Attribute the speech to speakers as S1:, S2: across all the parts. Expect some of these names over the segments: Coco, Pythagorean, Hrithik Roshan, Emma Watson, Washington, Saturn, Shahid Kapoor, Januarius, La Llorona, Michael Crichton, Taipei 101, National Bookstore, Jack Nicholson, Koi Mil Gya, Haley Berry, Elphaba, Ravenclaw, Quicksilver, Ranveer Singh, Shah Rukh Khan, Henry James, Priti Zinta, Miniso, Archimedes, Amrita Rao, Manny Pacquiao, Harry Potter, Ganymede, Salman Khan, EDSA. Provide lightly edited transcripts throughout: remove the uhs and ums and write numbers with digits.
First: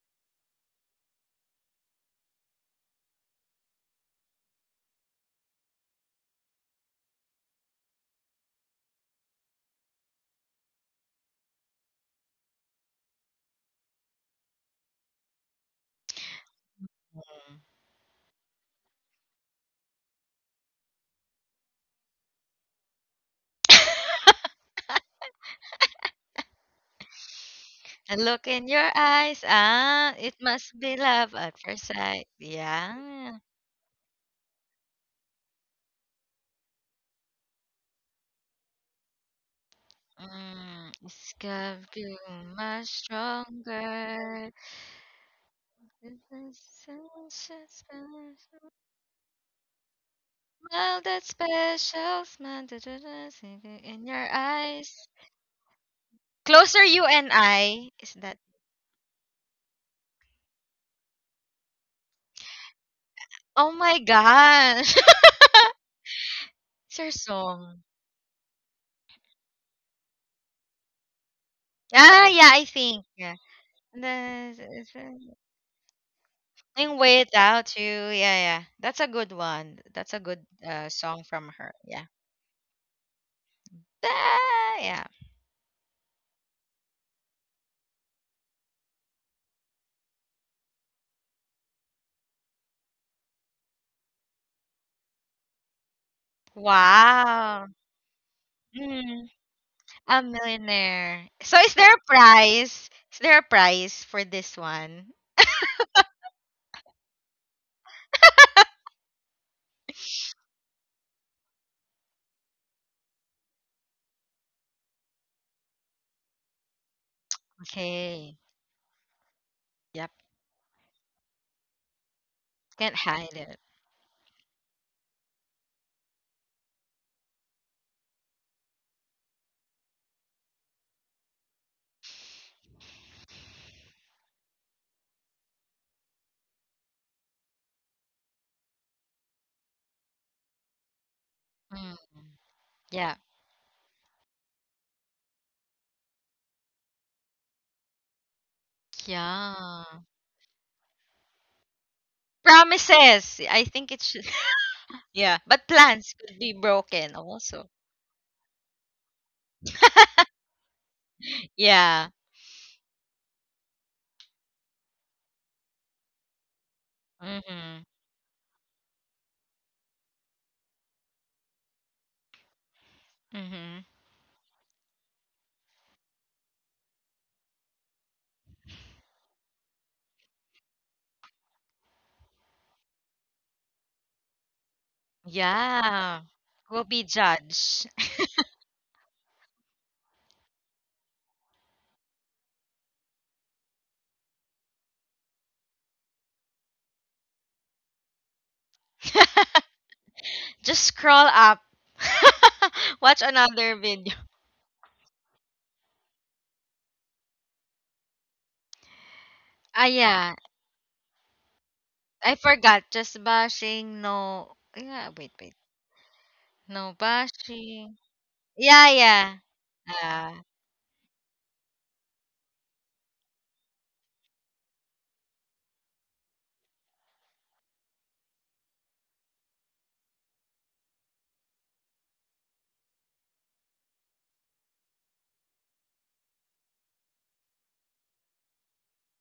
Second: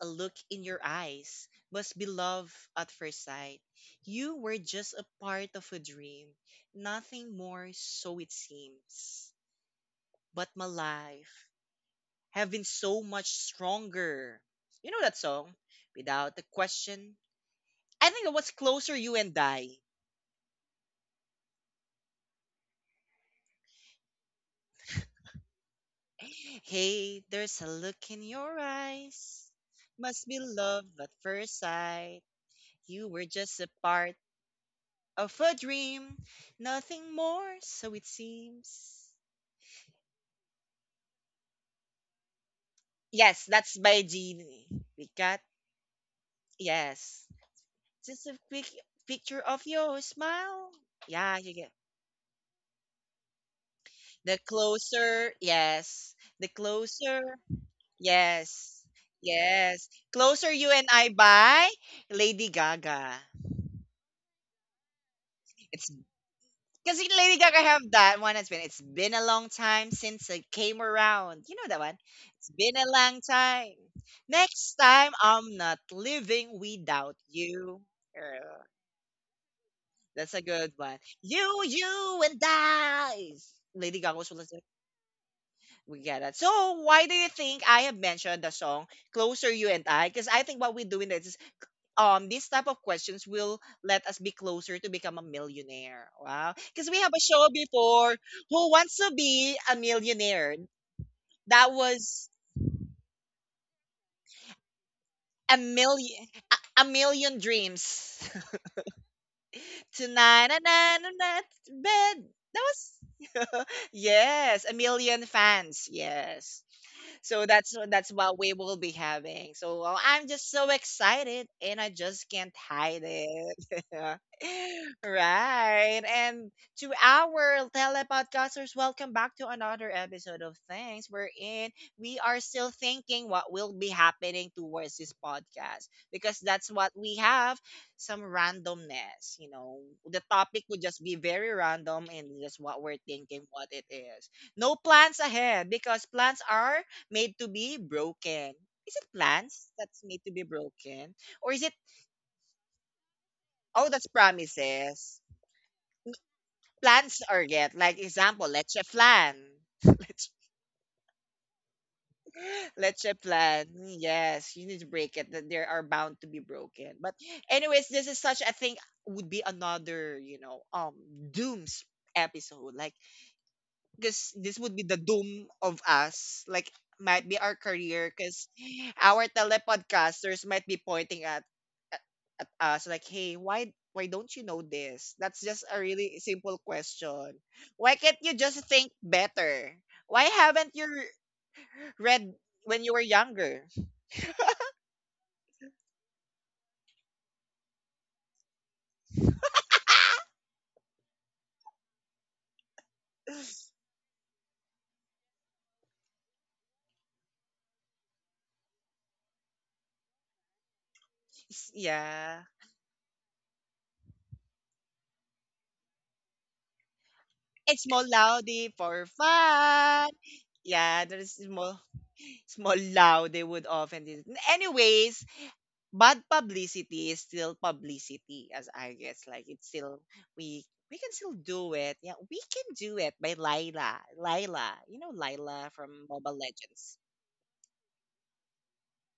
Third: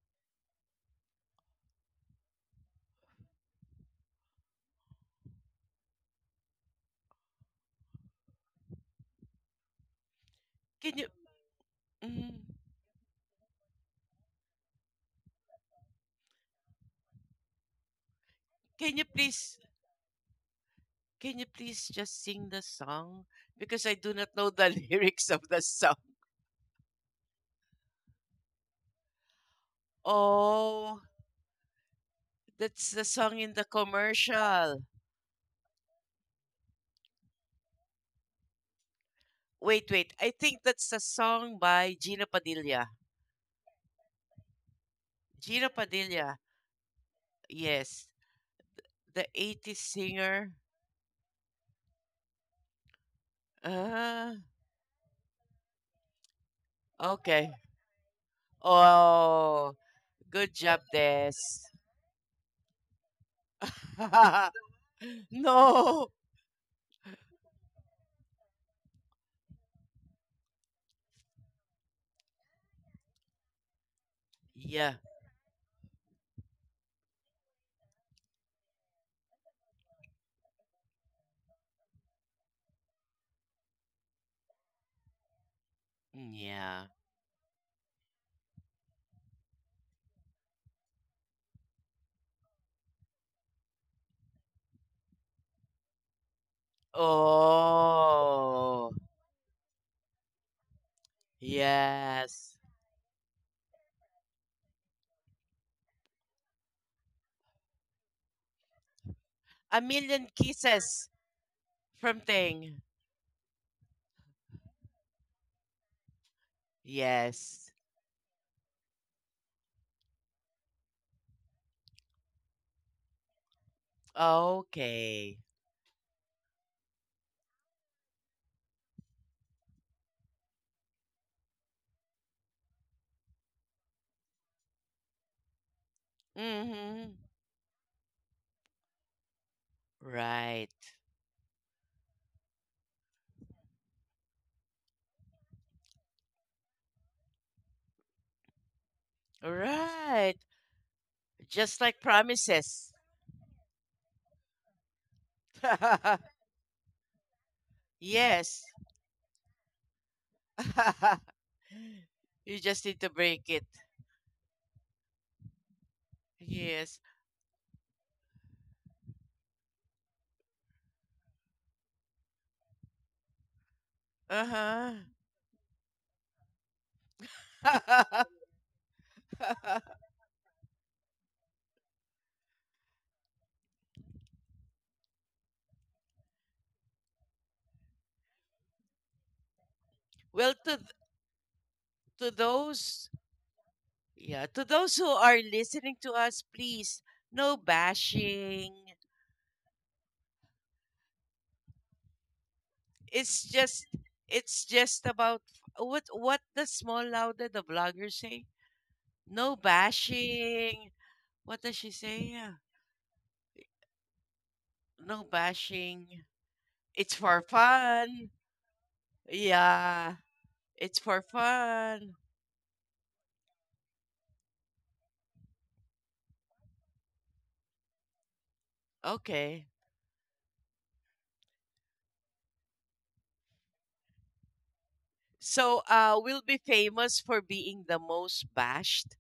S1: a look in your eyes. Must be love at first sight. You were just a part of a dream, nothing more, so it seems. But my
S2: Can you
S1: life
S2: mm,
S1: have been so much stronger. You know that song? Without a question.
S3: Mm.
S1: I think that was closer,
S2: can you
S1: you and
S2: please
S1: I.
S2: can you please just sing the song because I do not know the lyrics of the song.
S1: Hey, there's a look
S3: A
S1: in
S3: look
S1: your
S3: in your eyes,
S1: eyes. Must
S3: it
S1: be
S3: must
S1: love
S3: be
S2: Oh,
S1: at
S3: love at
S1: first
S3: first
S1: sight.
S3: sight.
S2: that's the
S1: You were
S2: song
S3: Yeah.
S2: in
S1: just
S2: the
S1: a part
S2: commercial.
S1: of a dream, nothing more, so it seems.
S2: Wait, wait. I think that's
S3: Mm,
S2: the
S3: it's
S2: song by
S3: got you
S2: Gino
S3: much
S2: Padilla.
S1: Yes, that's by
S3: stronger.
S1: Genie. We got
S2: Gino
S3: This
S2: Padilla.
S3: is
S1: yes.
S3: such a
S2: Yes.
S1: Just a
S3: special
S1: quick
S2: The
S1: picture of
S2: '80s
S1: your
S2: singer.
S1: smile.
S3: smile, that
S1: Yeah, you get
S3: special smile, da, da, da, sinking in your
S2: Ah,
S1: the
S3: eyes.
S1: closer. Yes, the
S3: Closer you
S1: closer.
S3: and
S2: okay.
S3: I. Is that?
S1: Yes,
S2: Oh,
S1: yes. Closer
S2: good
S1: you
S2: job,
S1: and I
S2: Des.
S1: by Lady Gaga.
S3: Oh my gosh.
S1: It's
S2: No.
S3: It's
S1: Because
S3: your
S1: Lady Gaga
S3: song.
S1: have that one has been it's been a long time since I came around. You know that one? It's
S3: Yeah, I
S1: been a
S3: think.
S1: long
S3: Yeah.
S1: time. Next
S2: Yeah.
S1: time
S3: The.
S1: I'm not living
S3: Sing
S1: without
S3: Way It too.
S1: you.
S3: Yeah, yeah.
S1: Girl,
S3: That's a good one. That's a
S1: that's a
S3: good
S1: good one.
S3: song from
S1: You,
S3: her. Yeah.
S1: you and I. Lady Gaga was one of the-
S3: Yeah.
S1: We get
S2: Mm,
S1: it. So
S2: yeah.
S1: why do you think I have mentioned the song Closer You and I? Because I think what we do in this is these type of questions will let us be closer to become a millionaire. Wow. Because we have a show
S3: Wow.
S1: before Who
S2: Oh,
S1: Wants to
S3: Mm,
S1: Be a
S3: a
S1: Millionaire.
S3: millionaire. So
S1: That
S3: is there a
S1: was
S2: yes.
S3: prize? Is there a prize for this one?
S1: a million a million dreams.
S2: A million
S1: Tonight and
S2: kisses
S1: that
S2: from
S1: bed. That
S2: Thing.
S1: was yes, a million fans. Yes. So that's
S2: Yes.
S1: that's what
S3: Okay.
S1: we will be having. So well,
S3: Yep.
S1: I'm just so excited and I just can't
S3: Can't
S1: hide
S3: hide it.
S1: it.
S2: Okay.
S1: Right. And to our telepodcasters, welcome back to another episode of Things We're in. We are still thinking what will be happening towards this podcast because that's what
S2: Mm-hmm.
S1: we have some randomness. You know, the topic
S2: Right.
S1: would just be very
S3: Mm,
S1: random and just what we're
S3: yeah.
S1: thinking, what it is. No plans ahead, because plans are made to be broken? Is it plans
S3: Yeah.
S1: that's made to
S2: Right.
S1: be broken? Or is it,
S2: Just like promises.
S3: Promises. I
S1: oh,
S3: think it
S1: that's
S3: should.
S1: promises?
S3: Yeah. But plans could be broken
S1: Plans are
S3: also.
S1: yet, like example,
S2: Yes.
S1: let's plan. let's
S3: Yeah.
S2: You just need
S1: let's
S2: to break
S1: plan.
S2: it.
S1: Yes, you need to break it. That there are bound to be broken.
S2: Yes.
S1: But
S3: Mm-hmm.
S1: anyways, this is such, I think, would be another, dooms episode. Like,
S3: Mm-hmm.
S1: because this would be
S2: Uh-huh.
S1: the doom of us, like might be our career, because our telepodcasters might be pointing at at us like, hey, why don't you know this? That's just a really
S3: Yeah.
S1: simple
S3: Will be
S1: question.
S3: judged.
S1: Why can't you just think better? Why
S2: Well,
S1: haven't
S2: to
S1: you
S2: to
S1: read when you were
S2: those,
S1: younger?
S2: yeah, to those who are listening to us, please, no bashing,
S3: Just scroll up. Watch
S2: it's
S3: another
S2: just,
S3: video.
S2: it's just about what the small lauda, the vlogger, say, no
S3: Yeah.
S2: bashing. What does she say?
S3: I
S1: Yeah,
S2: Yeah.
S3: forgot. Just bashing. No. Yeah,
S2: No
S3: wait.
S2: bashing,
S3: No
S2: it's for
S1: it's
S3: bashing.
S1: small
S2: fun.
S1: loudy
S3: Yeah,
S1: for
S3: yeah.
S1: fun.
S2: Yeah,
S3: Yeah.
S2: it's
S1: Yeah,
S2: for
S1: there's small
S2: fun.
S1: small loud they would often do. Anyways, bad publicity is still publicity, as I guess, like,
S2: Okay.
S1: it's still we we can still do it. Yeah, we can do it by Lila. Lila. You know Lila
S2: So
S1: from Mobile
S2: we'll be
S1: Legends.
S2: famous for being the most bashed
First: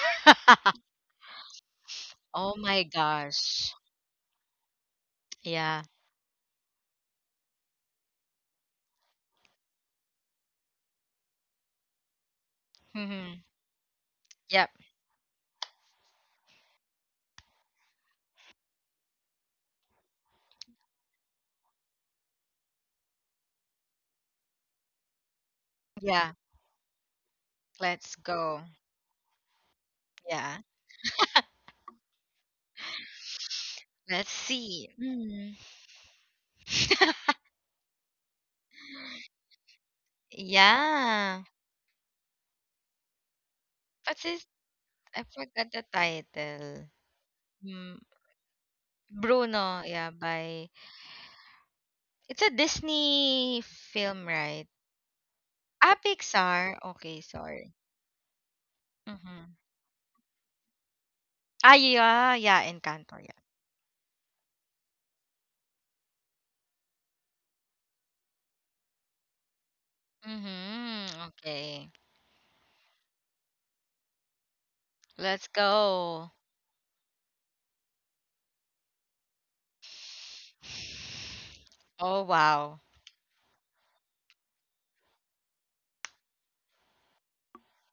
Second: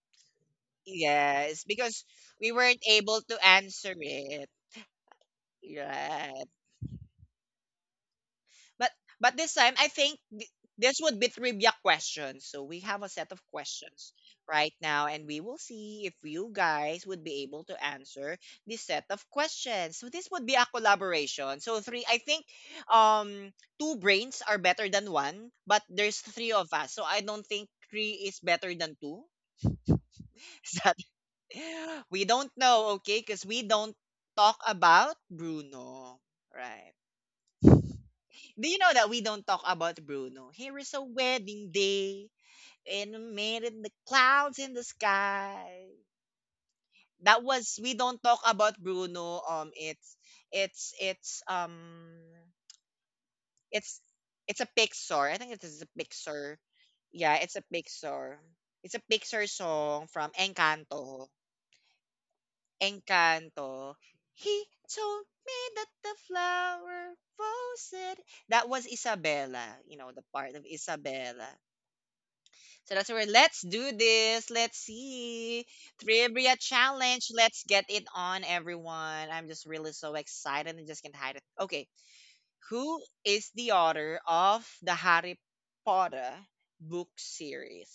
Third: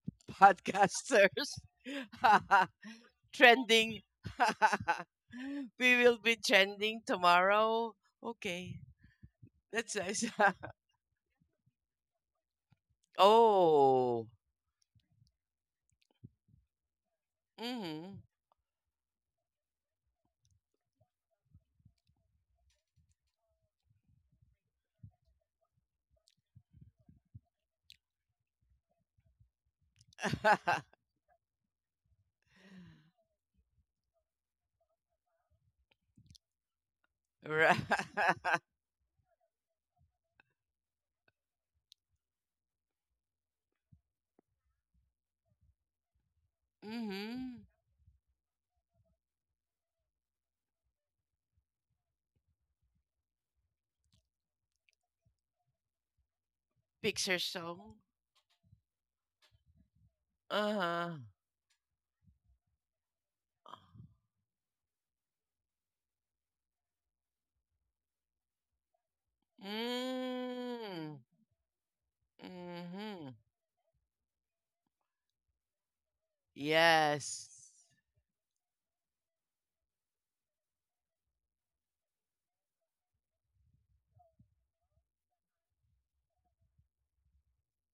S2: podcasters.
S1: Yes, because we
S3: Oh my
S1: weren't able to
S3: gosh.
S1: answer
S2: Trending.
S1: it.
S3: Yeah.
S2: We will be
S1: Yes.
S2: trending tomorrow. Okay.
S1: But but this time I
S2: That's
S1: think
S2: nice.
S1: this would be trivia questions. So we have a set
S3: Mhm.
S1: of questions
S2: Oh.
S3: Yep.
S1: right now and we will see if you guys would be able to
S2: Mhm.
S1: answer this set of questions. So this would be a collaboration. So three, I think, um two brains are better than one, but there's
S3: Yeah.
S1: three of us. So I don't think three
S3: Let's
S1: is
S3: go.
S1: better than two.
S3: Yeah.
S1: Is that we don't know, okay? Because we don't
S3: Let's
S1: talk
S3: see.
S1: about
S3: Mm.
S1: Bruno. Right.
S2: Right.
S1: Do you know that we don't talk about Bruno? Here is a
S3: Yeah.
S1: wedding day and made in the
S3: What's this?
S1: clouds in the
S3: I forgot the
S1: sky.
S3: title.
S1: That
S2: Mhm.
S1: was we
S3: Mm.
S1: don't talk about Bruno.
S3: Bruno. Yeah, by.
S1: It's it's um
S3: It's a Disney
S1: it's
S3: film,
S1: it's
S3: right?
S1: a Pixar. I think it is a Pixar.
S3: Pixar. Okay,
S1: Yeah,
S2: Picture
S1: it's a
S3: sorry.
S2: song.
S1: Pixar. It's a Pixar
S3: Mm-hmm.
S1: song from
S2: Uh-huh.
S1: Encanto.
S3: Yeah, yeah, Encanto, yeah.
S1: Encanto. He told me that the flower posted. That was Isabella, the part of
S2: Mm.
S3: Mm-hmm.
S1: Isabella.
S3: Okay,
S1: So that's where,
S2: Mhm.
S1: let's do this. Let's
S3: let's
S1: see.
S3: go.
S1: Trivia challenge. Let's get
S2: Yes.
S1: it on, everyone. I'm just really so excited and just can't hide it. Okay.
S3: Oh, wow.
S1: Who is the author of the Harry Potter book series?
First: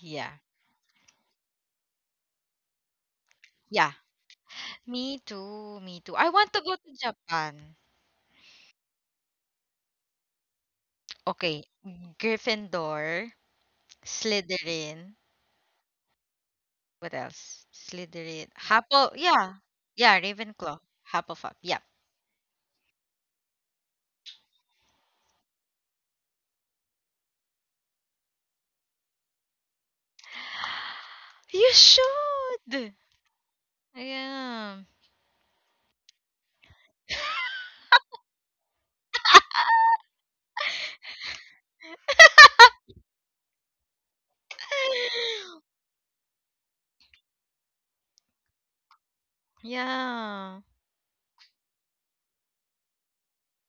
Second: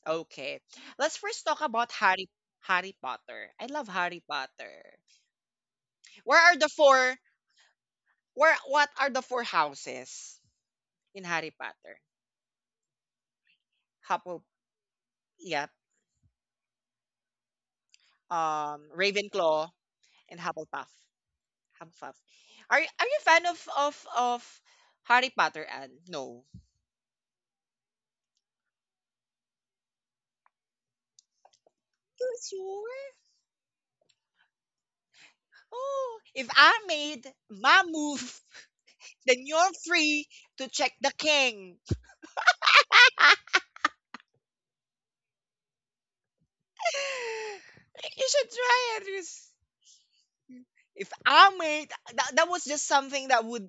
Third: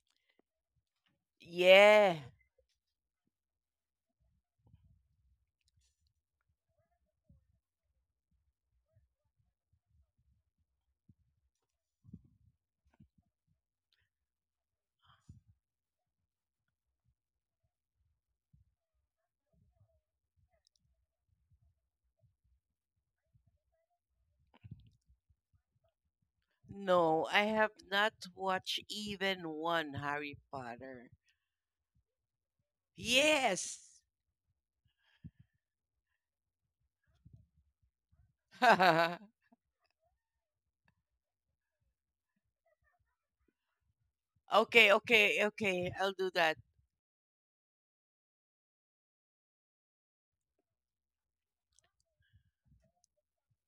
S3: Yeah.
S1: Okay. Let's first talk about
S2: Yeah.
S1: Harry Potter. I love
S3: Yeah.
S1: Harry Potter.
S3: Me too, me too. I
S1: Where
S3: want
S1: are
S3: to
S1: the
S3: go to
S1: four
S3: Japan.
S1: where What are the four houses in Harry
S3: Okay,
S1: Potter?
S3: Gryffindor,
S1: Huffle
S3: Slytherin.
S1: Yep.
S3: What else? Slytherin. Huffle, yeah.
S1: Ravenclaw
S3: Yeah,
S1: and
S3: Ravenclaw.
S1: Hufflepuff.
S3: Hufflepuff. Yeah.
S1: Hufflepuff. Are you a fan of Harry Potter, and no?
S2: No, I have not watched even one Harry Potter.
S3: You
S1: You sure?
S3: should.
S2: Yes.
S3: Yeah.
S1: Oh, if I made my move,
S2: Okay,
S1: then you're free to check the king.
S2: okay. I'll do that.
S1: You should try it.
S3: Yeah.
S1: If I made that, that was just something that would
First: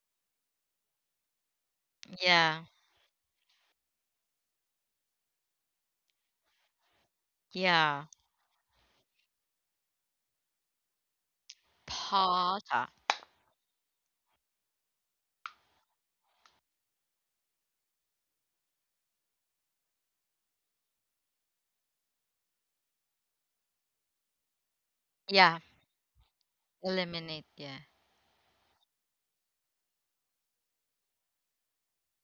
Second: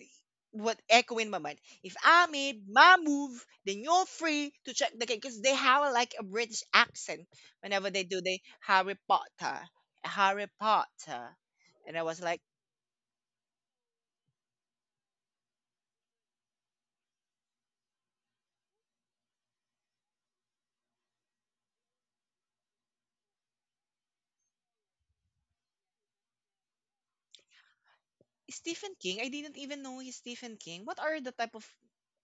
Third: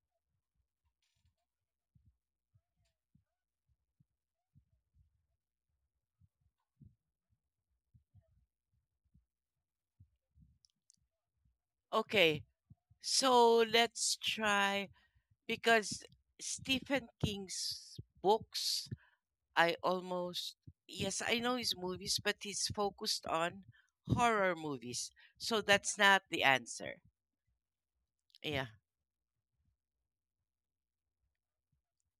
S1: would echo in my mind. If I
S3: Yeah.
S1: made my move, then you're free to check the cake because they have like a British accent whenever they
S3: Yeah.
S1: do the Harry Potter, Harry Potter, and I was like,
S2: Okay.
S3: Pata.
S2: So let's try, because Stephen King's books, I almost, yes, I know his movies, but he's focused on horror movies.
S3: Yeah.
S2: So that's not the answer.
S3: Eliminate. Yeah.
S2: Yeah.
S1: Stephen King. I didn't even know he's Stephen King. What are the type of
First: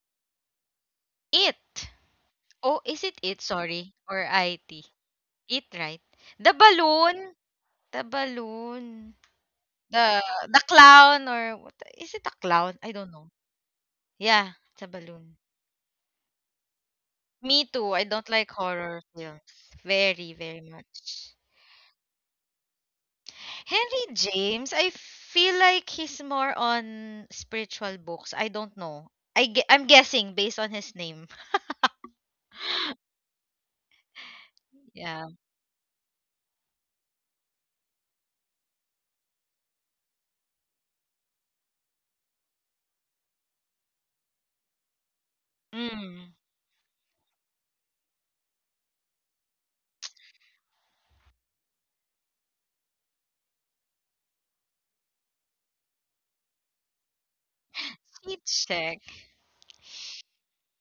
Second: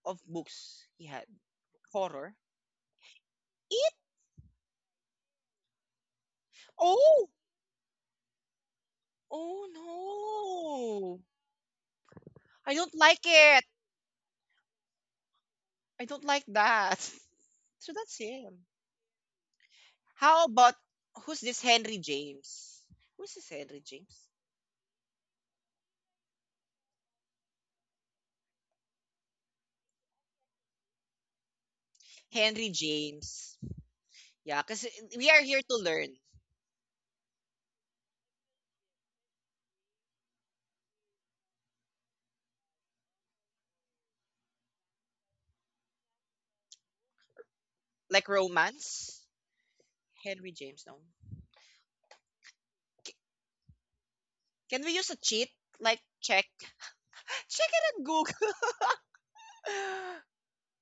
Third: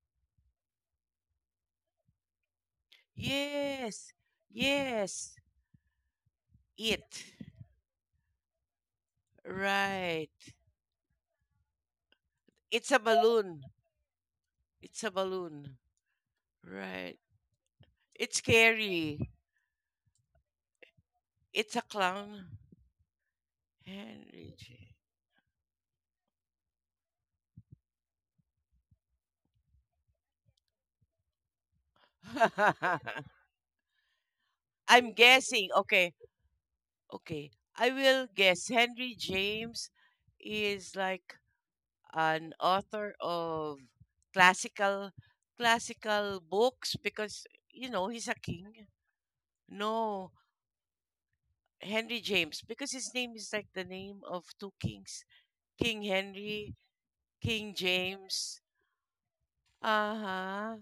S1: of books he had?
S3: It.
S1: Horror.
S3: Oh, is it it? Sorry.
S1: It.
S2: Yes.
S3: Or IT.
S2: Yes.
S3: It, right? The
S2: It.
S1: Oh.
S3: balloon. The balloon.
S1: Oh
S3: The
S2: Right.
S3: the
S1: no.
S3: clown, or what, is it a
S1: I
S3: clown? I
S1: don't
S2: It's a
S3: don't
S1: like
S3: know.
S1: it.
S2: balloon.
S3: Yeah, it's a
S2: It's a
S3: balloon.
S2: balloon.
S1: I don't like that.
S2: Right.
S3: Me too.
S1: So
S3: I
S1: that's
S3: don't
S2: It's
S3: like
S1: him.
S3: horror
S2: scary.
S3: films. Very,
S1: How
S3: very
S1: about,
S3: much.
S1: who's this
S2: It's a
S1: Henry
S2: clown.
S1: James? Who's this Henry
S3: Henry
S1: James?
S2: Henry
S3: James, I
S2: J.
S3: feel like he's more on spiritual books. I don't know. I'm guessing based on his name.
S1: Henry James. Yeah, because
S2: I'm
S3: Yeah.
S1: we are here
S2: guessing.
S1: to
S2: Okay.
S1: learn.
S2: Okay, I will guess Henry James is like an author of classical,
S3: Mm.
S2: classical books because you know he's
S1: Like
S2: a king.
S1: romance.
S2: No,
S1: Henry James, no.
S2: Henry James, because his name is like the name of two
S1: Can we use a
S2: kings,
S1: cheat?
S2: King
S1: Like check.
S2: Henry,
S1: Check
S2: King
S1: it on
S3: Heat
S1: Google.
S2: James.
S3: check.
S2: Uh huh.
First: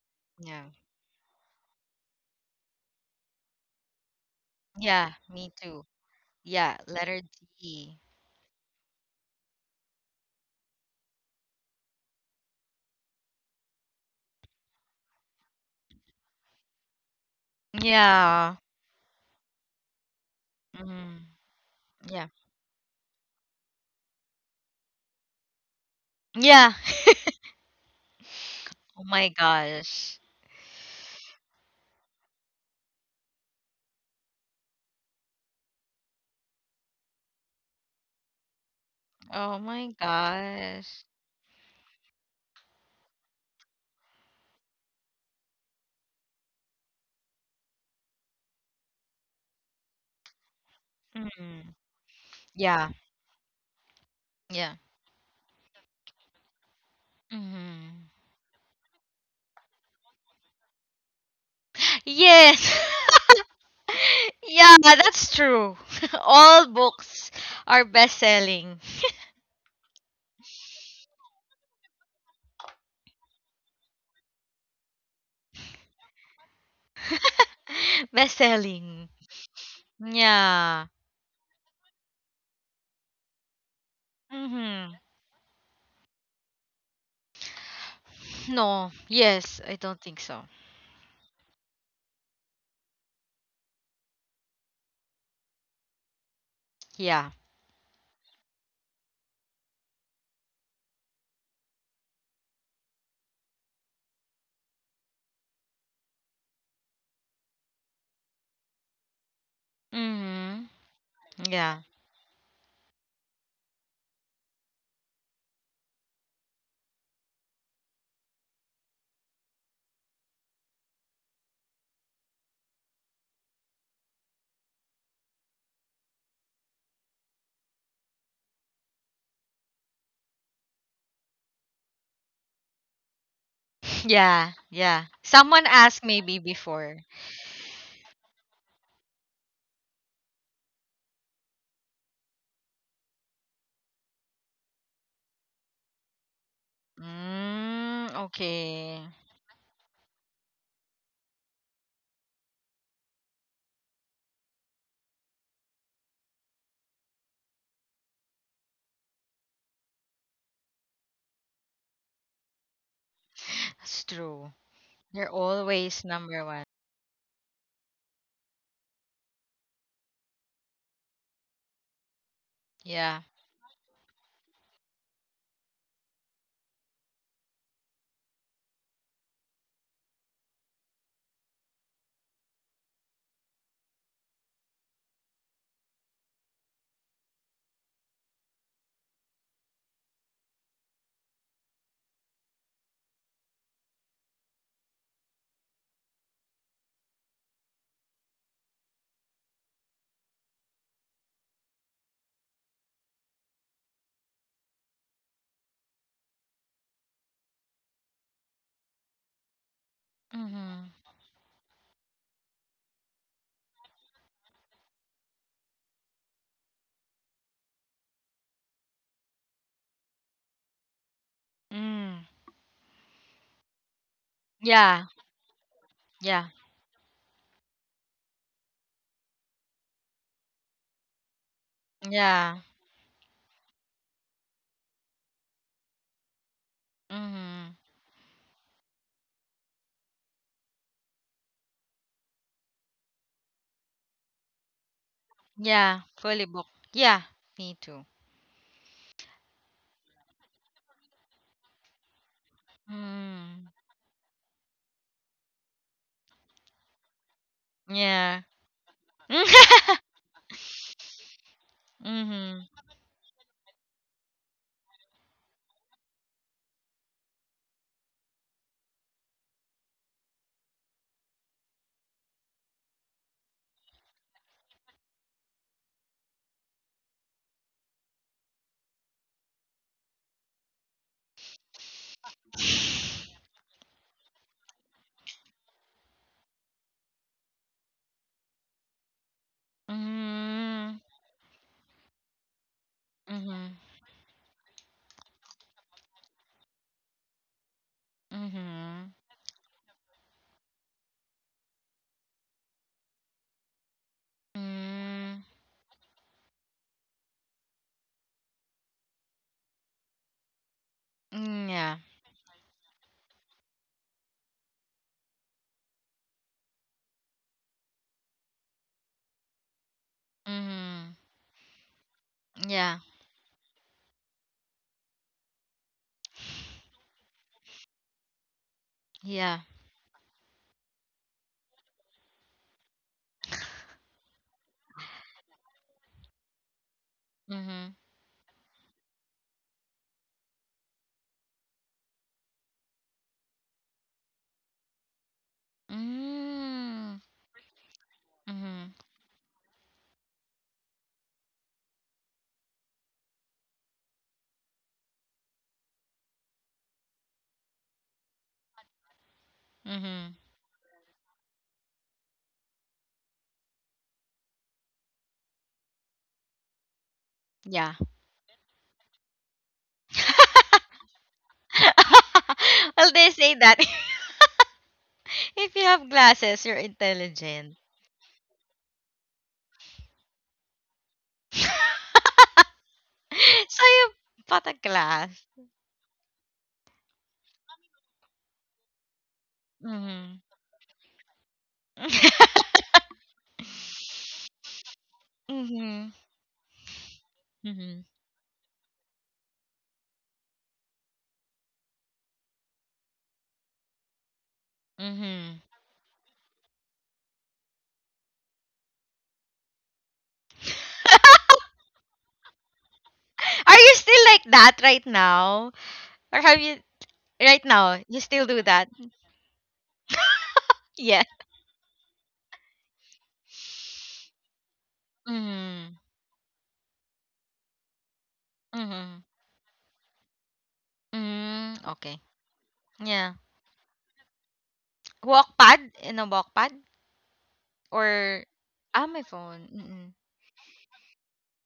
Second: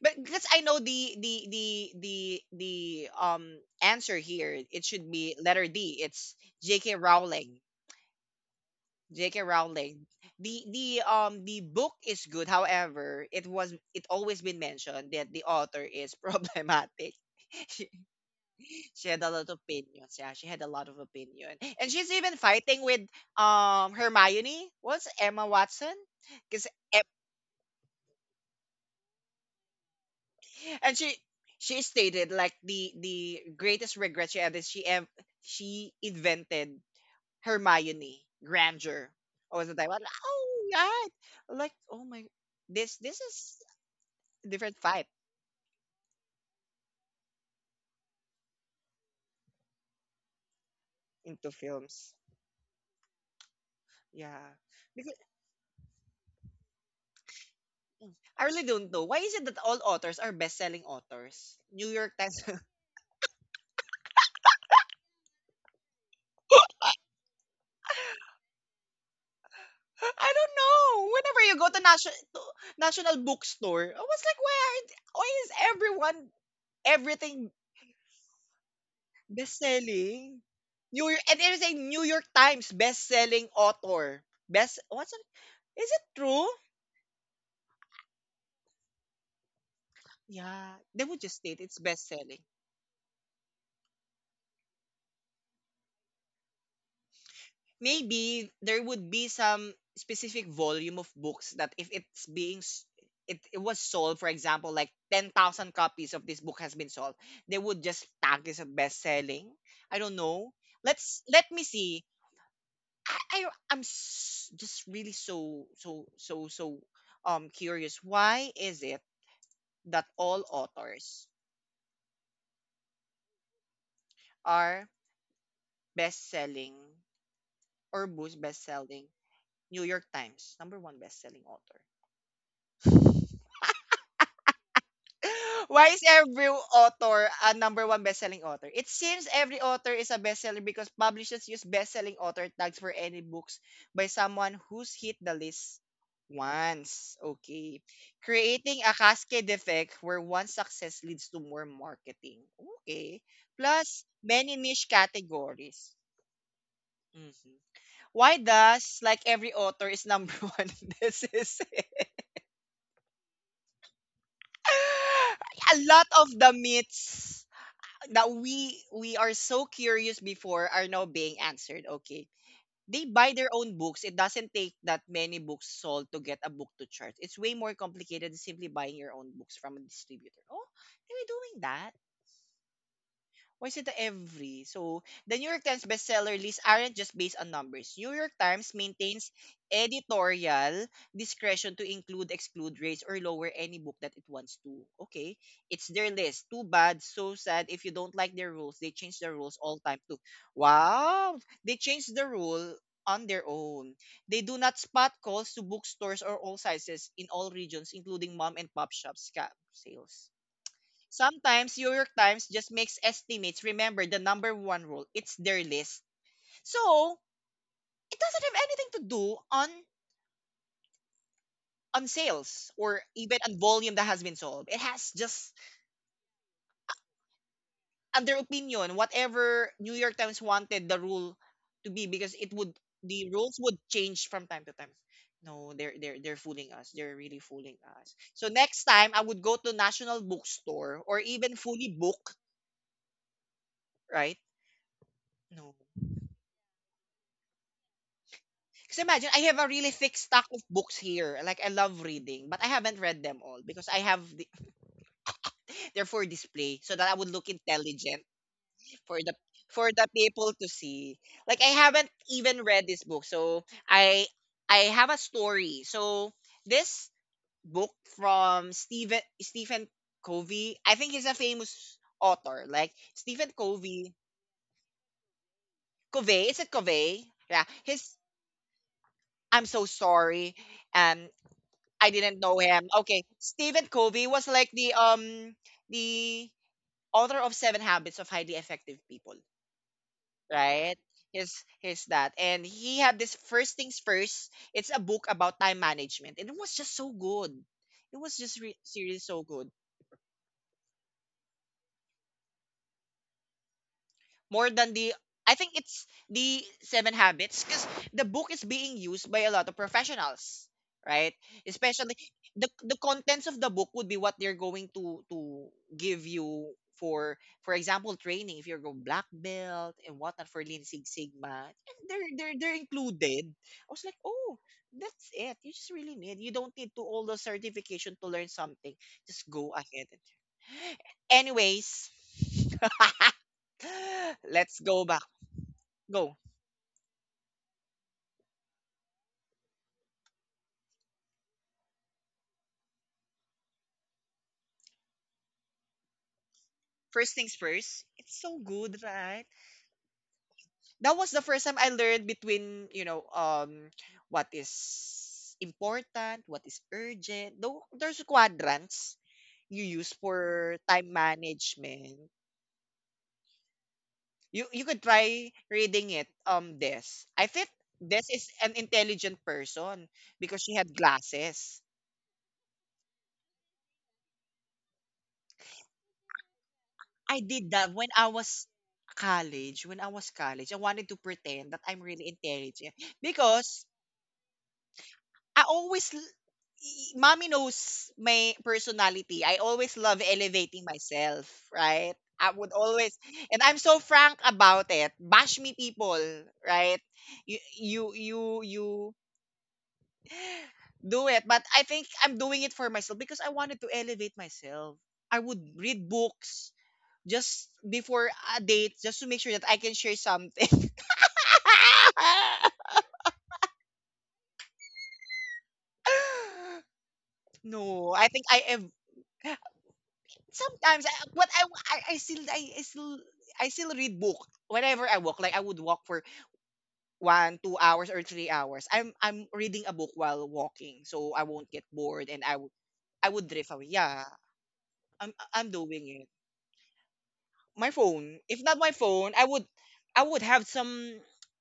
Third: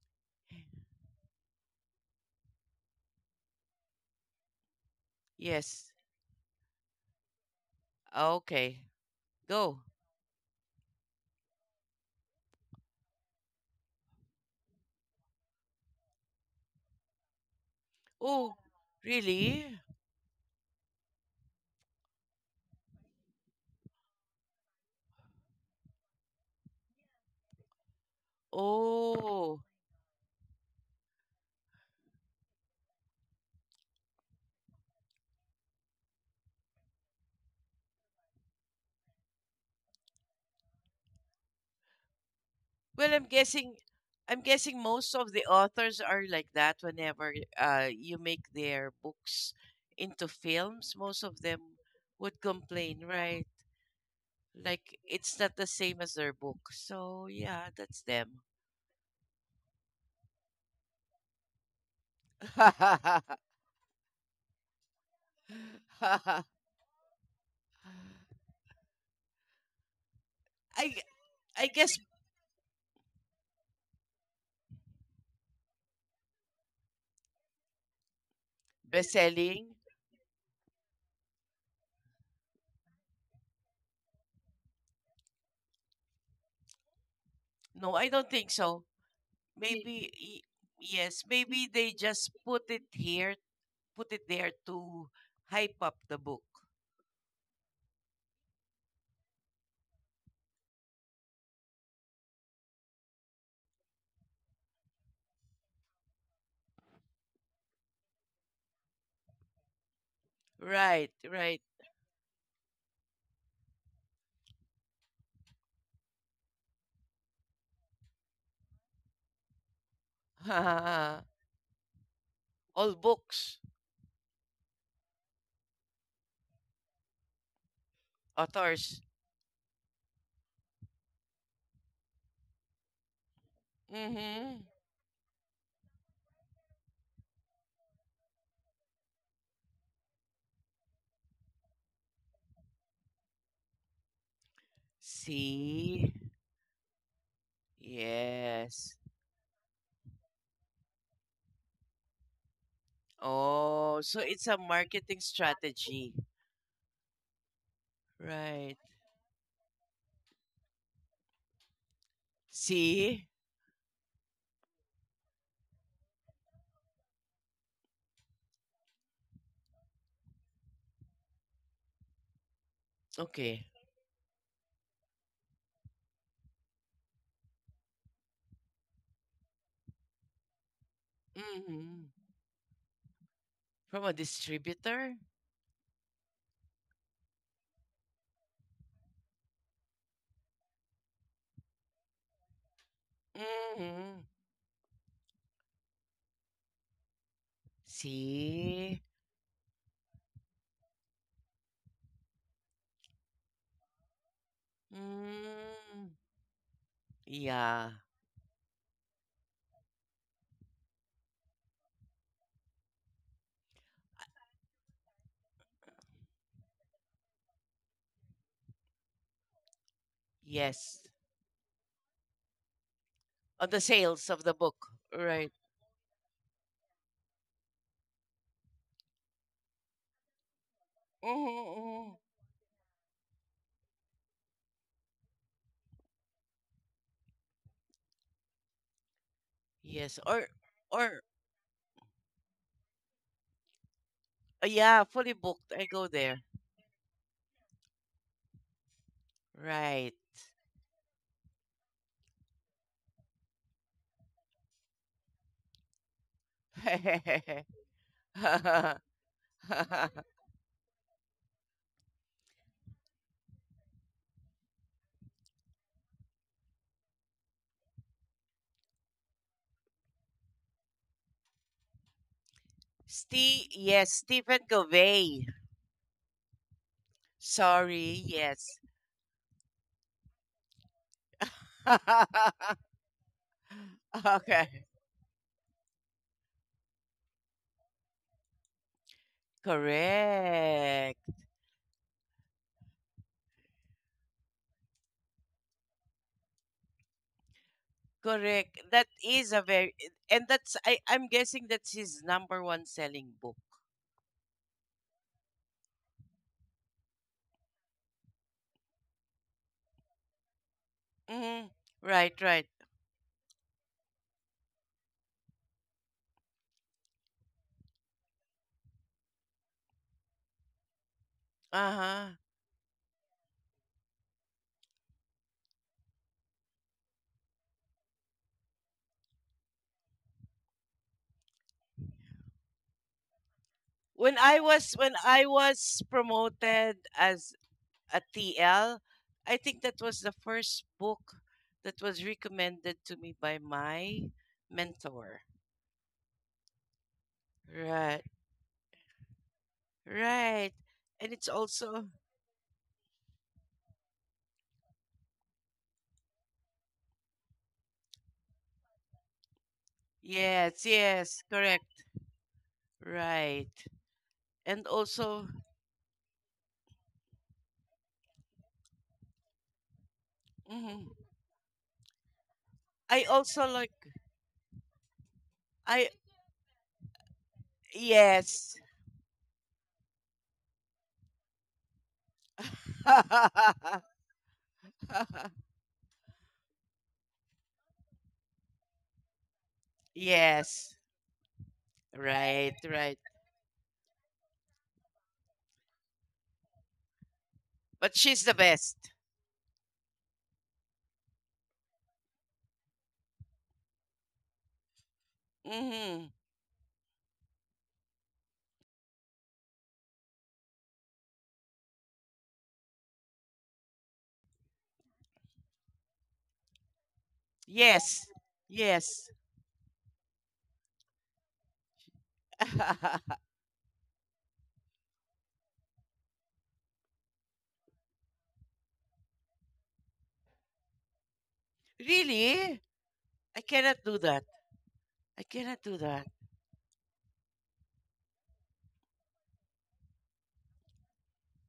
S1: But because I
S3: Yeah.
S1: know the answer here, it should
S3: Yeah,
S1: be
S3: me
S1: letter
S3: too.
S2: Yes.
S1: D. It's
S3: Yeah,
S1: J.K.
S3: letter
S1: Rowling.
S3: D.
S2: Okay.
S1: J.K.
S2: Go.
S1: Rowling. The book is good. However, it always been mentioned that the author is problematic. she,
S3: Yeah.
S2: Oh,
S1: she had a lot of
S2: really?
S1: opinions. Yeah, she had a lot of
S3: Mm.
S1: opinion, and she's
S3: Yeah.
S1: even fighting with Hermione. What's Emma Watson? Because,
S3: Yeah. Oh my
S2: Oh.
S3: gosh.
S1: and she stated like the greatest regret she had is she invented Hermione Granger
S3: Oh
S1: all the time.
S3: my
S1: I Oh
S3: gosh.
S1: right. Like, oh my, this
S2: Well,
S1: this
S2: I'm
S1: is
S2: guessing,
S1: different vibe
S2: most of the authors are like that whenever you make their books into films, most of
S1: into
S2: them
S3: Mm.
S1: films.
S2: would
S3: Yeah.
S2: complain, right?
S1: Yeah.
S3: Yeah.
S2: Like
S1: Because
S2: it's not the same as their book. So yeah, that's
S3: Mm.
S2: them.
S1: I really don't know. Why is it that all authors are best selling authors? New York Times.
S3: Yes. Yeah, that's true.
S2: I
S3: All books are best selling.
S1: I don't
S2: g-
S1: know. Whenever you
S2: I
S1: go to
S2: guess
S1: national bookstore, I was like, why aren't why is everyone everything
S3: Best
S2: best
S3: selling.
S1: best
S2: selling.
S1: selling?
S3: Yeah.
S1: New York and There's a New York Times best selling author. Best
S3: Mhm.
S1: What's it? Is it true?
S2: No, I don't think so.
S3: No. Yes, I don't
S2: Maybe
S3: think so.
S1: Yeah, they
S2: yes,
S1: would just state
S2: maybe
S1: it's
S2: they
S1: best
S2: just
S1: selling.
S2: put it here, put it there to hype up the book.
S3: Yeah.
S1: Maybe there would be some specific volume of books that if it's it was sold, for example, like 10,000 copies of this book has been sold, they would just tag this as best selling. I don't know.
S3: Mhm.
S2: Right,
S1: Let
S2: right.
S1: me
S3: Yeah.
S1: see. I, I I'm just really so curious. Why is it that all authors
S2: All books,
S1: are best selling or books best
S2: authors.
S1: selling, New York Times, number one best-selling author.
S3: Yeah.
S2: Mm-hmm.
S3: Yeah. Someone
S1: Why
S3: asked
S1: is
S3: maybe
S1: every
S3: before.
S1: author a number one best-selling author? It seems every author is a bestseller because publishers use best-selling author tags for any books by someone who's hit the list
S2: See?
S1: once. Okay.
S3: Mm,
S1: Creating
S2: Yes.
S1: a
S3: okay.
S1: cascade effect where one success leads to more marketing. Okay.
S2: Oh,
S1: Plus,
S2: so it's a
S1: many niche
S2: marketing
S1: categories.
S2: strategy.
S1: Mhm. Why
S2: Right.
S1: does, like every author, is number one in this?
S2: See?
S3: That's true. They're
S1: A
S3: always
S1: lot of
S3: number
S1: the
S3: one.
S1: myths that we are so curious before are now being answered. Okay.
S3: Yeah.
S1: They buy
S2: Okay.
S1: their own books. It doesn't take that many books sold to get a book to chart. It's way more complicated than simply buying your own books from a distributor. Oh,
S2: Mm-hmm.
S1: they were doing that.
S2: From a distributor?
S1: Why is it the every? So the New York Times bestseller lists aren't just based on numbers. New York Times maintains editorial discretion to include,
S2: Mm-hmm.
S1: exclude, raise, or lower any book that it wants to. Okay, it's their list. Too
S2: See?
S1: bad, so sad. If you don't like their rules, they change the rules all time too. Wow, they change the rule on their
S2: Mm.
S1: own. They do not spot
S2: Yeah.
S1: calls to bookstores or all sizes in all regions, including
S3: Mhm.
S1: mom and pop shops. Scam sales. Sometimes New York Times just makes estimates. Remember the number one rule. It's their list. So it doesn't have anything to
S2: Yes.
S1: do on
S3: Mm.
S2: On the
S1: on
S2: sales of the
S1: sales
S2: book.
S1: or
S3: Yeah.
S1: even on
S2: Right.
S1: volume that has been sold.
S3: Yeah.
S1: It has just on their opinion, whatever New York Times
S2: Mm-hmm.
S1: wanted the
S3: Yeah.
S1: rule to be because it would the rules would change from time to time. No, they're
S3: Mhm.
S1: fooling us. They're really fooling us. So next
S2: Yes.
S1: time
S2: Or,
S1: I would go to
S2: or,
S1: national bookstore or even fully book,
S2: yeah, fully
S1: right?
S2: booked. I go
S3: Yeah.
S2: there.
S3: Fully
S1: No.
S3: booked. Yeah. Me too.
S1: Because
S2: Right.
S1: imagine, I have a really thick stack of books here. Like, I love reading, but I
S3: Mm.
S1: haven't read them all because I have the, they're for display so that I would look
S3: Yeah.
S1: intelligent for the for the people to see. Like, I haven't
S3: Mhm.
S1: even read this book, so I have a story. So this book from Stephen Covey. I think he's a famous author. Like
S2: Steve.
S1: Stephen
S2: Yes,
S1: Covey.
S2: Stephen Covey.
S1: Covey, is it Covey? Yeah,
S2: Sorry,
S1: his.
S2: yes.
S1: I'm so sorry. Um, I didn't know him. Okay. Stephen Covey was
S2: Okay,
S1: like the author of Seven Habits of Highly Effective People,
S3: Mhm.
S1: right?
S2: correct.
S1: His his that. And he had this
S3: Mhm.
S1: First Things First. It's a book about time management. And it was just so good. It was just
S2: Correct. That
S3: Mhm.
S1: seriously
S2: is
S1: so
S2: a
S1: good.
S2: very, and that's, I'm guessing that's his number one selling book.
S1: More than the.
S3: Mm.
S1: I think it's the Seven Habits because the book is being used by a lot of professionals, right?
S2: Mm,
S3: Mm, yeah.
S1: Especially
S2: right, right.
S1: the contents of the book would be what they're going to give you for example training if you're going black belt and whatnot for Lean Six
S3: Mhm.
S1: Sigma
S2: Uh-huh.
S1: they're
S3: Yeah.
S1: included. I was like, oh, that's it, you just really need, you don't need to all the certification to learn something, just
S3: Yeah.
S1: go ahead anyways.
S2: When I
S1: Let's
S2: was,
S1: go back. Go.
S2: promoted as
S3: Mhm.
S2: ATL, I think that was the first book that was recommended to me by my mentor.
S3: Mm.
S1: First things first.
S2: Right,
S1: It's so
S3: Mhm.
S1: good, right?
S2: right.
S1: That
S2: And
S1: was the
S2: it's
S1: first time I
S2: also,
S1: learned between, what is important, what is urgent. Though there's quadrants you use
S3: Mhm.
S1: for
S2: yes,
S1: time
S2: yes, correct.
S1: management.
S2: Right.
S1: You
S2: And
S1: you could
S2: also,
S1: try reading it Des. I think
S3: Yeah.
S1: Des is an intelligent person because she had
S2: mhm.
S1: glasses.
S3: Well,
S2: I
S3: they say
S2: also
S3: that,
S2: like,
S3: if you
S2: I,
S3: have glasses, you're
S1: I did
S3: intelligent.
S1: that when I was
S2: yes.
S1: college. When I was college, I wanted to pretend that I'm really intelligent
S3: So
S1: because
S3: you bought a glass.
S1: I always, l- y- mommy knows my personality. I always love
S3: Mhm.
S1: elevating
S2: Yes,
S1: myself, right? I
S2: right,
S1: would
S2: right.
S1: always, and I'm so frank about it. Bash me,
S3: Mhm.
S1: people, right? You,
S3: Mhm.
S2: But
S1: you,
S2: she's the
S1: you,
S2: best.
S1: you do it. But I think I'm doing it for myself because I wanted to elevate myself. I
S3: Mhm.
S1: would read
S2: Hmm.
S1: books just before a date just to make sure that I can share something.
S3: Are you still like that right now? Or have you? Right now,
S1: No,
S3: you
S2: Yes,
S1: I
S3: still
S1: think
S3: do
S1: I
S3: that.
S1: am
S2: yes.
S1: sometimes.
S3: Yeah.
S1: I I still I, I still I still read book whenever I walk. Like I would
S3: Mm.
S1: walk for one, 2 hours or 3 hours. I'm
S3: Mhm.
S1: I'm reading a book while walking, so I won't
S3: Mm.
S1: get
S3: Okay.
S1: bored and I would
S2: Really?
S1: I
S3: Yeah.
S1: would
S2: I
S1: drift away.
S2: cannot do
S1: Yeah,
S2: that.
S1: I'm
S2: I
S1: I'm
S2: cannot
S3: Walkpad,
S2: do
S3: in
S2: that.
S3: a
S1: doing
S3: walkpad,
S1: my
S3: or
S1: phone. If not my
S3: ah, my
S1: phone, I
S3: phone.
S1: would
S3: Mm-mm.
S1: I would have some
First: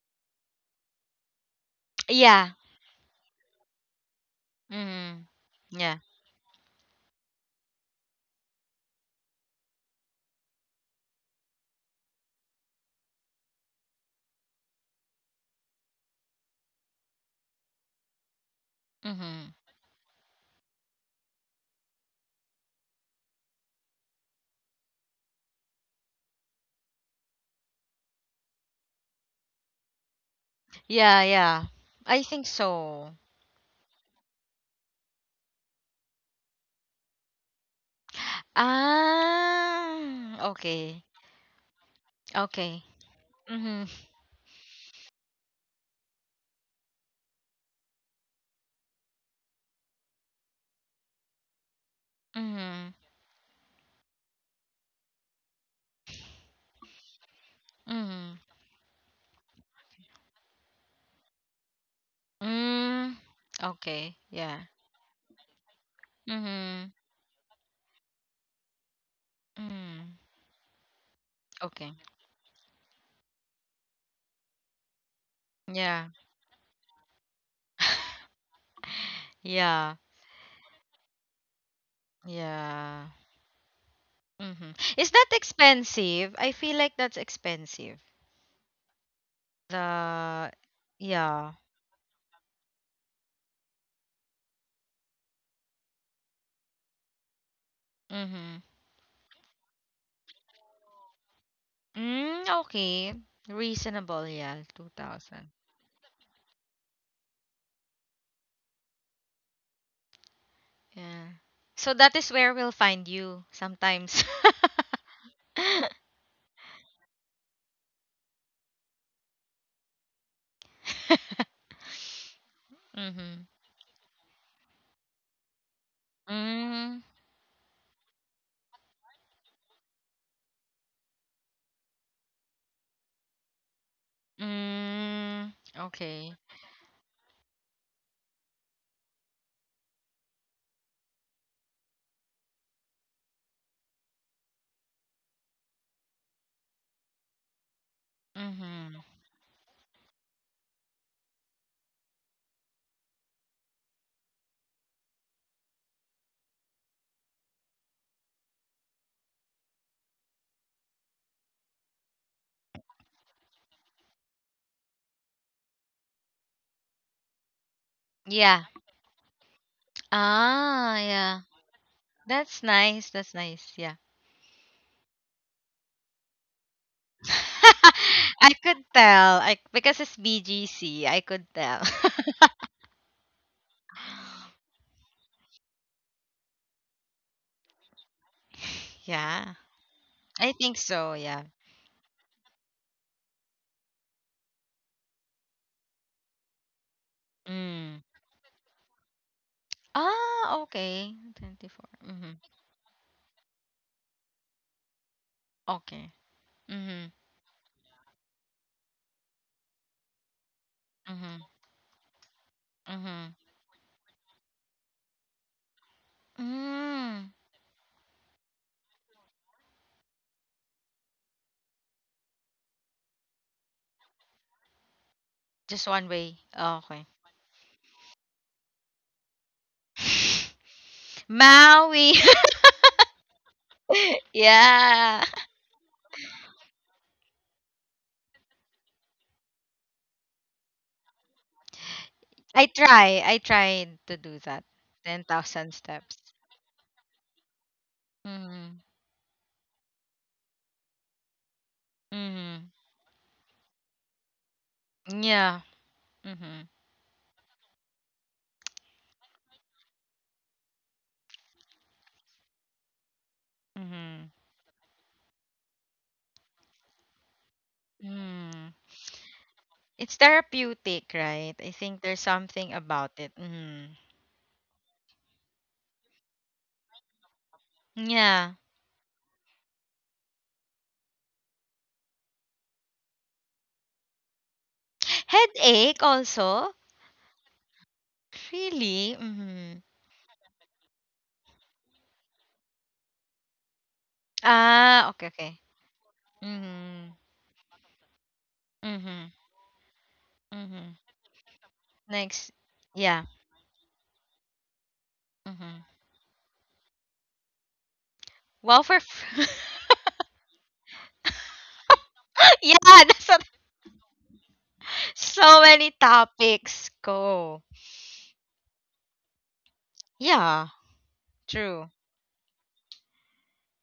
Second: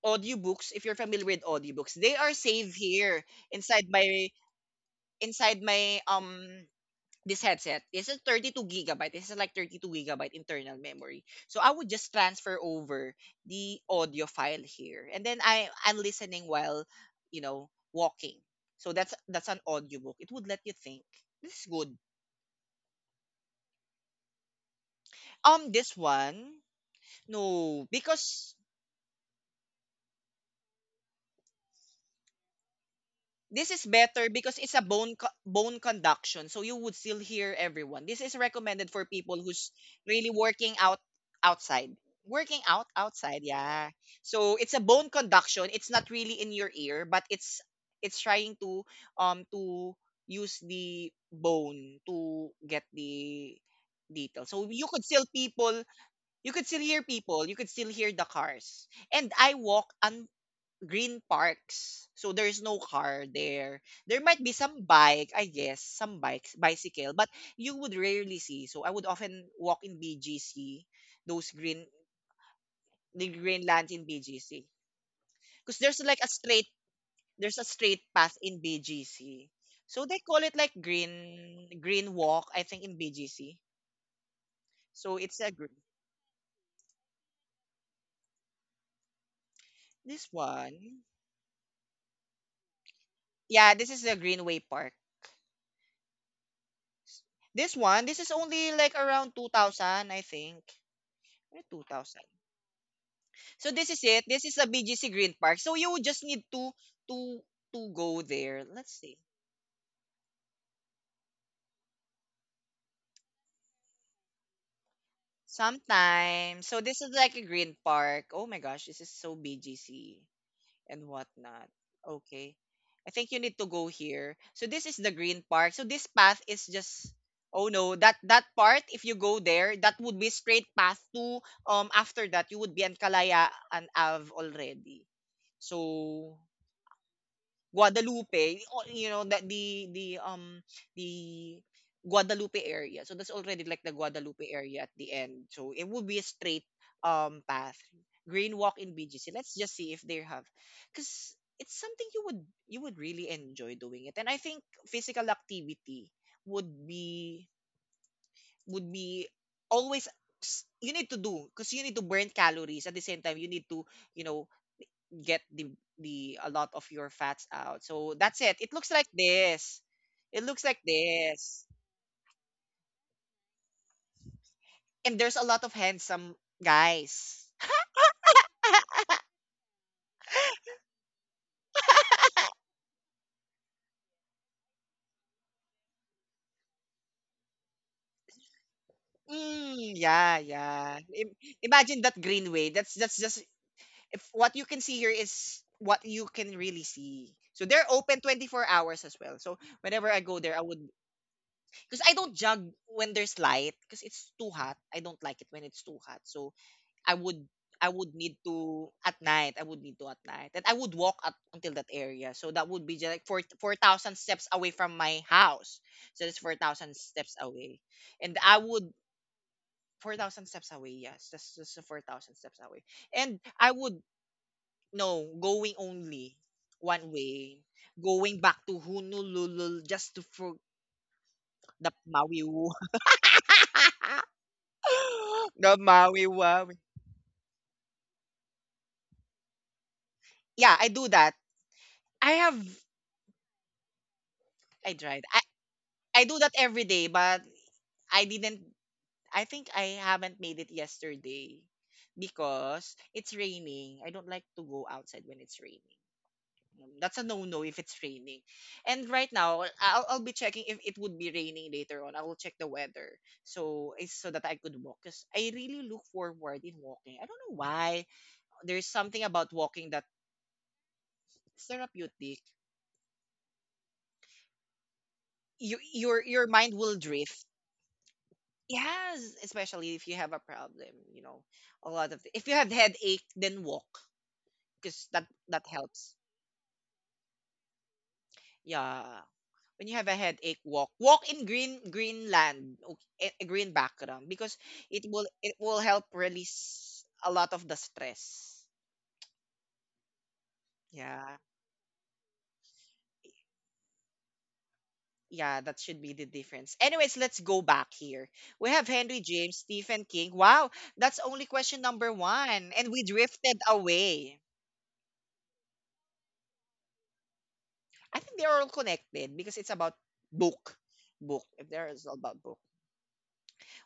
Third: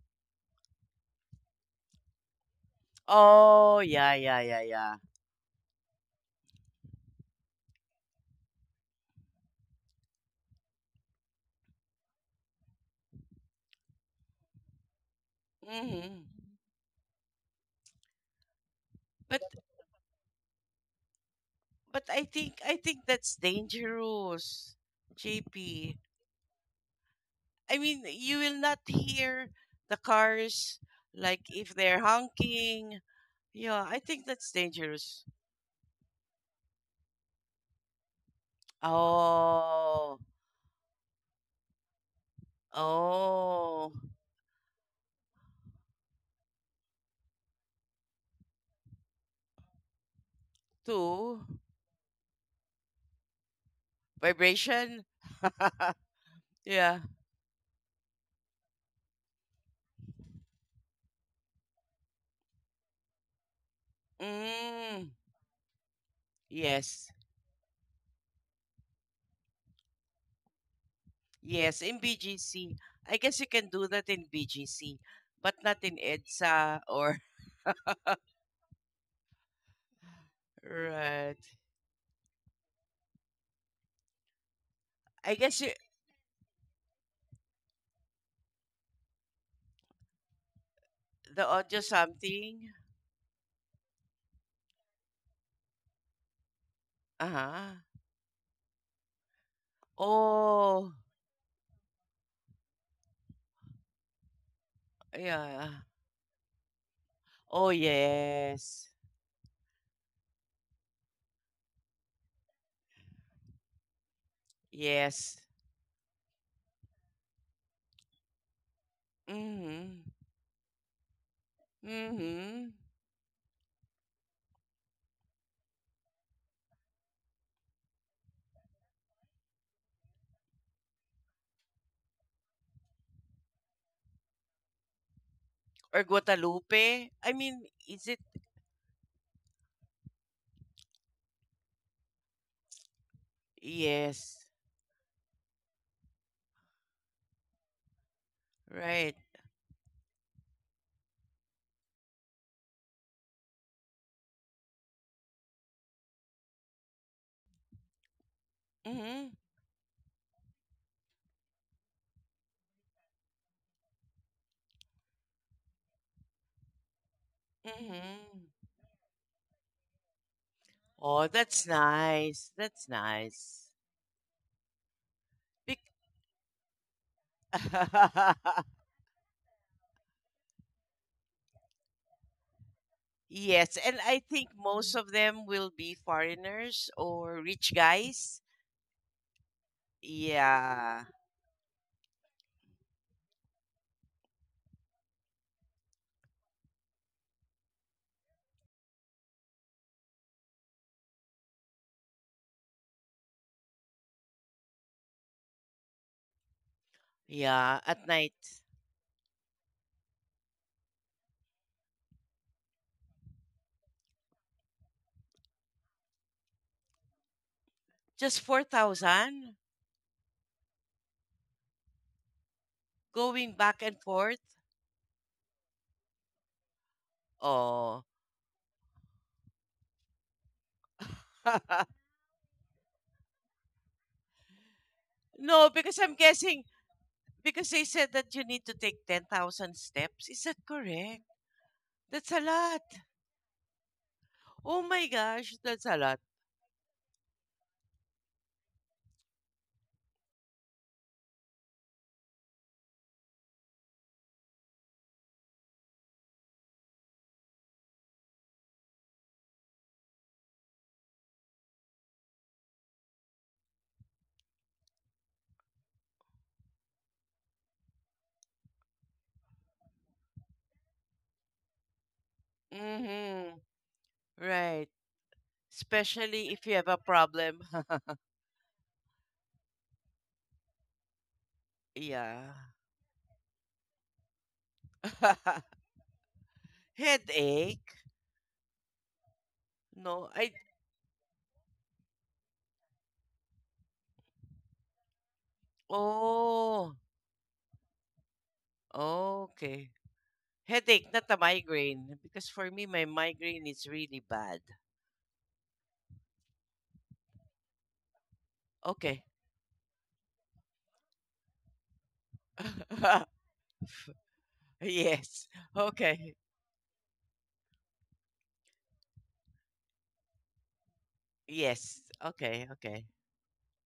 S1: audiobooks if you're familiar with audiobooks. They are
S3: Yeah.
S1: saved here
S2: Oh,
S1: inside my
S2: yeah.
S3: Mm.
S1: inside my
S3: Yeah.
S1: um this headset. This is 32 gigabyte. This is like 32 gigabyte internal memory. So I would just transfer over the audio file here. And then I'm
S2: Hmm.
S1: listening while, walking. So that's
S2: But,
S1: that's
S3: Mhm.
S1: an audiobook. It would let you think. This is good.
S2: I think, that's dangerous,
S1: This
S2: JP.
S1: one,
S2: I
S1: no
S2: mean, you will
S1: because
S2: not hear the cars
S3: Yeah,
S2: like
S3: yeah.
S2: if they're
S3: I think
S2: honking.
S3: so.
S1: this is
S2: Yeah, I think
S1: better
S2: that's
S1: because it's a bone
S2: dangerous.
S1: bone conduction, so you would still hear everyone. This is recommended for people who's
S2: Oh,
S1: really
S3: Ah.
S1: working out
S3: Okay.
S1: outside. Working out
S3: Okay.
S1: outside, yeah.
S3: Mhm.
S2: oh,
S1: So it's a bone conduction. It's not really in your ear, but it's trying to use the
S2: two
S1: bone to get
S3: Mhm.
S1: the detail. So you could
S2: vibration.
S1: you could still
S2: Yeah.
S1: hear people, you could still hear the
S3: Mhm.
S1: cars. And I walk un green parks. So there's no
S3: Mm.
S1: car there.
S3: Okay.
S1: There might be
S3: Yeah.
S1: some
S2: Mm,
S1: bike, I guess, some bikes,
S3: Mhm.
S1: bicycle,
S2: yes.
S1: but you would rarely see. So I would often walk in
S3: Mm.
S1: BGC, those green
S2: Yes,
S3: Okay.
S2: in BGC. I
S1: the
S2: guess you
S1: green
S2: can do
S1: lands in
S2: that in
S1: BGC.
S2: BGC, but
S1: Because
S2: not in
S3: Yeah.
S2: EDSA or
S1: there's a straight path in BGC.
S3: Yeah.
S1: So they call it like
S2: right.
S1: green green walk, I think,
S3: Yeah.
S1: in BGC.
S3: Mm-hmm. Is that
S2: I
S1: So
S2: guess you,
S1: it's a green
S3: expensive? I feel like that's expensive. The
S1: this
S2: the
S3: yeah.
S1: one.
S2: audio something.
S1: Yeah, this is the Greenway Park.
S2: Uh-huh.
S1: This
S3: Mm-hmm.
S1: one, this is only like around 2000,
S2: Oh,
S1: I think.
S3: Mm,
S1: 2000.
S3: okay. Reasonable,
S1: So
S3: yeah.
S1: this is
S3: Two
S1: it. This is the
S3: thousand.
S2: yeah.
S1: BGC Green Park. So you just need to
S2: Oh,
S1: to to
S2: yes.
S1: go there. Let's see.
S3: Yeah. So that is where we'll find you sometimes.
S2: Yes.
S1: Sometime. So this is like a green park. Oh my gosh, this is so
S2: Mhm.
S1: BGC and whatnot.
S2: Mhm.
S1: Okay.
S3: Mm-hmm.
S1: I think you need to go here. So this is the green park. So this path is
S3: Mm,
S1: just, oh no, that part, if you go there, that would be straight path to after that you would be in Kalayaan Ave already.
S3: mm,
S2: Or
S3: okay.
S1: So
S2: Guadalupe. I mean, is it?
S1: Guadalupe, you know that the Guadalupe area. So that's already like the
S2: Yes.
S1: Guadalupe area at the end. So it would be a straight path. Green Walk in
S3: Mm-hmm.
S2: Right.
S1: BGC. Let's just see if they have cuz it's something you would really enjoy doing it. And I think physical activity would be would
S2: Mhm.
S1: be always s- you need to do because you need to burn calories at the same time you need to you know get the a lot of your fats out. So
S2: Mhm.
S1: that's it.
S3: Yeah.
S1: It looks like this. It looks like
S2: Oh,
S3: Yeah.
S2: that's
S1: this.
S2: nice.
S3: That's
S2: That's
S3: nice. That's
S2: nice.
S3: nice. Yeah.
S1: And there's a lot of
S2: Bec-
S1: handsome guys.
S3: I could tell. I because it's BGC, I could tell.
S2: Yes, and I think most of them will be foreigners or rich guys.
S3: Yeah,
S1: Mm, yeah,
S3: I think
S2: Yeah,
S1: yeah.
S3: so, yeah.
S1: Imagine that greenway. That's just if what you can see here is what you can really see. So they're
S3: Mm.
S1: open 24 hours as well. So whenever I go there,
S3: Ah,
S1: I would,
S3: okay. 24.
S1: because I
S3: Mm-hmm.
S1: don't jog when there's light because it's too hot. I don't like it when it's too
S3: Okay.
S1: hot. So
S3: Mm-hmm.
S1: I would
S2: yeah,
S1: I
S2: at
S1: would
S2: night.
S1: need to at night. I would need to at night. And I would walk up
S3: Mm-hmm.
S1: until that area. So that would be just
S3: Mm-hmm.
S1: like four thousand steps away from my house. So it's 4,000
S3: Mm.
S1: steps away.
S2: Just
S1: And I would.
S2: 4,000
S1: 4,000 steps away, yes. That's just 4,000 steps away. And
S2: going
S1: I
S2: back and
S1: would,
S2: forth.
S1: no, going
S3: Just one
S1: only
S3: way. Oh, okay.
S1: one way.
S2: Oh,
S1: Going back to Honolulu just to for the
S3: Maui.
S1: Maui Woo.
S3: Yeah.
S2: no,
S1: The
S2: because I'm
S1: Maui
S2: guessing,
S1: Wowie.
S2: because they said that you need to take 10,000 steps. Is that
S1: Yeah, I do
S2: correct?
S1: that.
S2: That's
S1: I
S2: a
S1: have
S3: I
S2: lot.
S3: try. I tried to do that.
S2: Oh
S1: I
S2: my
S1: tried.
S2: gosh,
S3: 10,000
S2: that's a lot.
S3: steps.
S1: I do that every day, but I didn't.
S3: Mm-hmm.
S1: I think I haven't made it yesterday
S3: Mm-hmm.
S1: because it's raining. I don't like to go outside when it's
S3: Yeah.
S1: raining.
S3: Mm-hmm.
S1: That's a no-no if it's raining. And right now, I'll be checking if it would be raining later on. I will check the weather
S3: Mm-hmm.
S1: so that I could walk because I really look forward in walking. I don't know why.
S3: Mm.
S1: There's something about walking that
S3: It's therapeutic, right? I think there's
S1: therapeutic.
S3: something about it.
S2: Mm-hmm.
S3: Mm.
S2: Right.
S1: Your
S2: Especially if you
S1: mind
S2: have
S1: will
S2: a
S1: drift.
S2: problem.
S3: Yeah.
S1: Yes, especially if you have a problem, you know, a lot of
S2: Yeah.
S1: if you have headache, then walk because that
S3: Headache
S1: helps.
S3: also?
S2: Headache.
S3: Really?
S1: Yeah,
S3: Mm-hmm.
S1: when you have a
S2: No, I,
S1: headache, walk. Walk in green green land, okay, a green background because it
S3: Ah,
S1: will
S3: okay, okay.
S1: it will help
S2: oh,
S1: release
S3: Mm-hmm.
S1: a lot of the stress.
S3: Mm-hmm.
S2: okay. Headache,
S3: Mm-hmm.
S2: not
S1: Yeah.
S2: a migraine, because
S3: Next.
S2: for me, my
S3: Yeah.
S2: migraine is really bad.
S1: Yeah, that
S3: Mm-hmm.
S1: should be the difference. Anyways, let's go back here. We
S3: Well,
S1: have
S3: for
S1: Henry
S2: Okay.
S3: f-
S1: James, Stephen King. Wow, that's only question number one.
S3: yeah,
S1: And we
S3: that's what.
S1: drifted away.
S2: Yes.
S3: So many
S2: Okay.
S3: topics go.
S1: I think they're all connected because it's about
S3: Yeah,
S1: book. Book. If There
S3: true.
S2: Yes.
S1: is all about book.
S2: Okay. Okay.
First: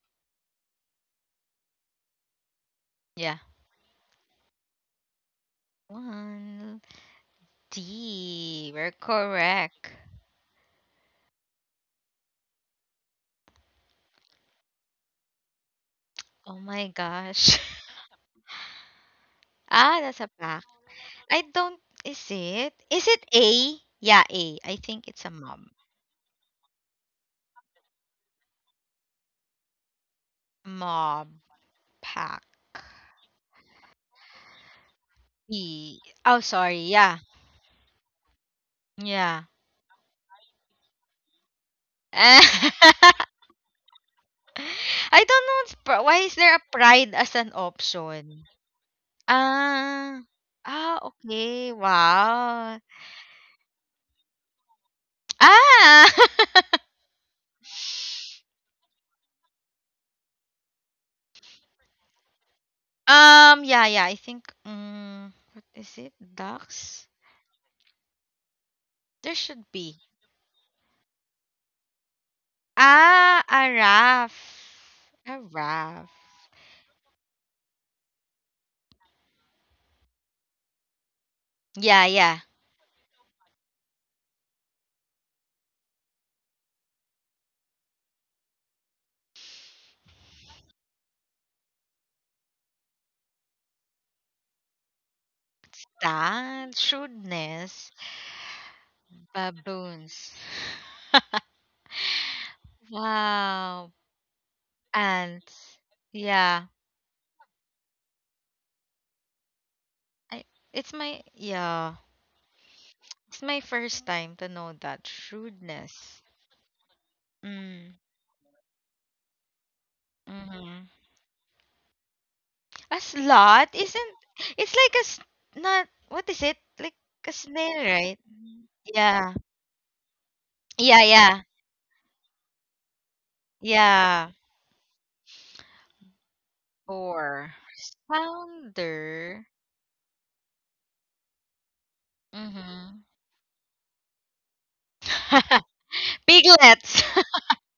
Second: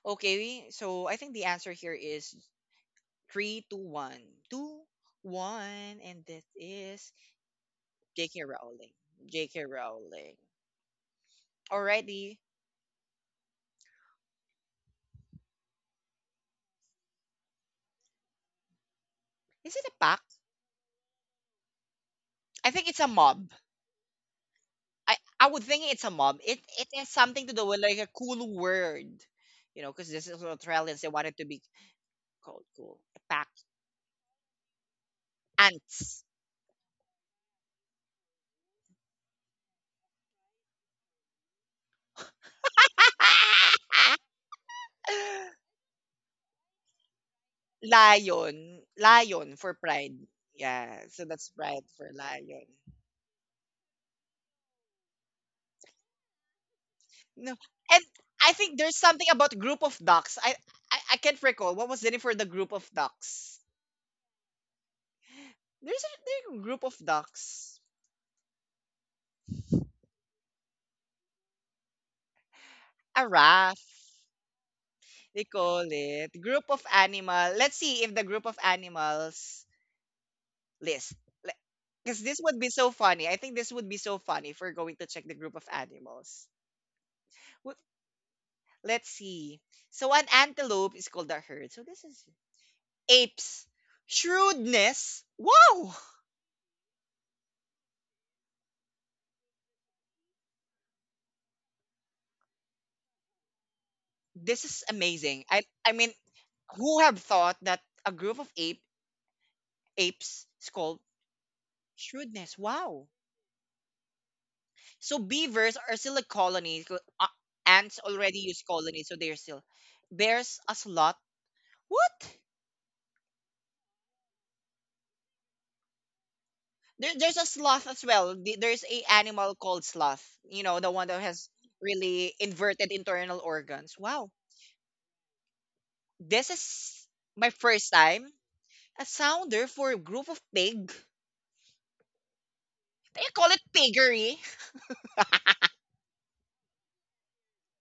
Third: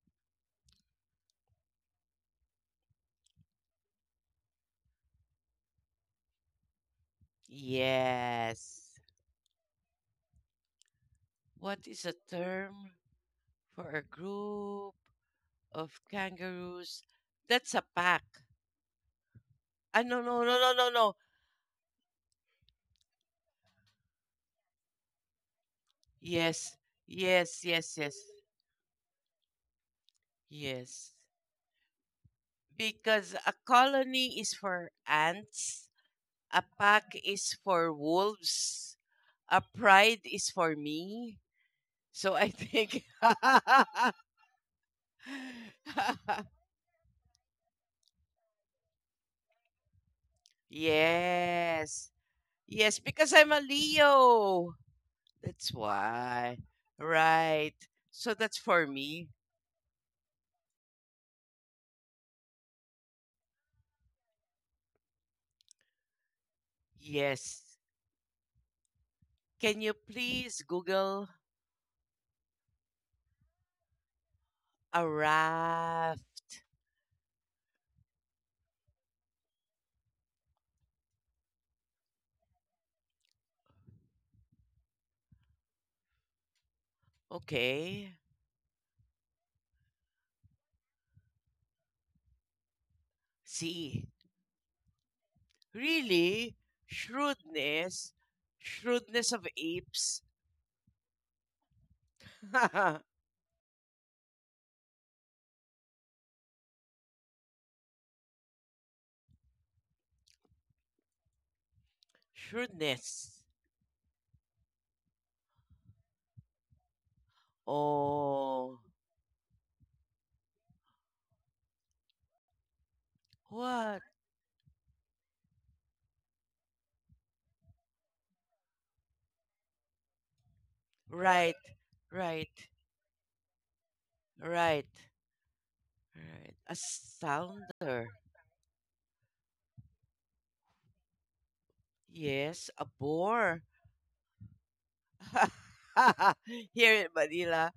S1: Okay, so I think the answer here is
S3: Yeah.
S1: three, two, one. Two, one, and that
S3: One
S1: is J.K.
S3: D. We're
S1: Rowling.
S2: Yes.
S1: J.K.
S3: correct.
S1: Rowling.
S2: What is a
S1: Alrighty.
S2: term for a group of
S3: Oh my
S2: kangaroos?
S3: gosh.
S2: That's a pack.
S1: Is it a
S3: Ah,
S2: Ah,
S3: that's
S1: pack?
S3: a pass.
S2: no.
S3: I don't. Is
S1: I
S3: it?
S1: think it's a
S3: Is it
S1: mob.
S3: A? Yeah, A. I think
S1: I,
S3: it's a
S1: I
S3: mob.
S1: would think it's a mob. It
S2: Yes,
S1: it has something to
S2: yes,
S1: do with like a cool word. You know, because this is what Australians they
S2: Yes.
S3: Mob,
S1: wanted to be
S3: pack.
S1: called cool. A
S2: Because
S1: pack.
S2: a colony is for ants.
S3: B.
S1: Ants.
S3: Oh,
S2: A
S3: sorry.
S2: pack
S3: Yeah.
S2: is for wolves.
S3: Yeah.
S2: A pride is for me. So I think,
S3: I don't know. Why is there a pride as an option?
S1: Lion. Lion for pride.
S3: Ah. Ah,
S1: Yeah. So that's
S3: okay.
S1: pride for
S2: yes.
S1: lion.
S3: Wow.
S2: Yes, because I'm a Leo. That's
S3: Ah.
S2: why.
S1: No.
S2: Right.
S1: And
S2: So
S1: I
S2: that's
S1: think
S2: for
S1: there's something
S2: me.
S1: about group of ducks. I can't recall. What was the name for the group of ducks?
S3: Yeah. Yeah. I think. What is
S1: There's a,
S3: it?
S1: there's a group of
S3: Ducks.
S2: Yes.
S1: ducks.
S3: There should
S2: Can you
S3: be.
S2: please Google
S1: A
S3: Ah, a
S1: raft,
S3: raft.
S2: a
S3: A
S1: they call
S3: raft.
S2: raft?
S1: it. Group of animal. Let's see if the group of animals list.
S3: Yeah,
S1: Because this
S3: yeah.
S1: would be so funny. I think this would be so funny if we're going to check the group of animals. Wh-
S2: Okay.
S1: Let's see. So an antelope is called a herd. So this is apes
S2: See.
S1: shrewdness. Wow,
S2: Really?
S3: That shrewdness.
S2: Shrewdness. Shrewdness of apes.
S3: Baboons. Wow.
S1: this is
S3: And
S1: amazing. I mean,
S3: yeah,
S1: who have thought that a group of ape
S3: I
S1: apes is
S3: it's
S1: called
S3: my
S1: shrewdness? Wow.
S3: it's
S2: Shrewdness.
S3: my first time to know that
S1: So beavers are still a
S3: shrewdness.
S1: colony. Ants
S3: Mm.
S1: already use
S2: Oh,
S1: colony, so they're still. There's a
S3: Mm-hmm.
S1: sloth. What?
S3: A slot
S2: what?
S3: isn't, it's like a not, what is it? Like
S1: There,
S3: a
S1: there's a
S3: snail,
S1: sloth as
S3: right?
S1: well. There's a
S3: Yeah.
S1: animal called sloth. You know, the
S3: Yeah,
S1: one that
S3: yeah.
S1: has
S2: Right,
S1: really
S2: right,
S1: inverted internal organs. Wow.
S3: Yeah.
S2: right,
S1: This
S2: right. A
S1: is my
S3: Or
S1: first
S2: sounder.
S1: time. A
S3: founder.
S1: sounder for a group of pig?
S2: Yes, a
S3: Mhm.
S1: They call it
S2: bore.
S1: piggery.
S2: Here
S3: Piglets.
S2: in Manila.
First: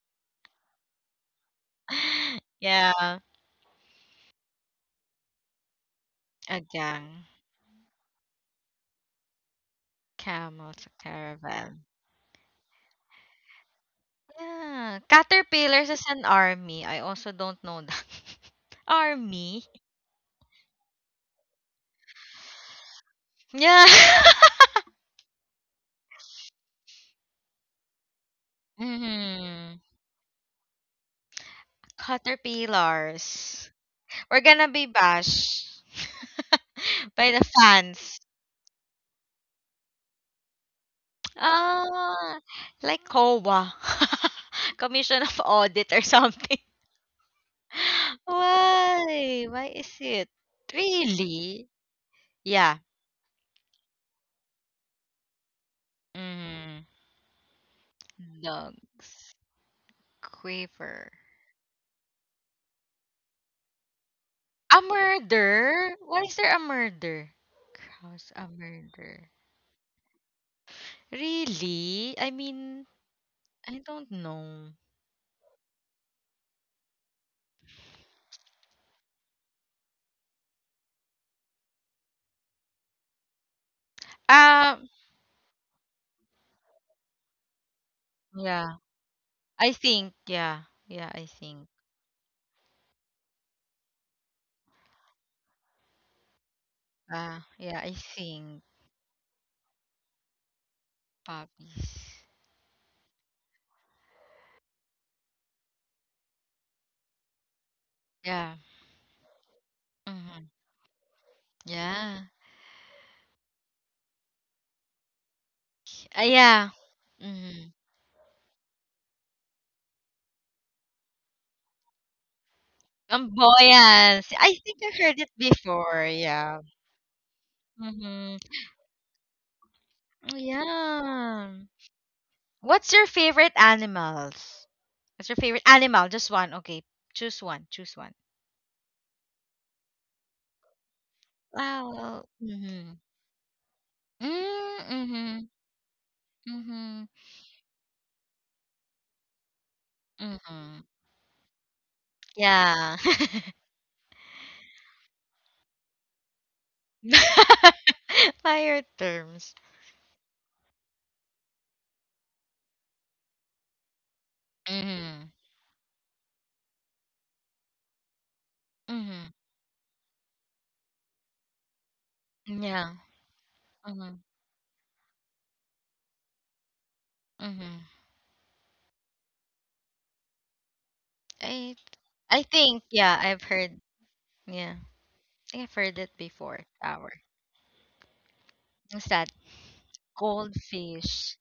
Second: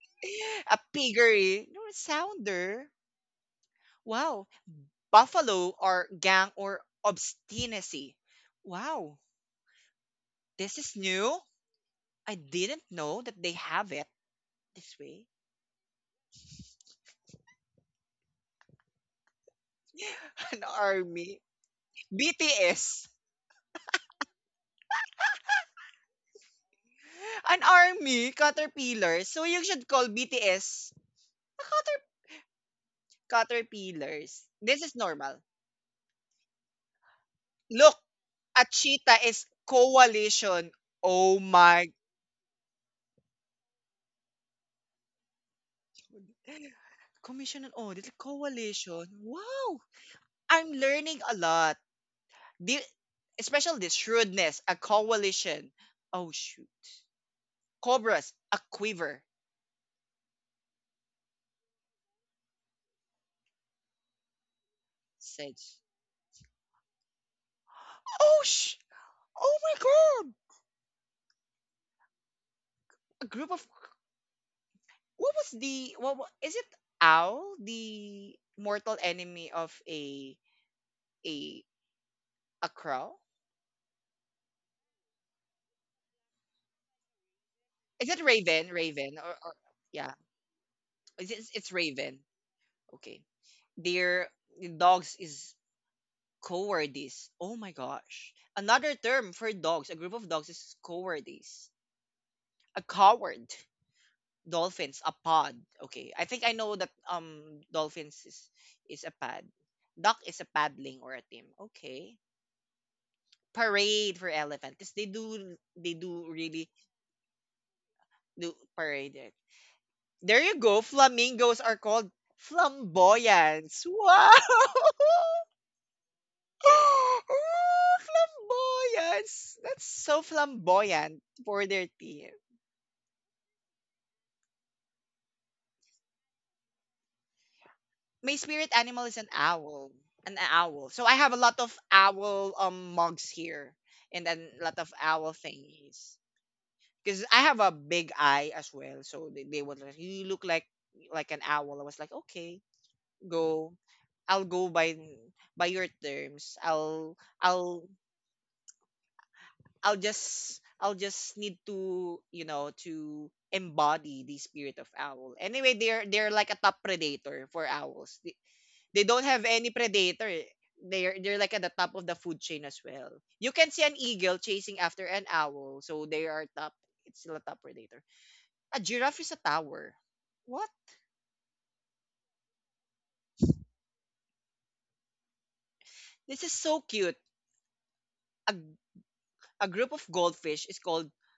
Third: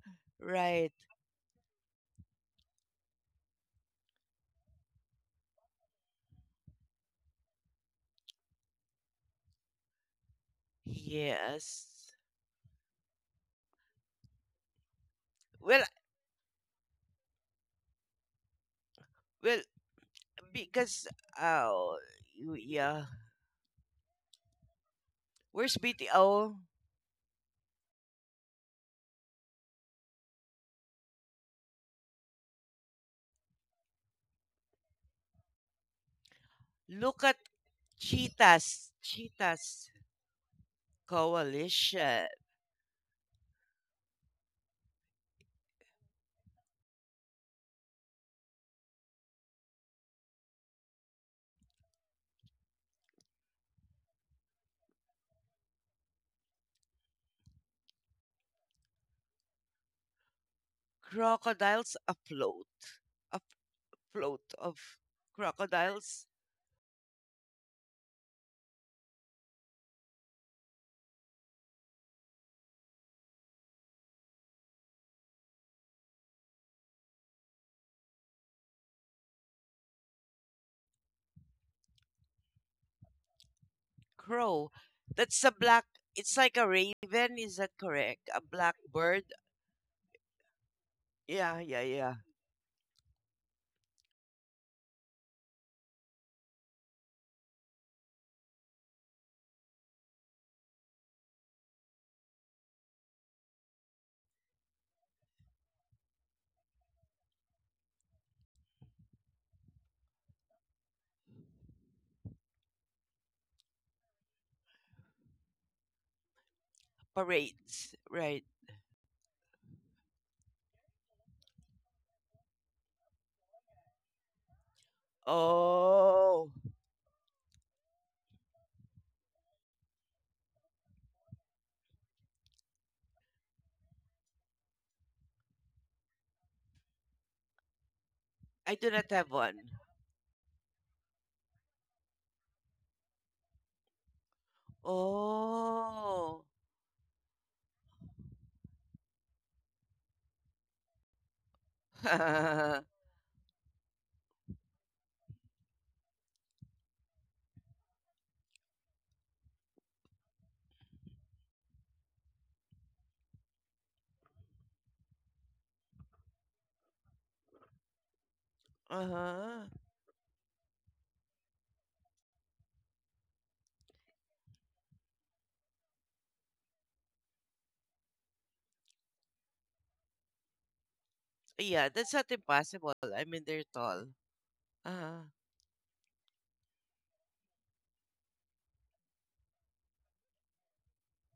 S1: A
S2: Right.
S1: piggery. No, a sounder.
S3: Yeah,
S1: Wow. Buffalo or gang
S3: a
S1: or
S3: gang.
S1: obstinacy. Wow. This
S3: Camels, a
S1: is new.
S3: caravan.
S2: Yes.
S1: I didn't know that they have it this
S3: Yeah,
S1: way.
S2: Well,
S3: caterpillars is an army. I also don't know that.
S2: well,
S3: Army.
S1: An
S2: because
S1: army.
S2: oh, yeah.
S1: BTS.
S3: Yeah.
S2: Where's BTO?
S1: An army caterpillars. So you
S3: Mhm.
S1: should call BTS cater-
S3: Caterpillars. We're
S1: caterpillars.
S3: gonna
S1: This
S3: be
S1: is normal.
S3: bashed
S2: Look
S3: by
S2: at
S3: the
S1: Look,
S3: fans.
S1: a
S2: cheetahs.
S1: cheetah is
S2: Cheetahs
S1: coalition. Oh my.
S2: coalition.
S3: Ah, like COA. Commission of Audit or something.
S1: Commission and Audit Coalition.
S3: Why? Why
S1: Wow!
S3: is it?
S1: I'm learning a
S3: Really?
S1: lot.
S3: Yeah.
S1: The, especially this shrewdness, a coalition. Oh, shoot.
S3: Mm.
S1: Cobras, a quiver,
S3: Dogs. Quiver.
S2: Crocodiles afloat. Float
S3: A
S2: of
S1: Sage.
S3: murder? Why
S2: crocodiles,
S3: is there a murder? Crows,
S1: Oh,
S3: a murder.
S1: oh my god!
S3: Really? I mean,
S1: A group of.
S3: I don't know.
S1: What was the. Is it Owl, the mortal enemy of a. a crow?
S2: crow.
S3: Um,
S2: That's a black. It's like a raven. Is that
S1: Is it
S2: correct? A
S1: Raven?
S3: yeah,
S2: black
S1: Raven.
S2: bird.
S1: Or
S3: I
S1: yeah.
S3: yeah, yeah, I
S1: It's, it's
S2: Yeah,
S3: think.
S1: it's
S2: yeah.
S1: Raven. Okay. Their dogs is Cowardice. Oh my
S3: Yeah, I
S1: gosh.
S3: think
S1: Another term for dogs, a group of dogs is cowardice.
S3: puppies.
S1: A coward. Dolphins, a pod. Okay. I think I know that dolphins is
S3: Yeah,
S1: is a pad. Duck is
S3: mm-hmm.
S1: a paddling or a team. Okay.
S3: Yeah,
S1: Parade for elephant. Because they do they do
S3: yeah,
S1: really
S3: mm-hmm.
S2: Parades. Right.
S1: do parade it. There you go. Flamingos are called flamboyants.
S3: Flamboyance.
S1: Wow!
S3: I think I heard it before,
S2: Oh,
S3: yeah.
S1: Oh,
S3: Mm-hmm.
S1: flamboyance. That's so
S3: Oh,
S1: flamboyant
S3: yeah.
S1: for their team.
S3: What's your favorite animals? What's your favorite animal? Just one. Okay. Choose one. Choose one.
S1: My spirit
S2: I do
S1: animal
S2: not
S1: is an
S2: have one.
S1: owl. An owl. So I have a lot of
S3: Wow.
S1: owl
S3: Mm-hmm.
S1: mugs here and then a lot of owl
S3: Mm-hmm.
S1: thingies.
S2: Oh.
S3: Mm-hmm.
S1: Because I have a big eye as well. So they would like, you look like
S3: Mm-hmm.
S1: like an owl. I was like, okay,
S2: Uh-huh.
S3: Yeah.
S1: go. I'll go by your terms. I'll
S3: Higher terms.
S1: I'll just need to you know to embody the spirit of
S3: Mm-hmm.
S1: owl. Anyway, they're like a top predator for owls. They don't
S3: Mm-hmm.
S1: have any predator. They're like at the top of the food chain as
S3: Yeah.
S1: well. You can see an
S3: Mm-hmm.
S1: eagle chasing after an owl, so they are top. It's still a top
S3: Mm-hmm.
S1: predator. A giraffe is a tower. What?
S3: I
S2: Yeah, that's not
S3: I think,
S2: impossible.
S3: yeah,
S2: I
S3: I've
S2: mean, they're
S3: heard
S2: tall.
S3: yeah. I
S2: Uh-huh.
S3: think I've heard it
S1: This is
S3: before.
S1: so
S3: Our.
S1: cute. A
S3: What's that?
S1: a group of goldfish is called
S3: Goldfish.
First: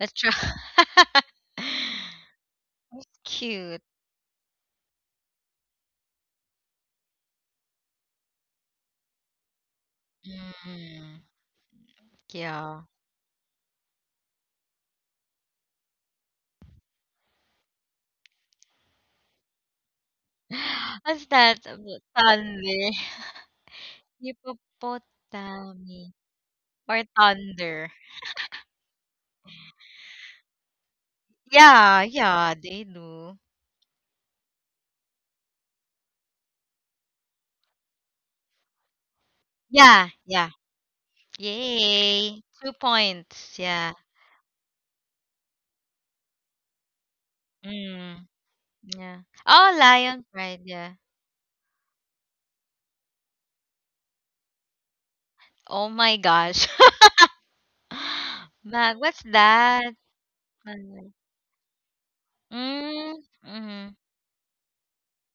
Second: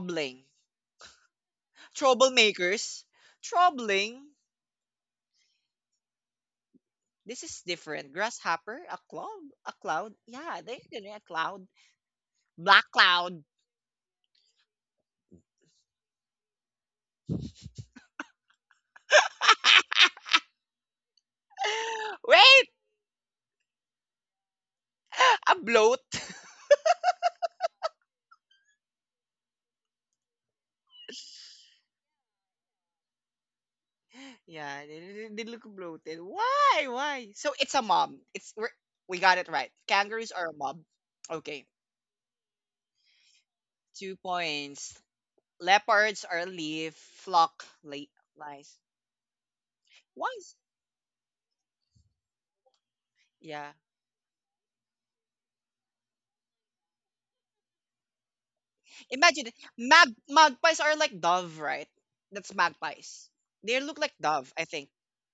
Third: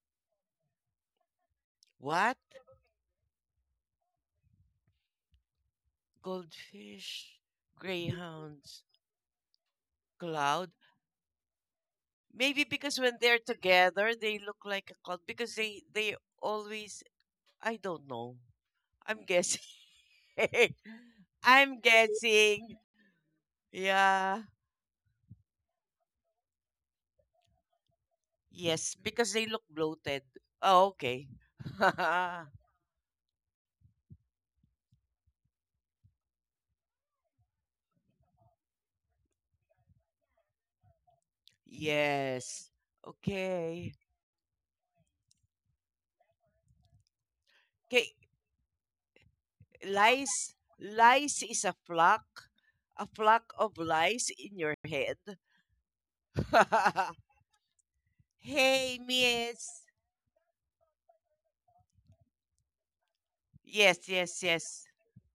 S3: Let's try. That's
S2: What?
S1: Troublemakers.
S3: cute.
S1: Troubling.
S2: Goldfish,
S1: This is different.
S2: greyhounds,
S1: Grasshopper, a cloud, a cloud. Yeah,
S2: cloud.
S1: there you go. A
S3: Mm.
S1: cloud,
S2: Maybe
S3: Yeah.
S1: black
S2: because when they're
S1: cloud.
S2: together, they look like a cult because they always, I don't know. I'm guessing.
S3: What's that?
S2: I'm
S1: Wait,
S2: guessing.
S3: Thunder.
S2: Yeah.
S1: a bloat.
S3: Hippopotami. Or thunder.
S2: Yes, because they look bloated. Oh, okay.
S3: Yeah, yeah, they do.
S1: yeah, they look bloated. Why? Why? So it's a mob. We got it right.
S3: Yeah,
S1: Kangaroos
S3: yeah.
S1: are a mob. Okay,
S3: Yay.
S2: Yes.
S3: 2 points.
S2: Okay.
S3: Yeah.
S1: 2 points. Leopards are leaf flock
S2: Okay.
S3: Mm,
S1: lice.
S3: yeah. Oh, lion
S1: Why?
S2: Lice.
S3: pride. Yeah.
S2: Lice is a flock. A flock
S1: Yeah.
S2: of lice in your head.
S3: Oh my gosh.
S2: Hey,
S3: Mag, what's
S1: Imagine it.
S2: miss.
S3: that?
S1: Magpies are
S3: Mag.
S1: like dove, right? That's
S3: Mm,
S1: magpies. They
S3: mm-hmm,
S1: look
S2: Yes,
S1: like dove, I
S2: yes.
S1: think.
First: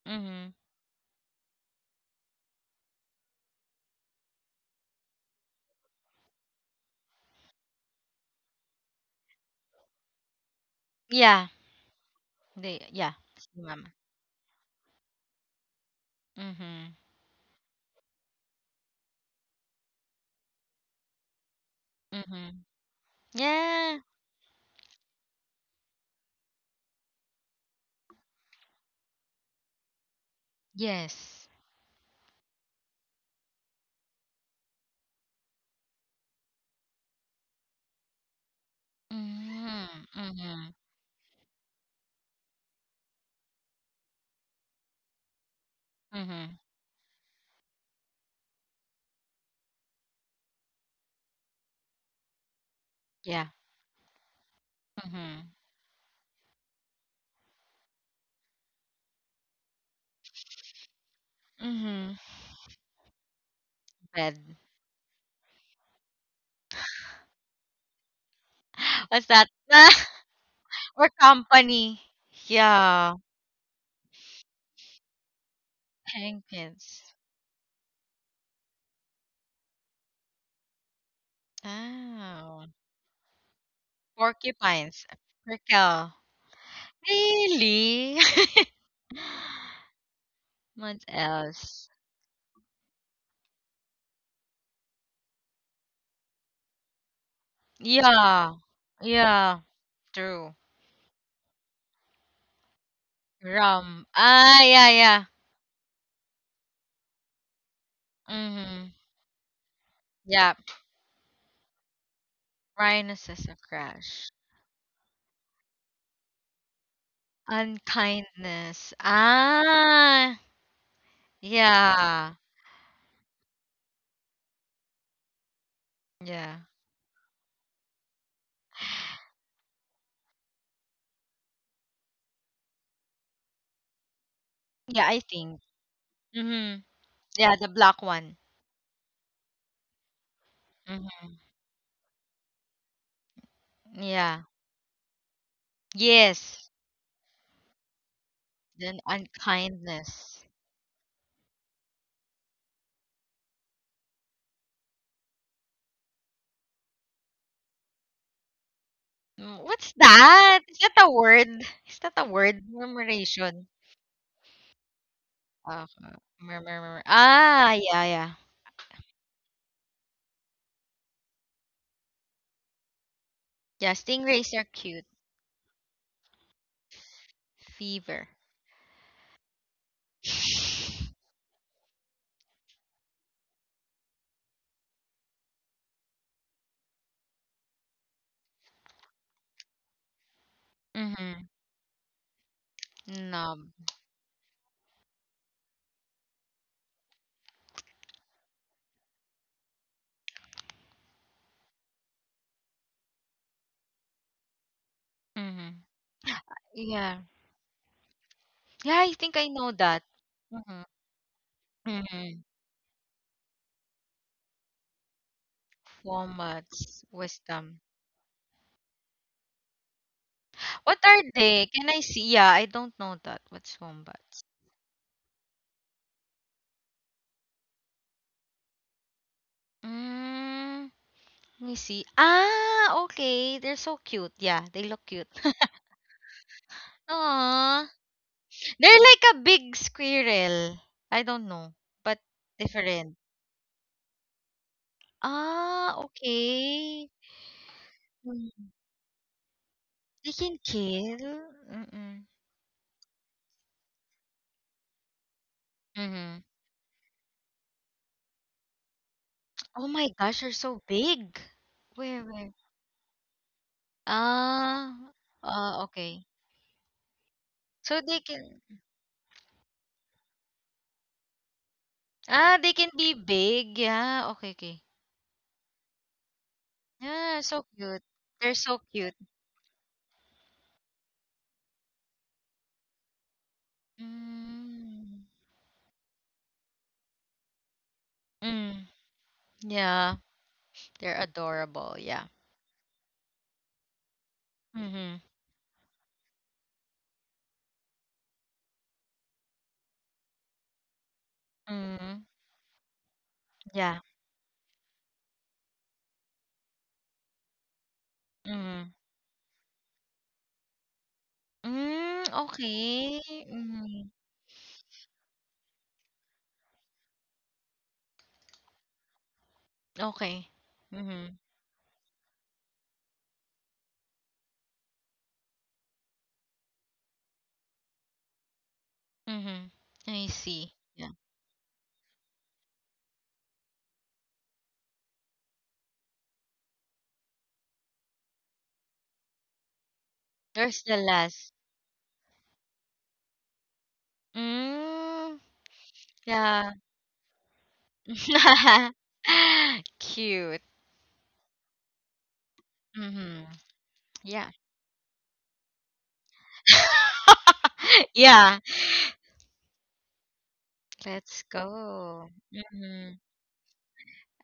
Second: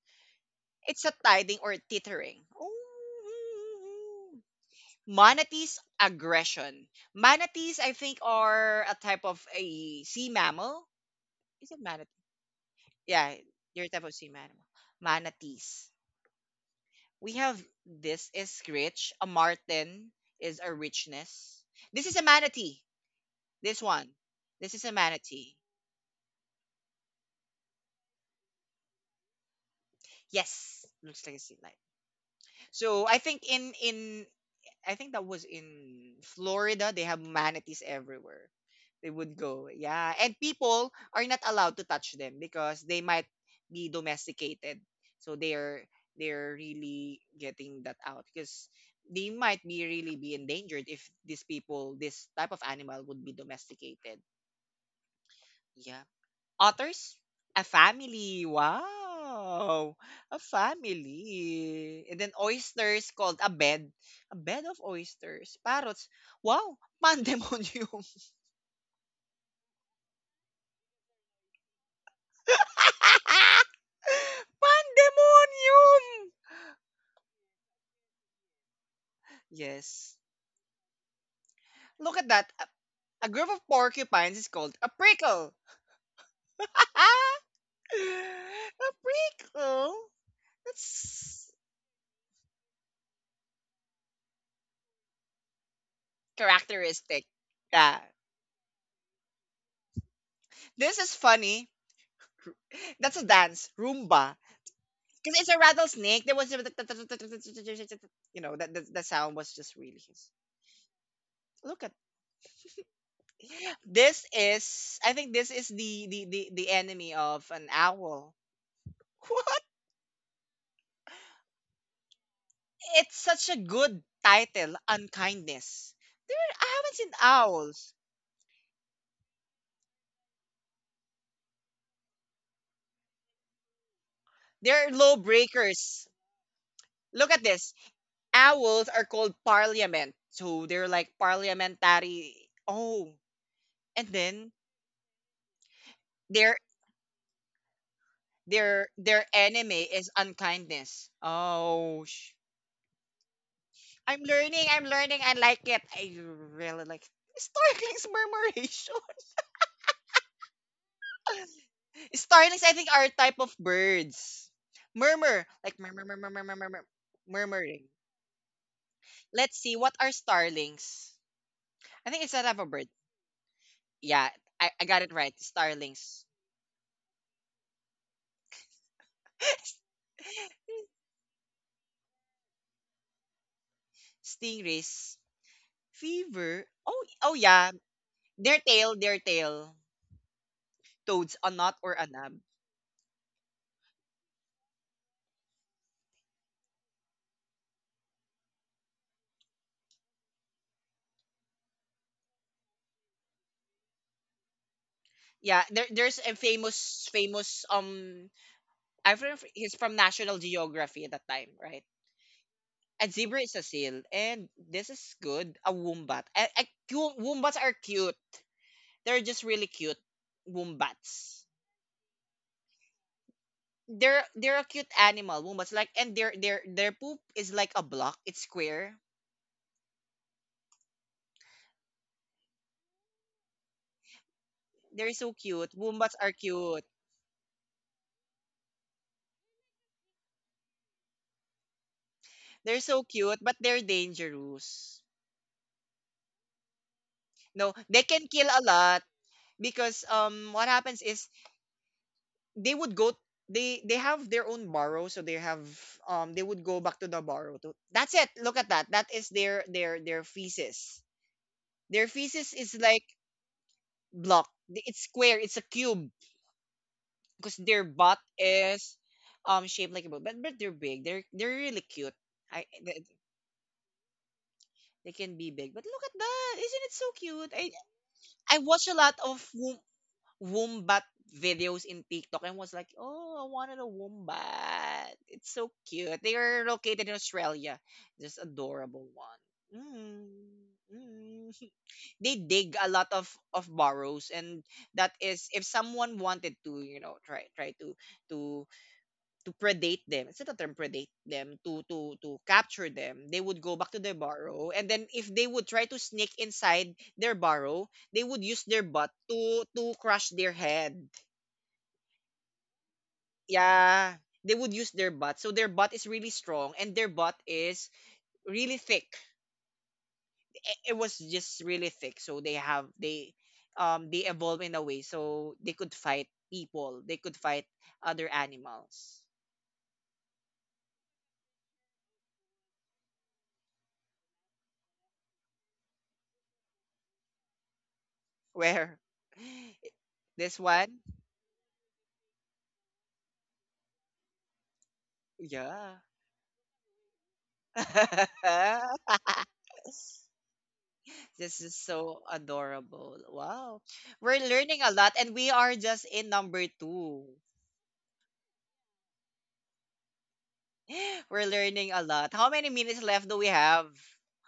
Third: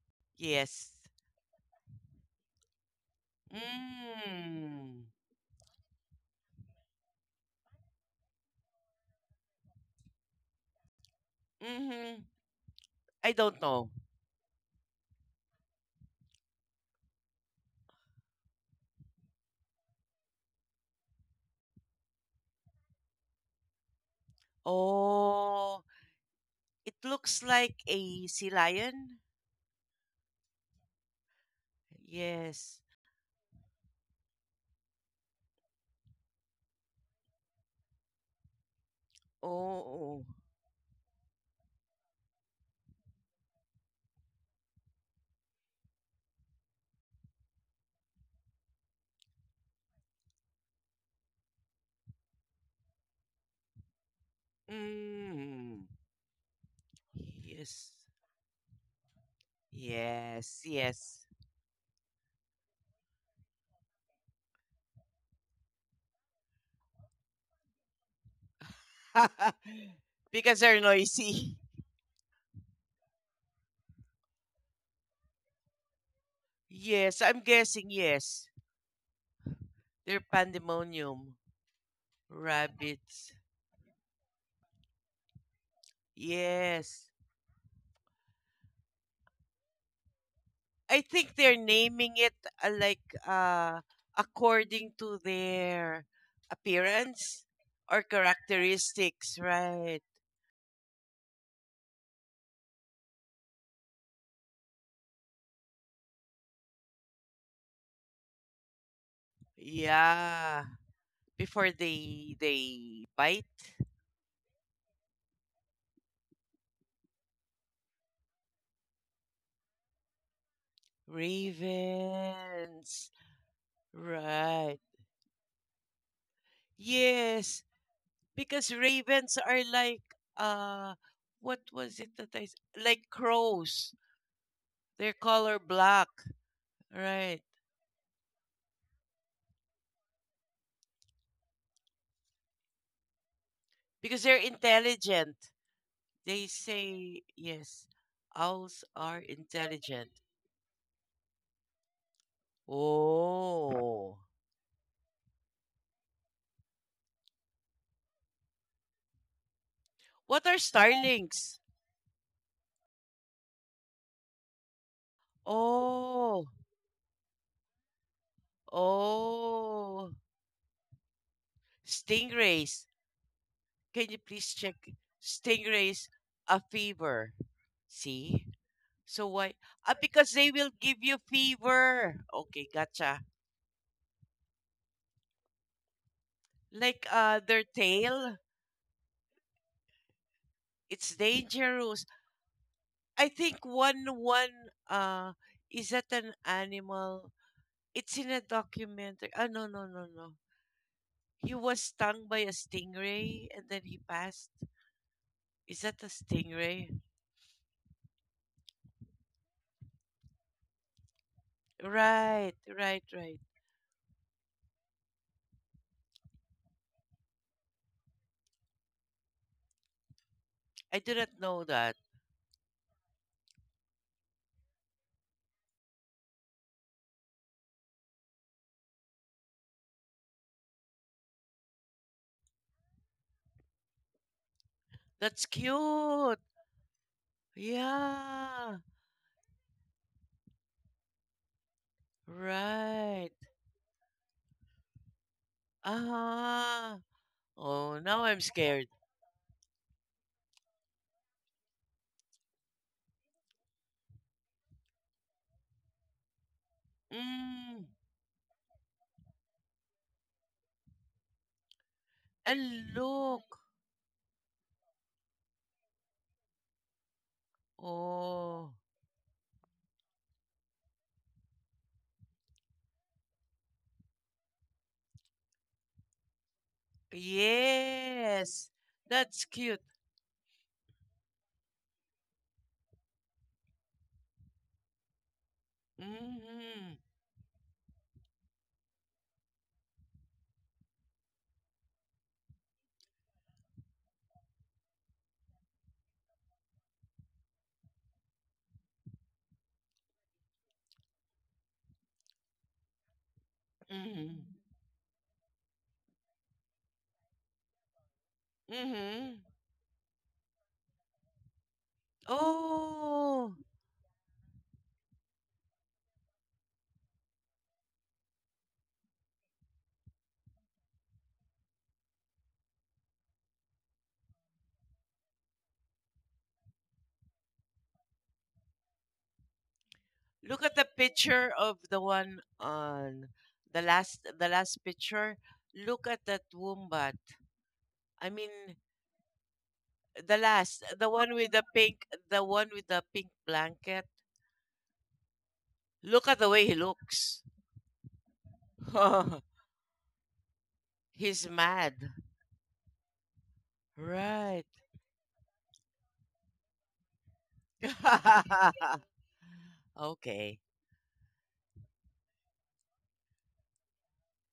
S3: mm-hmm.
S2: Yes.
S1: It's a tithing or teetering. Oh.
S2: Mm.
S1: Manatees aggression. Manatees, I think, are a type of a sea mammal.
S3: Yeah.
S1: Is it manatee?
S2: Mhm.
S3: They, yeah.
S2: I
S1: Yeah,
S3: Si
S2: don't
S1: you're a
S2: know.
S3: mama.
S1: type of sea mammal. Manatees.
S3: Mm-hmm,
S1: We have this is rich. A marten is a richness. This is a
S3: mm-hmm.
S1: manatee. This
S3: Yeah.
S1: one. This is a manatee.
S2: Oh, it looks like a sea lion.
S1: Yes, looks like a
S3: Yes.
S1: sea lion.
S2: Yes.
S1: So I think that was in Florida. They have manatees everywhere. They would go.
S3: Mhm,
S1: Yeah.
S2: Oh.
S1: And
S3: mhm,
S1: people are not allowed to touch them because they might be domesticated. So they're
S3: mhm.
S1: really getting that out because they might be really be endangered if these people this type of animal would be
S3: Yeah.
S1: domesticated.
S3: Mhm.
S2: Mm.
S1: Yeah, otters? A
S2: Yes.
S1: family. Wow. A
S2: Yes. Yes.
S1: family.
S3: Mm-hmm.
S1: And then oysters called a bed. A
S3: Bed.
S1: bed of oysters. Parrots. Wow. Pandemonium.
S3: What's that?
S2: Because they're
S3: Or
S2: noisy.
S3: company. Yeah.
S1: Pandemonium.
S3: Penguins.
S2: Yes, I'm guessing yes. They're
S1: Yes.
S2: pandemonium,
S1: Look at that. A
S3: Oh.
S2: rabbits.
S1: a group of porcupines is called a
S3: Porcupines.
S1: prickle.
S3: Prickle.
S2: Yes.
S1: a
S3: Really?
S1: prickle.
S2: I
S3: What
S2: think
S1: That's
S2: they're
S3: else?
S2: naming it like according to their
S1: characteristic.
S2: appearance or
S1: Yeah.
S3: Yeah.
S2: characteristics,
S3: Yeah.
S2: right?
S3: True.
S1: This is funny. That's a dance,
S3: Rum.
S1: Roomba.
S3: Ah, yeah, yeah.
S1: Because it's a rattlesnake. There was a, that the,
S3: Mm-hmm.
S1: the sound was just really his.
S2: Yeah,
S3: Yeah.
S2: before
S1: Look at
S2: they bite
S3: Rhinoceros
S1: this
S3: crash.
S1: is, I think, this is the enemy of an owl.
S3: Unkindness.
S1: What?
S3: Ah. Yeah,
S2: ravens,
S1: It's such a good
S2: right?
S1: title, unkindness. There,
S3: yeah.
S1: I haven't seen
S2: Yes,
S1: owls.
S2: because ravens are like uh what was it that like crows.
S1: They're
S2: They're
S3: Yeah,
S1: low
S3: I
S2: color
S3: think.
S2: black,
S1: breakers.
S3: Mhm.
S1: Look
S2: right?
S1: at
S3: Yeah, the
S1: this.
S3: black one.
S1: Owls are called parliament, so they're like
S3: Mhm.
S1: parliamentary. Oh, and
S2: Because they're
S3: Yeah.
S1: then
S2: intelligent. They
S1: they're
S3: Yes.
S2: say, yes, owls
S3: Then
S2: are
S1: their enemy
S2: intelligent.
S1: is
S3: unkindness.
S1: unkindness. Oh, sh-
S2: Oh.
S1: I'm learning. I'm learning. I like it. I really like starlings murmuration.
S3: Mm, what's
S2: What are
S3: that? Is that a word?
S2: starlings?
S3: Is that a
S1: starlings,
S3: word?
S1: I think, are a type of
S3: Murmuration.
S1: birds. Murmur, like
S3: Uh,
S1: murmur, murmur,
S2: Oh,
S1: murmur,
S3: murmur,
S1: murmur,
S3: murmur. Ah,
S1: murmuring.
S3: yeah, yeah.
S1: Let's see what
S2: oh,
S1: are starlings. I think it's a type of
S2: stingrays.
S1: bird.
S3: Yeah,
S2: Can you
S1: Yeah,
S2: please
S3: stingrays are
S1: I,
S2: check
S1: I got
S3: cute.
S1: it right.
S2: stingrays,
S1: Starlings.
S2: a fever?
S3: Fever.
S2: See? So why? Ah, because they will give you fever. Okay, gotcha.
S1: Stingrays. Fever.
S2: Like
S1: Oh, oh
S2: their
S1: yeah.
S2: tail,
S1: Their tail, their tail.
S2: it's
S1: Toads,
S3: Mm-hmm.
S1: a knot or
S2: dangerous.
S1: a nub.
S2: I think
S3: Numb.
S2: one is that an animal? It's in a documentary. Ah, no. He was stung by a stingray and then he passed. Is
S1: Yeah,
S3: Mm-hmm.
S1: there,
S2: that a
S1: there's a
S2: stingray?
S1: famous
S3: Yeah.
S1: famous um
S3: Yeah, I
S1: I
S3: think
S1: forgot
S3: I
S1: if
S3: know
S1: he's from
S3: that.
S1: National
S3: Mm-hmm.
S1: Geography at that time, right?
S3: Mm-hmm.
S2: Right,
S1: And
S2: right.
S1: zebra is a seal, and this is good. A wombat.
S3: Walnuts.
S1: Wombats are
S3: Wisdom.
S1: cute. They're just really cute
S2: I
S3: What are
S2: didn't
S1: wombats.
S2: know
S3: they?
S2: that.
S3: Can I see? Yeah, I don't know that. What's
S1: They're
S3: wombats?
S1: they're a cute animal. Wombats like, and their poop is like a block. It's square.
S3: Mm, let me see. Ah, okay. They're so cute. Yeah, they look
S1: They're
S3: cute.
S2: That's
S1: so cute. Wombats
S2: cute.
S1: are cute.
S3: Aww.
S2: Yeah.
S3: They're like a big squirrel. I don't know, but
S1: They're so
S3: different.
S2: Right.
S1: cute, but they're dangerous.
S3: Ah,
S2: Ah.
S3: okay.
S1: No,
S2: Oh,
S1: they
S2: now I'm
S1: can kill a
S3: Mm.
S2: scared.
S1: lot because
S3: They can
S1: what happens
S3: kill?
S1: is
S3: Mm-mm.
S1: they would go. They have their own borrow, so they have
S3: Mm-hmm.
S1: they would go back to the borrow
S2: Mm.
S1: to that's it. Look at that, that is their
S3: Oh
S1: their
S3: my
S1: their
S3: gosh, they're so
S1: feces.
S3: big.
S1: Their
S3: Where, where?
S1: feces is
S2: And
S1: like
S2: look.
S1: block, it's
S3: Ah,
S1: square, it's a cube,
S3: okay.
S1: because their
S3: So
S1: butt
S3: they can,
S2: Oh.
S1: is shaped like a boat, but they're big, they're really cute.
S3: ah,
S1: I
S3: they can
S1: they,
S3: be big. Yeah, okay, okay.
S1: they can be big, but look at that, isn't it so
S3: Yeah,
S1: cute?
S3: so
S1: i
S3: cute. They're
S1: i
S2: Yes.
S3: so
S1: watch a
S3: cute.
S1: lot
S2: That's
S1: of
S2: cute.
S1: wombat videos in TikTok and was like, "Oh, I wanted a wombat.
S3: Mm.
S1: It's so cute. They are
S2: Mm-hmm.
S1: located in Australia. Just
S3: Mm.
S1: adorable one."
S3: Yeah,
S1: Mm,
S3: they're
S1: mm.
S3: adorable. Yeah.
S1: They dig a lot of burrows, and that
S3: Mm-hmm.
S1: is if someone wanted to, you know, try try to to predate them. Is it a term predate them?
S3: Mm-hmm.
S1: To capture them, they would go back to
S3: Yeah.
S1: their
S2: Mm-hmm.
S1: burrow, and then if they would try to sneak inside their burrow, they would use their
S3: Mm-hmm.
S1: butt
S2: Mm-hmm.
S1: to crush their head.
S3: Mm, okay.
S2: Oh,
S3: Mm-hmm.
S1: Yeah, they would use their butt. So their butt is really strong, and their butt is really thick.
S3: Okay.
S1: I- It was
S3: Mm-hmm.
S1: just really thick. So they have they evolve in a way so they could fight people. They could fight other animals.
S3: Mm-hmm. I
S2: look at
S3: see.
S2: the
S3: Yeah.
S2: picture of the one on the last picture. Look at that wombat. I mean,
S1: Where this
S3: There's
S1: one
S3: the
S2: the one with the
S3: last.
S2: pink, the one with the pink blanket.
S3: Mm.
S1: Yeah.
S2: Look at the way he
S3: Yeah.
S2: looks.
S3: Cute.
S2: He's
S1: This is
S2: mad.
S1: so adorable.
S3: Mm-hmm.
S1: Wow. We're
S3: Yeah.
S2: Right.
S1: learning a lot and we are just in number two.
S3: Yeah.
S2: Okay.
S1: We're
S3: Let's
S1: learning a lot.
S3: go.
S1: How many minutes
S3: Mm-hmm.
S1: left do we have?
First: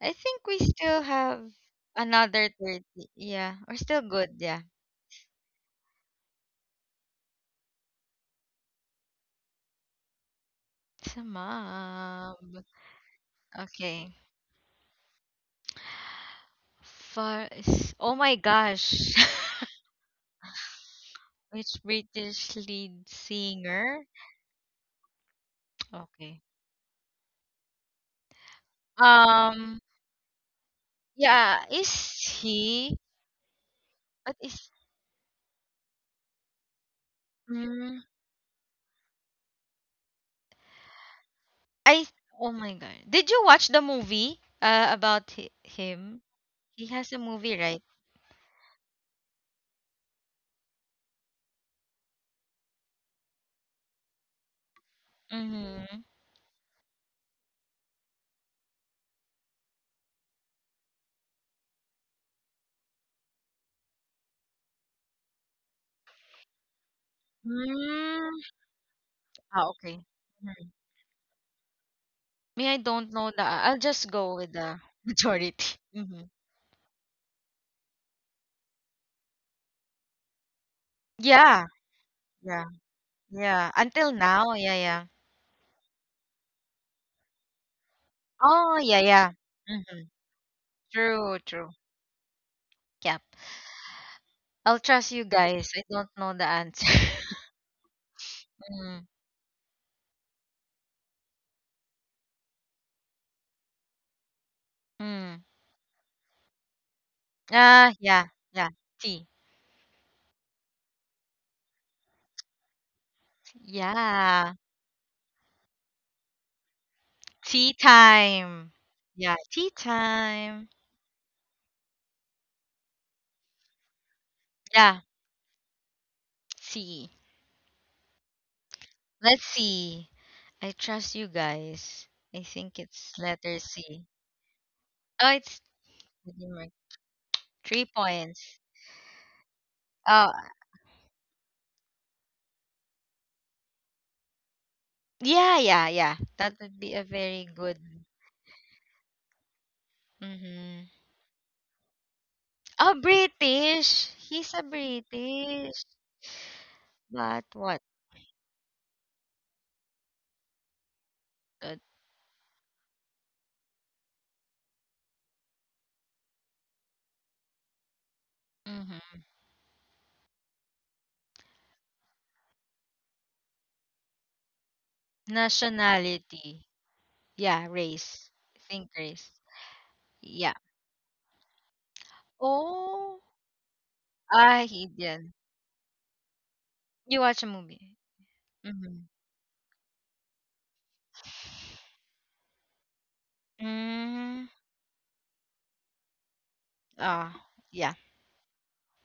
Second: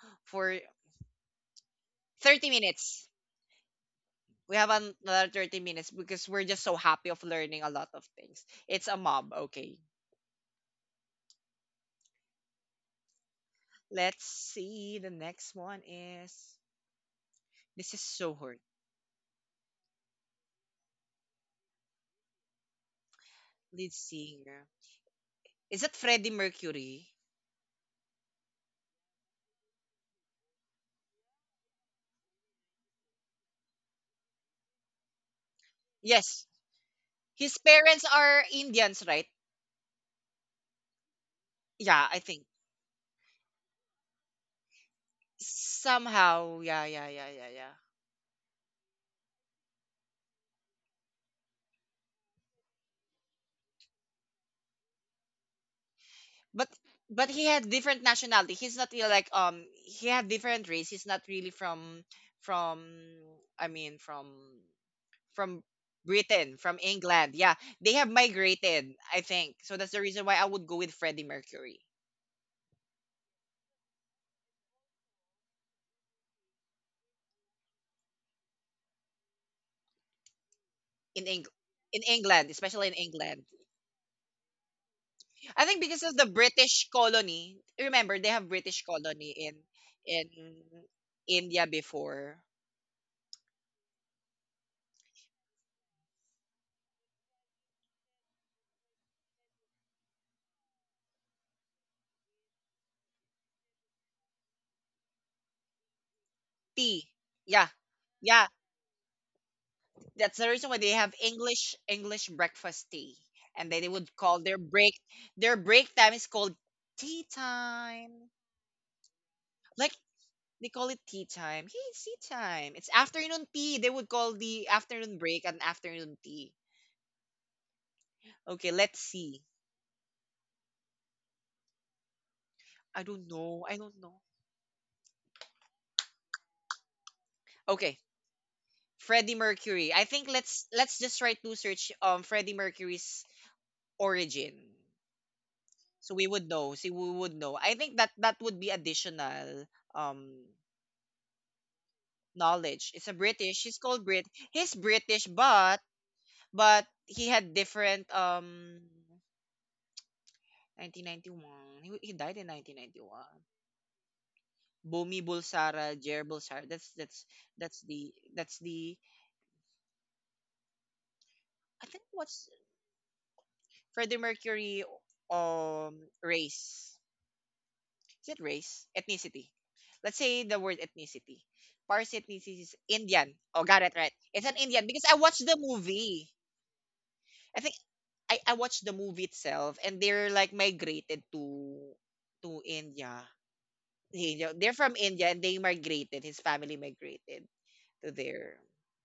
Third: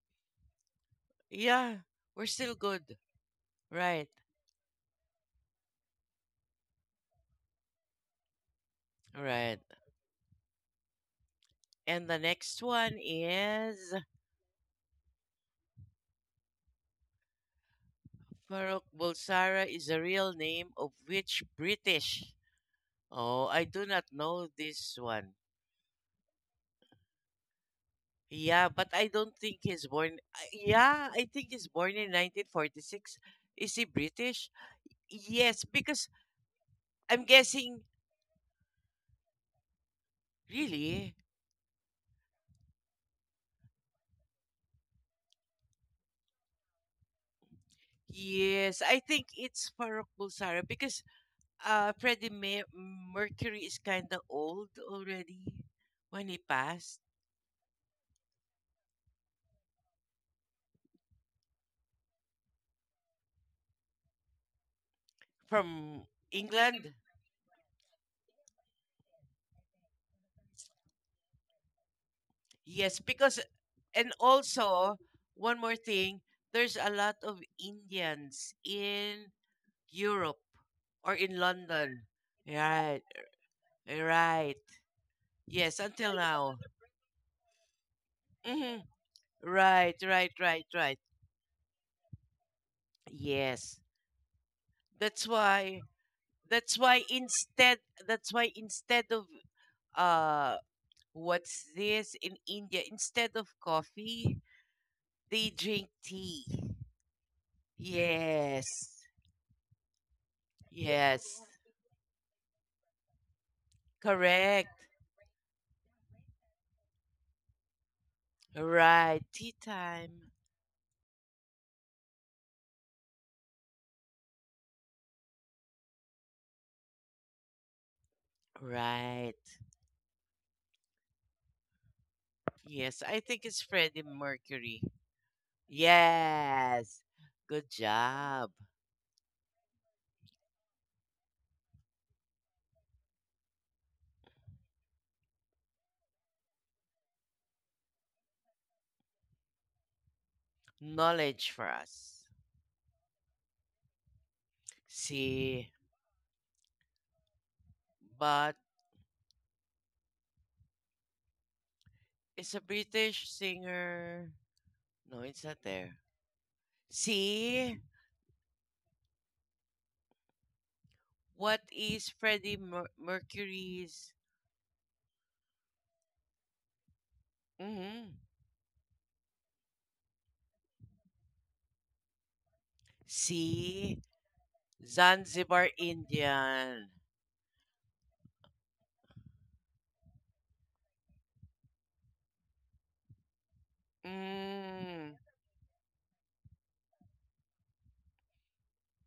S3: I think we
S1: For
S3: still have
S2: Yeah, we're
S3: another
S1: 30
S2: still
S3: 30.
S2: good.
S1: minutes.
S3: Yeah, we're still
S2: Right.
S3: good.
S1: We
S3: Yeah.
S1: have another 30 minutes because we're just so happy of learning a lot of things. It's a mob.
S2: Right.
S1: Okay.
S3: Sa,
S2: And the next one is,
S3: okay.
S1: Let's see. The next one is. This is
S3: Oh
S1: so
S3: my
S1: hard.
S2: Farouk
S3: gosh.
S2: Bulsara is a real name of which
S3: Which
S2: British?
S3: British lead
S2: Oh, I do
S1: Lead
S3: singer?
S2: not know
S1: singer.
S2: this one.
S1: Is it Freddie
S3: Okay.
S1: Mercury?
S2: Yeah, but I don't think
S3: Um
S2: he's born. Yeah, I think
S3: yeah,
S2: he's born
S3: is
S2: in
S3: he
S2: 1946. Is he
S3: what
S2: British?
S3: is
S2: Yes, because
S1: Yes.
S2: I'm
S1: His
S2: guessing.
S3: mm,
S1: parents are Indians, right?
S2: Really?
S3: I
S1: Yeah, I think
S3: oh my god. Did you watch the movie about him?
S1: somehow. Yeah,
S3: He
S1: yeah,
S3: has a
S1: yeah, yeah,
S3: movie,
S1: yeah.
S3: right?
S2: Yes, I think it's Farooq Bulsara because uh, Freddie Mer- Mercury is kind of old already
S3: Mhm.
S2: when he
S1: But
S2: passed,
S1: but he had different nationality. He's not really like, he had different race. He's not really from, from I mean, from from
S2: from
S1: Britain, from
S2: England.
S1: England. Yeah, they have
S3: Mm.
S1: migrated. I think
S3: Ah,
S1: so. That's the
S3: okay.
S1: reason why I would go with Freddie Mercury
S3: Me, I
S2: Yes,
S3: don't know,
S2: because,
S3: the I'll just
S2: and
S3: go with the
S2: also, one more
S3: majority.
S2: thing,
S3: Mhm.
S2: there's a lot of Indians in Europe or
S1: in
S2: in
S3: Yeah.
S2: London.
S1: England,
S3: Yeah.
S1: especially in
S2: Right,
S1: England.
S3: Yeah. Until now,
S2: right.
S3: yeah, yeah.
S1: I
S2: Yes,
S1: think because
S2: until
S1: of the
S2: now.
S1: British colony. Remember, they have
S3: Oh,
S2: Hmm.
S1: British
S3: yeah, yeah.
S1: colony in
S2: Right,
S3: Mhm.
S1: in
S2: right.
S3: True, true.
S1: India before.
S3: Yep.
S2: Yes.
S3: I'll trust you
S2: That's
S3: guys. I
S2: why,
S3: don't know the
S2: that's
S3: answer.
S2: why instead that's why
S3: Mm.
S2: instead of uh, what's this, in India, instead of coffee, they
S3: Mm.
S2: drink tea.
S1: Tea. Yeah,
S3: Ah, yeah.
S1: yeah.
S3: Yeah.
S2: Yes.
S3: Tea.
S1: That's the reason why they have
S2: Yes.
S1: English breakfast tea, and then they would call their
S3: Yeah.
S2: Correct.
S1: break time is called tea
S3: Tea
S1: time.
S3: time.
S2: Right.
S3: Yeah,
S2: Tea
S3: tea
S1: Like,
S2: time.
S1: they
S3: time.
S1: call it tea time. Hey, it's tea time. It's afternoon tea. They would call the
S3: Yeah.
S1: afternoon break an afternoon tea.
S3: C.
S1: Okay, let's
S2: Right.
S1: see.
S3: Let's see. I trust you guys. I think
S2: Yes,
S1: I
S2: I
S3: it's
S1: don't
S2: think it's
S1: know.
S3: letter
S1: I don't
S2: Freddie
S3: C.
S1: know.
S2: Mercury.
S3: Oh, it's Freddie Merc-
S2: Yes. Good
S3: three
S1: Okay,
S2: job.
S3: points.
S1: Freddie Mercury. I think
S3: Oh,
S1: let's just try to search Freddie Mercury's origin.
S3: yeah, yeah,
S1: So
S3: yeah.
S1: we would
S3: That
S1: know.
S3: would
S1: See,
S3: be
S1: we
S3: a
S1: would
S3: very
S1: know. I
S3: good.
S1: think that would be additional um
S3: Mm-hmm.
S2: Knowledge for us.
S1: knowledge.
S3: Oh,
S1: It's a British. He's called
S3: British.
S1: Brit.
S3: He's a
S1: He's British,
S2: See,
S3: British.
S1: but he
S3: But
S1: had
S3: what?
S1: different,
S2: but
S1: 1991. He died
S2: it's
S1: in
S2: a British
S1: 1991.
S2: singer. No,
S1: Bumi
S2: it's not there.
S1: Bulsara, Jer Bulsara.
S2: See,
S1: That's the
S3: Mm-hmm.
S2: what
S1: I
S2: is
S1: think, what's
S2: Mercury's?
S1: Freddie Mercury, um
S3: Nationality.
S1: race.
S3: Yeah,
S2: Mm-hmm.
S1: Is
S3: race.
S1: it race?
S3: Think race.
S1: Ethnicity. Let's say
S3: Yeah.
S1: the word ethnicity. Parsi ethnicity is
S3: Oh,
S1: Indian. Oh, got it
S2: See,
S1: right. It's an
S3: ah,
S1: Indian because I
S3: Indian.
S1: watched the
S2: Zanzibar
S1: movie.
S2: Indian.
S3: You watch a
S1: I think
S3: movie.
S1: I watched the
S3: Mm-hmm.
S1: movie itself and they're like migrated to India.
S3: Mm,
S1: India. They're from
S2: Mm,
S1: India and they migrated. His family
S3: oh,
S1: migrated
S3: yeah.
S1: to there.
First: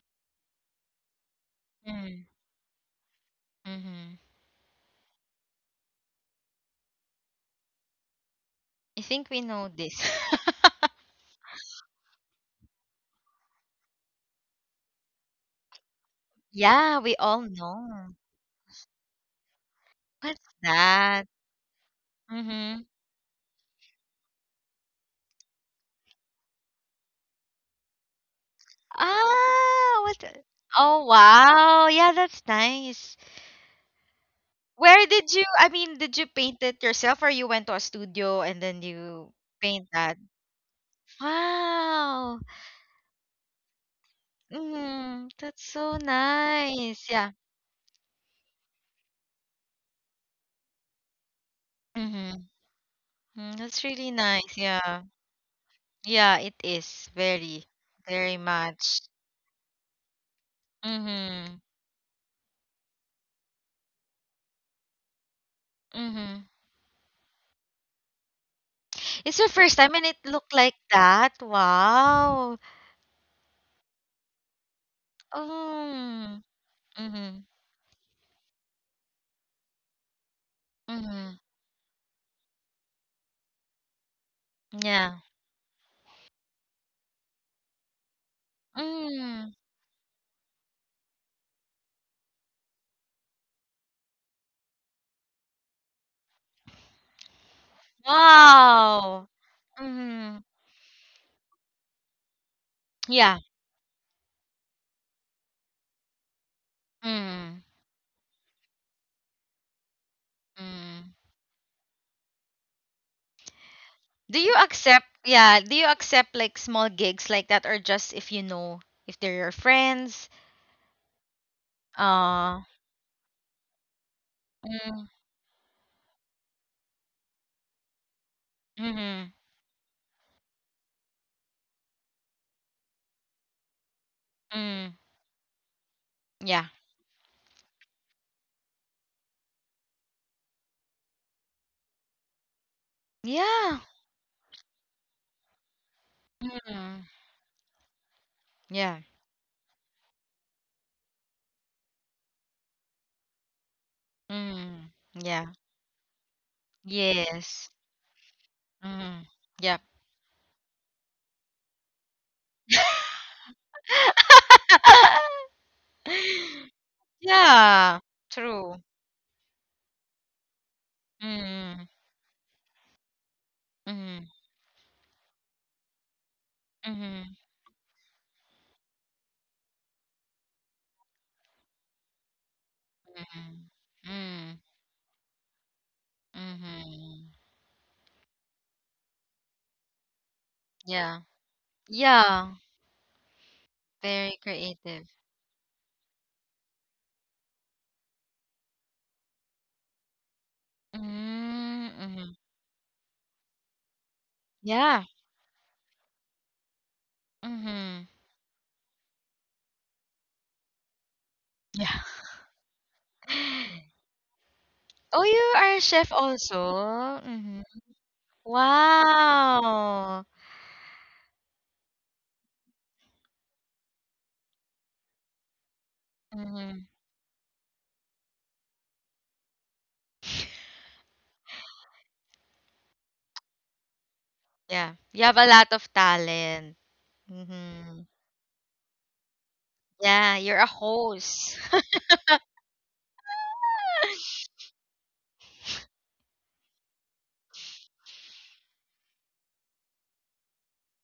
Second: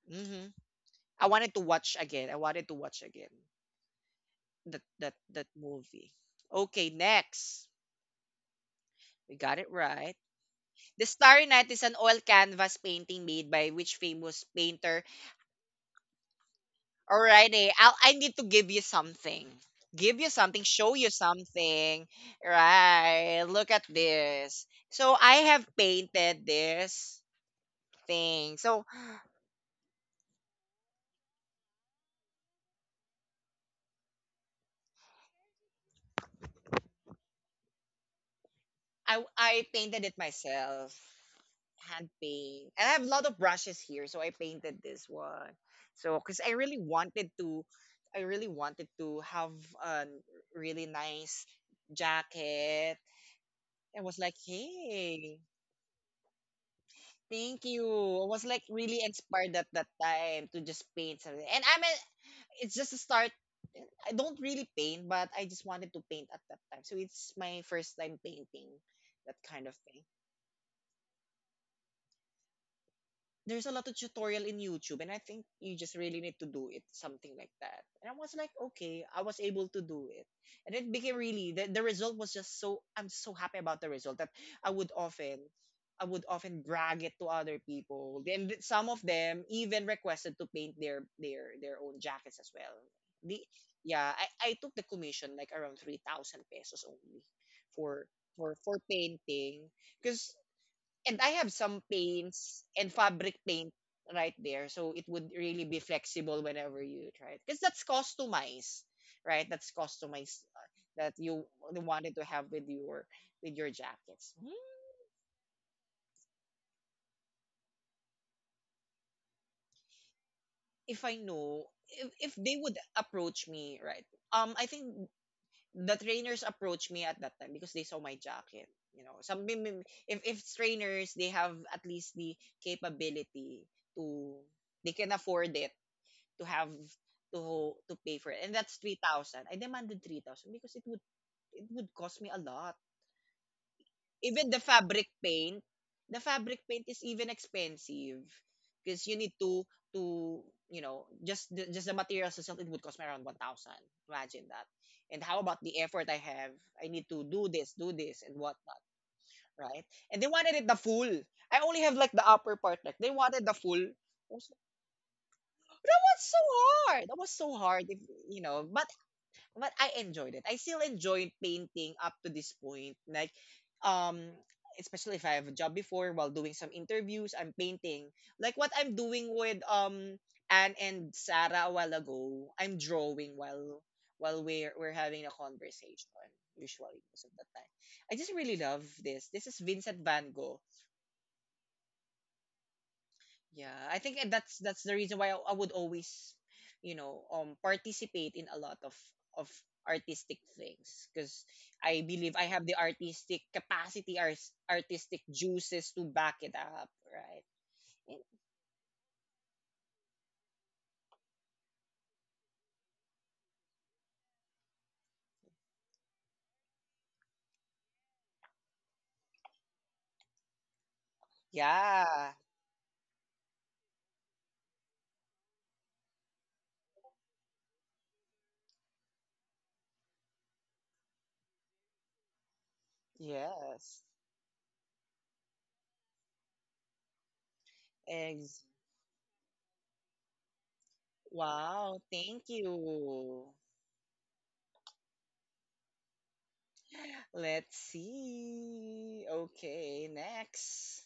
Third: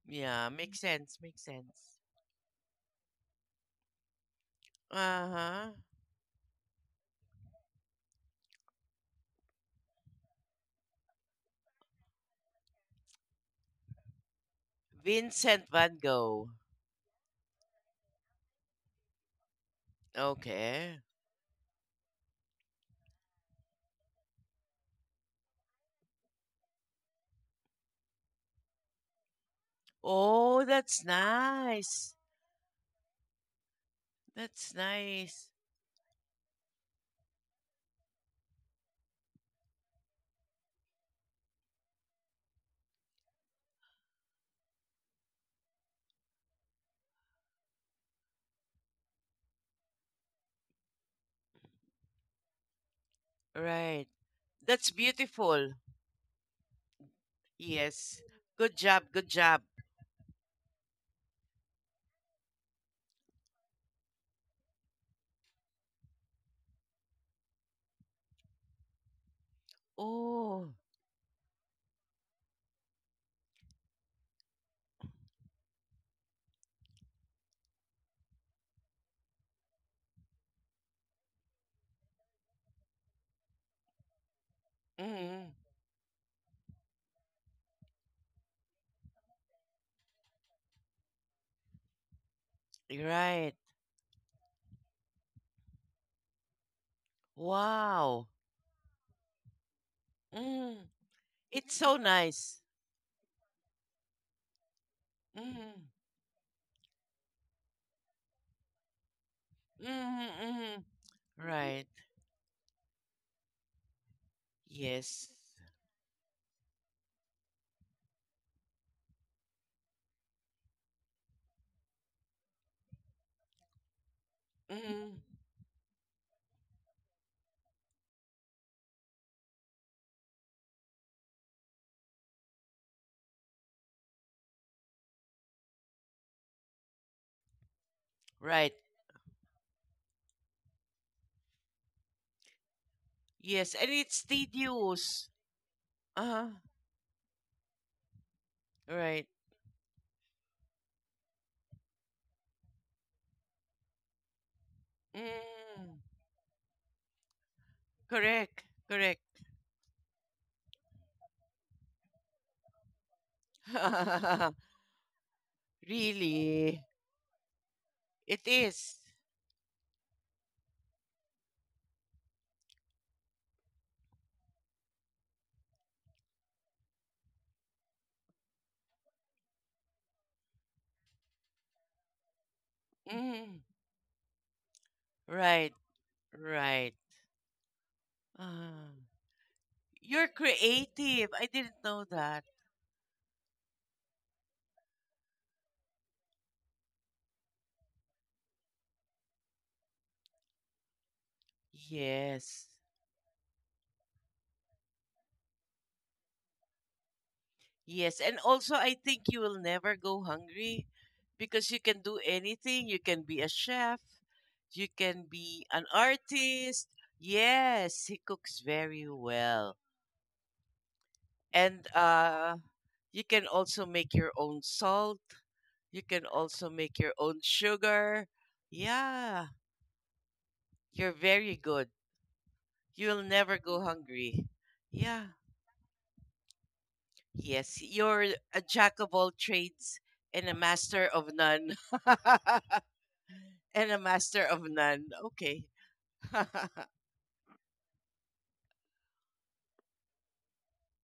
S2: yeah,
S1: Hmm,
S2: makes sense,
S1: I
S2: makes
S1: wanted to watch
S2: sense.
S3: Mm,
S1: again. I wanted to watch again
S3: mm-hmm.
S1: that
S2: Uh-huh.
S1: movie. Okay, next.
S3: I think
S1: We
S3: we
S1: got
S3: know
S1: it
S3: this.
S1: right. The Starry Night is an oil canvas painting made by which famous painter?
S2: Vincent Van Gogh.
S3: Yeah, we all
S1: Alrighty, I
S3: know.
S1: need to give you something. Give you
S3: What's
S1: something, show
S2: Okay.
S1: you
S3: that?
S1: something.
S3: Mm-hmm.
S1: Right, look at this. So I have painted this thing. So
S3: Ah, what the.
S2: Oh,
S3: Oh,
S2: that's
S3: wow. Yeah,
S2: nice.
S3: that's nice.
S2: That's
S3: Where did you,
S2: nice.
S3: I mean, did you paint it yourself, or you went to a studio and then
S1: I,
S3: you
S1: I
S3: paint
S1: painted it
S3: that?
S1: myself, hand
S3: Wow.
S1: paint. And I have a lot of brushes here, so I painted this
S3: Mm,
S1: one.
S3: that's so
S1: So, because I really
S3: nice.
S1: wanted
S3: Yeah.
S1: to, I really wanted to have a really nice
S3: Mm-hmm.
S1: jacket.
S3: Mm, that's
S1: I
S2: Right.
S3: really
S1: was like,
S3: nice.
S2: That's
S3: Yeah.
S1: "Hey,
S2: beautiful.
S3: Yeah, it is.
S1: thank
S3: Very,
S1: you."
S2: Yes.
S1: I
S3: very
S1: was like
S2: Good
S1: really
S3: much.
S2: job. Good
S1: inspired
S2: job.
S1: at that time to just paint something.
S3: Mm-hmm.
S1: And I mean, it's just a start. I don't really paint, but I just wanted to paint at
S3: Mm-hmm.
S1: that time. So it's my first time painting, that
S3: It's your
S1: kind of
S3: first time
S1: thing.
S3: and it looked
S2: Oh.
S3: like that. Wow.
S1: There's a lot of tutorial in YouTube, and I think you just really need
S3: Mm.
S1: to do it, something
S3: Mm-hmm.
S1: like that. And I was like, okay, I was able to do it, and it became
S3: Mm-hmm.
S1: really, the result was just so, I'm so happy about the result that I
S3: Mm-hmm.
S1: would
S3: Yeah.
S1: often
S2: Mm.
S1: I would often brag it to other people. Then some of them
S3: Mm.
S1: even requested to paint their own jackets as well. The
S2: Right.
S1: Yeah, I took the commission like around 3,000 pesos only for
S2: Wow.
S1: for
S3: Wow.
S1: painting, because
S3: Mm.
S2: Mm.
S1: and I have
S2: It's
S1: some
S2: so nice.
S1: paints and fabric
S3: Yeah.
S1: paint right there. So it would really be
S2: Mm.
S1: flexible whenever you try it. Because
S3: Mm.
S1: that's customized, right? That's
S2: Mm.
S1: customized,
S2: Mm.
S3: Mm.
S1: that you
S2: Right.
S1: wanted to have with your jackets.
S3: Do
S1: Hmm,
S3: you accept,
S2: Yes.
S3: yeah, do you accept like small gigs like that, or just if you know if they're your friends?
S1: if I know, if they
S3: Uh,
S1: would approach me, right? I think
S3: mm,
S2: Mm.
S1: the trainers approached me at that time because they saw my jacket. You know,
S3: mm,
S1: some, if trainers, they have at least the capability to, they
S3: mm,
S1: can afford it, to
S3: yeah.
S1: have to to pay for it. And
S2: Right.
S1: that's 3,000. I demanded 3,000 because it would cost me a lot.
S2: Yes.
S3: Yeah.
S2: And it's
S1: Even the fabric
S2: tedious.
S1: paint
S2: Uh-huh.
S1: is
S3: Mm,
S1: even expensive
S3: yeah.
S1: because you
S2: Right.
S1: need to just the materials itself, it would cost me around 1,000. Imagine that.
S3: Mm,
S1: And how
S3: yeah.
S1: about the
S2: Mm.
S1: effort I have? I need to
S3: Yes.
S1: do this and
S2: Correct.
S1: whatnot,
S2: Correct.
S3: Mm, yeah.
S1: right? And they wanted it the full. I only have like the upper part, like they wanted the full. I was like, that was so
S2: Really.
S1: hard. That was so hard if
S3: Yeah.
S2: It
S3: True.
S1: but
S2: is.
S1: I enjoyed it. I still enjoy
S3: Mm,
S1: painting up to this point. Like,
S3: mm,
S1: um, especially if I have a job before while doing some interviews,
S3: mm.
S1: I'm painting. Like what I'm doing with Anne and Sarah a while ago, I'm drawing
S2: Mm.
S3: Mm.
S1: while
S3: Mm.
S1: we're having a
S2: Right.
S1: conversation.
S2: Right.
S1: Usually most
S3: Mhm.
S1: of the time, I just really love
S2: Ah,
S1: this. This is Vincent
S2: you're
S1: Van Gogh.
S3: Yeah.
S2: creative. I didn't know that.
S3: Yeah.
S1: Yeah, I think
S3: Very
S1: that's the
S3: creative.
S1: reason why I would always, participate in a lot of artistic things because
S3: Mm.
S1: I believe
S3: Mhm.
S1: I have
S2: Yes.
S1: the artistic capacity,
S3: Yeah.
S1: artistic juices to back it up, right?
S3: Mhm.
S2: Yes. And also, I think you will never go hungry because you
S3: Yeah.
S2: can do anything. You can be a chef, you can
S3: Oh, you
S2: be
S3: are a
S2: an
S3: chef
S2: artist.
S3: also. Mm-hmm.
S2: Yes, he cooks very well.
S3: Wow.
S2: And
S1: Yeah.
S2: you can also make your own salt. You can also
S3: Mm-hmm.
S2: make your own sugar. Yeah, you're very good. You'll never go
S1: Yes.
S2: hungry.
S3: Yeah. You
S2: Yeah.
S3: have a lot of talent.
S2: Yes,
S3: Mm-hmm.
S2: you're
S1: Ex-
S2: a jack of all trades
S3: Yeah,
S2: and a
S3: you're a
S2: master of
S3: host.
S2: none.
S1: wow. Thank you.
S2: And a master of none. Okay.
S1: Let's see. Okay. Next.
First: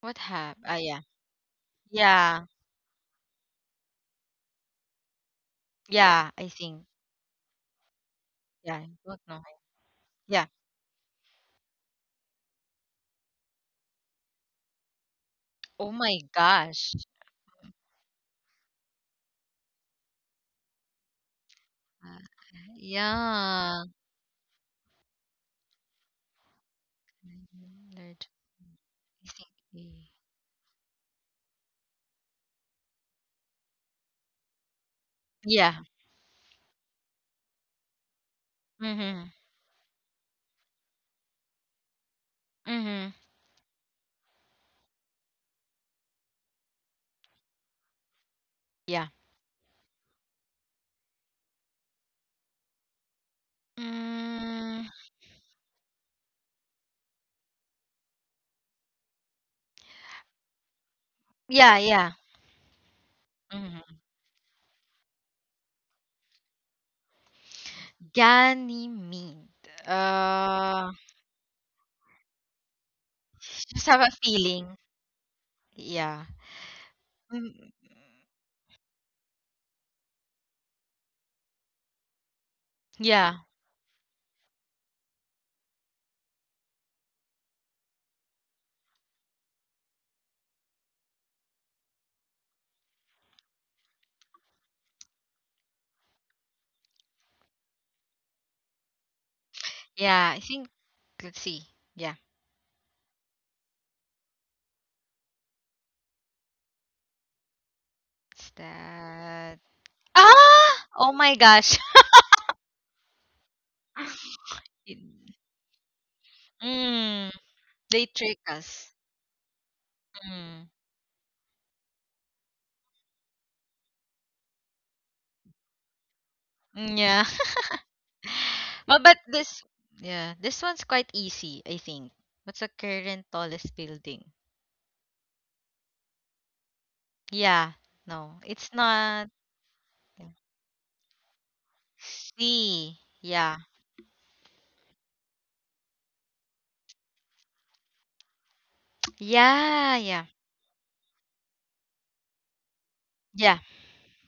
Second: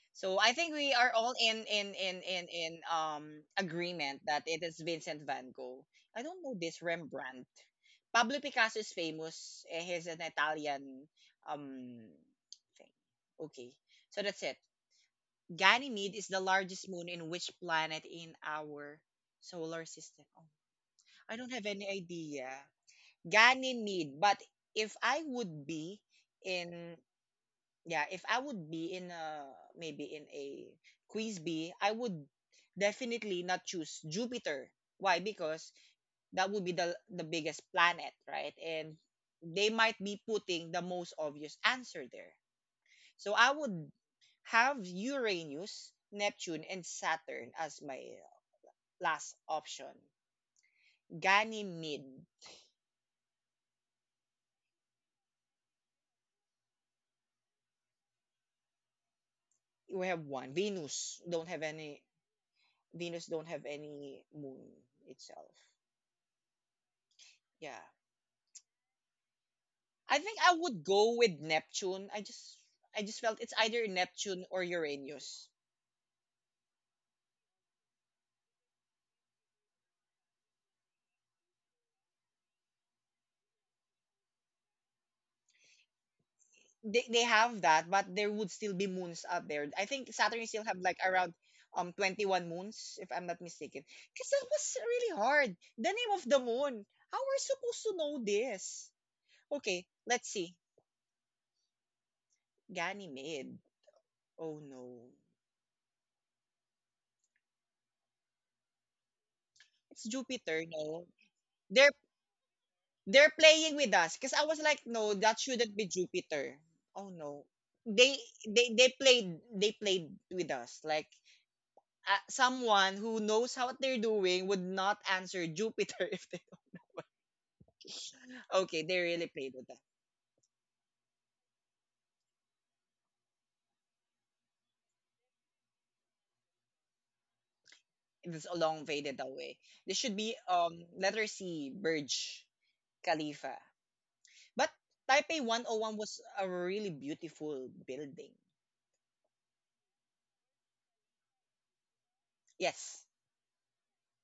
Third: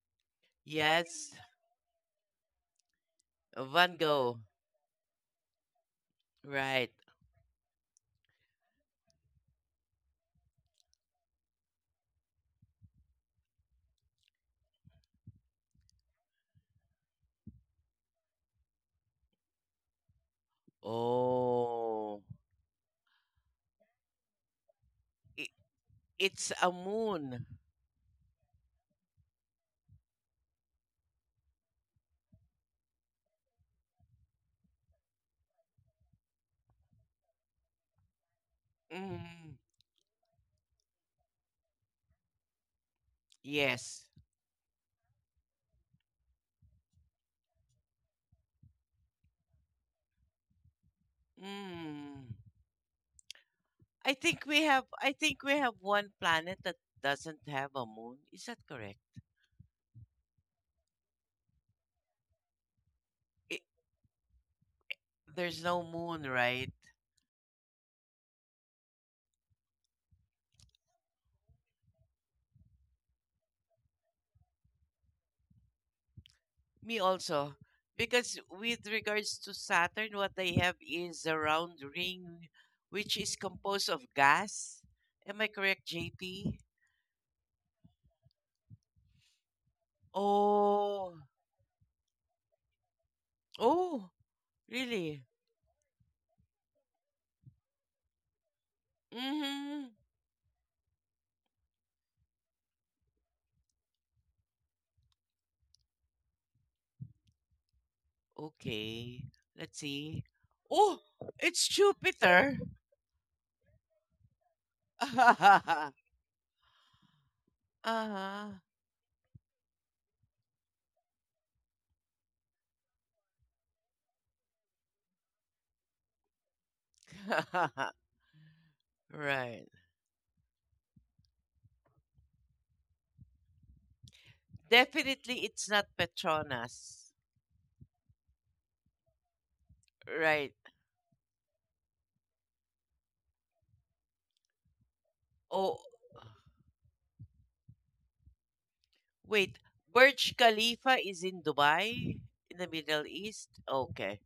S3: What
S1: So I
S3: happened?
S1: think
S3: Ah,
S1: we
S3: yeah.
S1: are
S2: Yes,
S1: all in in in
S3: Yeah.
S1: in in um
S2: Van
S1: agreement
S2: Gogh.
S1: that it is Vincent van Gogh. I
S3: Yeah,
S1: don't
S3: I
S1: know this
S3: think.
S2: Right.
S1: Rembrandt. Pablo
S3: Yeah,
S1: Picasso
S3: I
S1: is
S3: don't know, right?
S1: famous. He's an
S3: Yeah.
S1: Italian um thing. Okay. So that's it.
S3: Oh
S1: Ganymede
S3: my
S1: is the largest
S3: gosh.
S1: moon in which planet in our solar system? Oh, I don't have any
S3: Uh,
S2: Oh,
S1: idea.
S3: yeah.
S1: Ganymede, but if I
S2: it,
S1: would be
S2: it's a
S1: in
S2: moon.
S1: yeah, if
S3: Nerd.
S1: I would be in
S3: I think.
S1: a maybe
S3: eh,
S1: in a quiz bee, I would definitely not choose Jupiter. Why? Because
S3: Yeah.
S1: that would be the biggest planet, right? And
S3: Mhm.
S2: Mm,
S1: they might be putting the most obvious answer there.
S3: Mhm.
S1: So I would
S2: yes.
S1: have Uranus, Neptune, and Saturn as my
S3: Yeah.
S1: last option. Ganymede,
S2: Mm. I think we have.
S3: Mm,
S2: I think we have one planet that doesn't have a moon. Is that correct?
S1: we have one. Venus don't have
S3: yeah,
S1: any.
S3: yeah.
S1: Venus don't
S2: It,
S1: have
S3: Mhm.
S1: any moon itself.
S2: there's no moon, right?
S1: Yeah,
S3: Ganymede.
S1: I think I would
S3: Uh,
S1: go with Neptune. I just felt it's
S3: just
S1: either
S3: have a
S1: Neptune or
S3: feeling.
S1: Uranus.
S3: Yeah.
S2: Me also.
S3: Mm,
S2: Because with regards to Saturn, what they have is a round ring which is
S3: yeah.
S2: composed of gas. Am I correct, JP?
S1: They have that, but there would still be moons out there. I think Saturn still have like
S2: Oh.
S1: around 21 moons if I'm not mistaken.
S2: Oh,
S1: Because that was really
S2: really?
S1: hard. The name of the moon. How are we supposed to know this? Okay,
S2: Mm-hmm.
S1: let's
S3: Yeah. I
S1: see.
S3: think. Let's see. Yeah.
S1: Ganymede. Oh no.
S3: It's
S2: Okay.
S3: that.
S2: Let's
S1: It's
S2: see.
S1: Jupiter,
S3: Ah!
S2: Oh,
S1: no.
S3: Oh my
S2: it's
S3: gosh.
S1: They're
S2: Jupiter.
S1: They're playing with us. Because I was like, no,
S3: It-
S1: that shouldn't be Jupiter. Oh
S3: Mm,
S1: no.
S3: they
S1: They
S3: trick
S2: Uh-huh.
S1: they
S3: us.
S1: they played they played with
S3: Mm.
S1: us. Like someone who knows how what they're doing would not answer Jupiter if they
S3: Yeah.
S1: don't. Okay,
S3: Well,
S1: they
S3: but
S1: really played
S3: this,
S2: Right.
S1: with us.
S3: yeah, this one's quite easy, I think. What's the current tallest building?
S2: Definitely it's not Petronas.
S3: Yeah, no,
S1: It's a
S3: it's
S1: long faded
S3: not.
S1: away. This should
S3: Yeah.
S1: be
S2: Right.
S1: letter C, Burj
S3: C, yeah,
S1: Khalifa. But Taipei
S2: Oh.
S1: 101 was a really beautiful building.
S2: Wait,
S3: yeah, yeah,
S2: Burj Khalifa is in Dubai, in the Middle
S1: Yes.
S2: East?
S3: yeah.
S2: Okay.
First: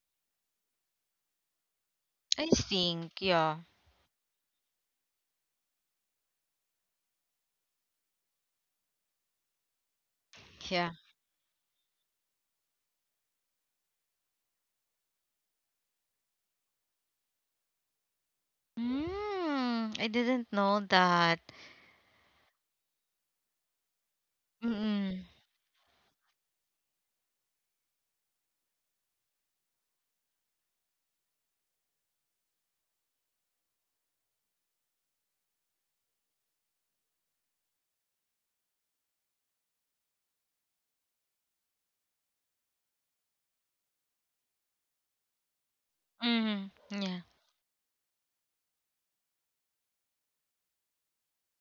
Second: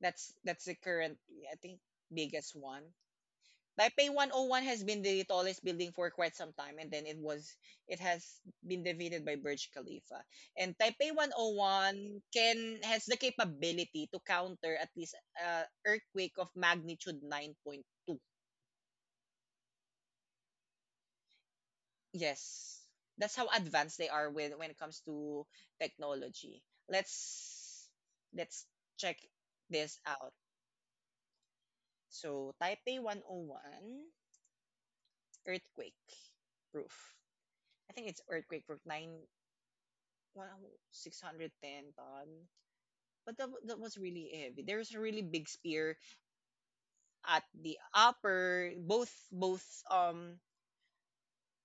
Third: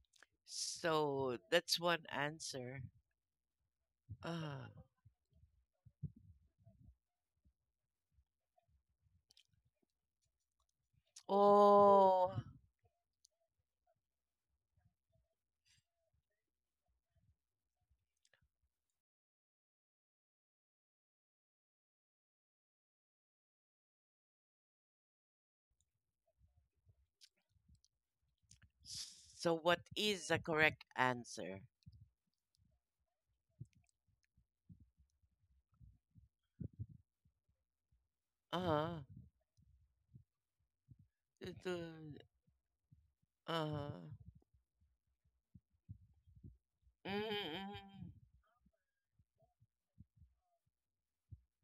S1: That's the current
S2: So
S1: I
S2: that's
S1: think
S2: one
S3: I
S1: biggest one.
S2: answer.
S3: think, yeah,
S1: Taipei 101
S2: Ah,
S1: has been the tallest building for quite some time, and then it has been defeated by Burj Khalifa. And
S3: yeah.
S1: Taipei 101
S2: oh,
S1: can has the capability to counter at least earthquake of magnitude 9.2.
S3: I didn't know that.
S1: Yes, that's how advanced they are when it comes
S3: Mm,
S1: to technology. Let's let's check
S2: so what
S1: this
S2: is
S1: out.
S2: the correct answer?
S1: So Taipei 101 earthquake proof. I think it's earthquake proof
S2: Uh,
S1: nine 610 ton. But that
S2: uh,
S1: was really heavy. There's a really big spear
S3: mm, yeah.
S1: at the
S2: mm,
S1: upper, um,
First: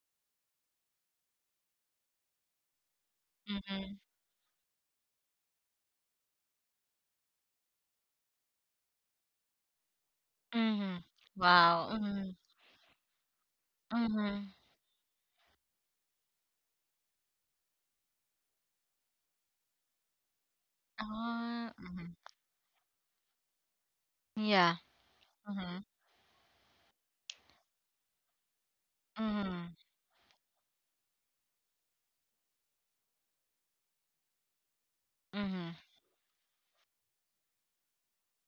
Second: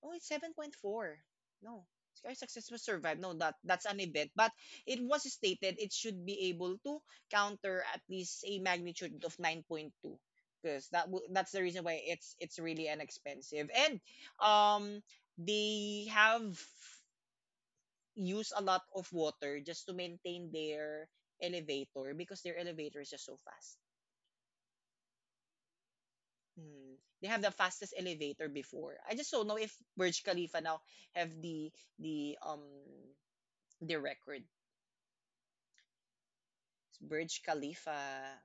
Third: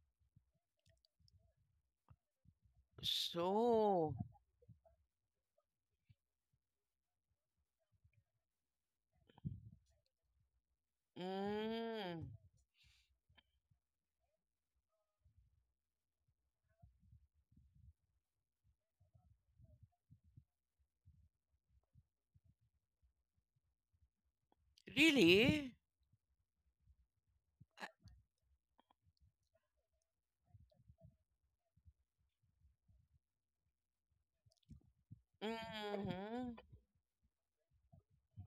S1: oh, it's 7.4. No. Sky successful survive. No, that's
S3: Mm-hmm,
S1: an
S2: so,
S1: event. But it was stated it should be able to counter at least a magnitude of 9.2. Because
S3: mm-hmm.
S1: that's the reason
S3: Wow.
S1: why
S2: mm,
S3: Mm,
S1: it's really inexpensive. And
S3: mm-hmm.
S1: um they have use a lot of water just to maintain their
S3: Mm-hmm.
S1: elevator because their elevator is just so fast.
S3: Yeah.
S2: really?
S3: Mm-hmm,
S1: Hmm. They have the fastest elevator before. I just don't know
S3: mm-hmm,
S1: if Burj Khalifa now have the um the record.
S3: mm-hmm.
S2: Mm-hmm.
S1: Burj Khalifa.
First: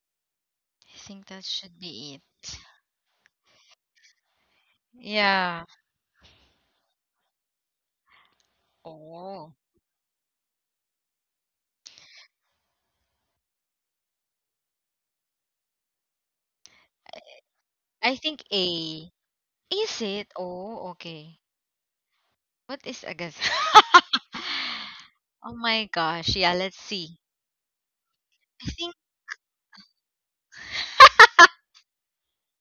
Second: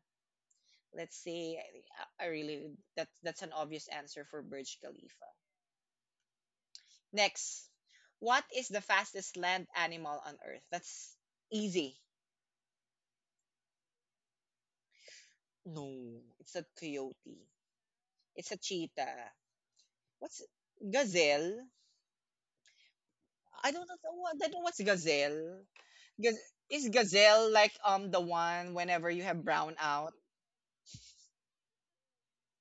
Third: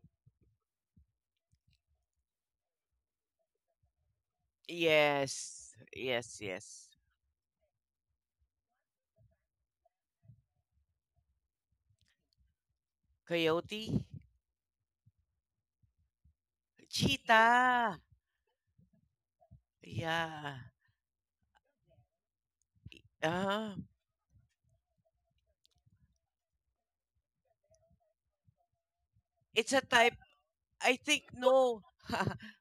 S3: I
S1: Let's
S3: think that
S1: say
S3: should be
S1: I
S3: it.
S1: really that's an obvious answer for Burj Khalifa.
S3: Yeah.
S2: Yes, yes.
S1: Next, what is the fastest
S3: Oh,
S1: land animal on Earth? That's easy.
S2: Coyote?
S1: No, it's a coyote.
S2: Cheetah!
S3: I think
S1: It's a
S3: A.
S1: cheetah.
S3: Is it?
S1: What's
S2: Yeah.
S3: Oh, okay.
S1: gazelle?
S3: What is Agas?
S2: Uh-huh.
S1: I don't know what's
S3: Oh
S1: gazelle.
S3: my gosh. Yeah, let's
S1: Is
S3: see.
S1: gazelle like the
S3: I
S1: one
S3: think.
S1: whenever you have
S2: It's
S1: brown
S2: a
S1: out?
S2: type, I think no.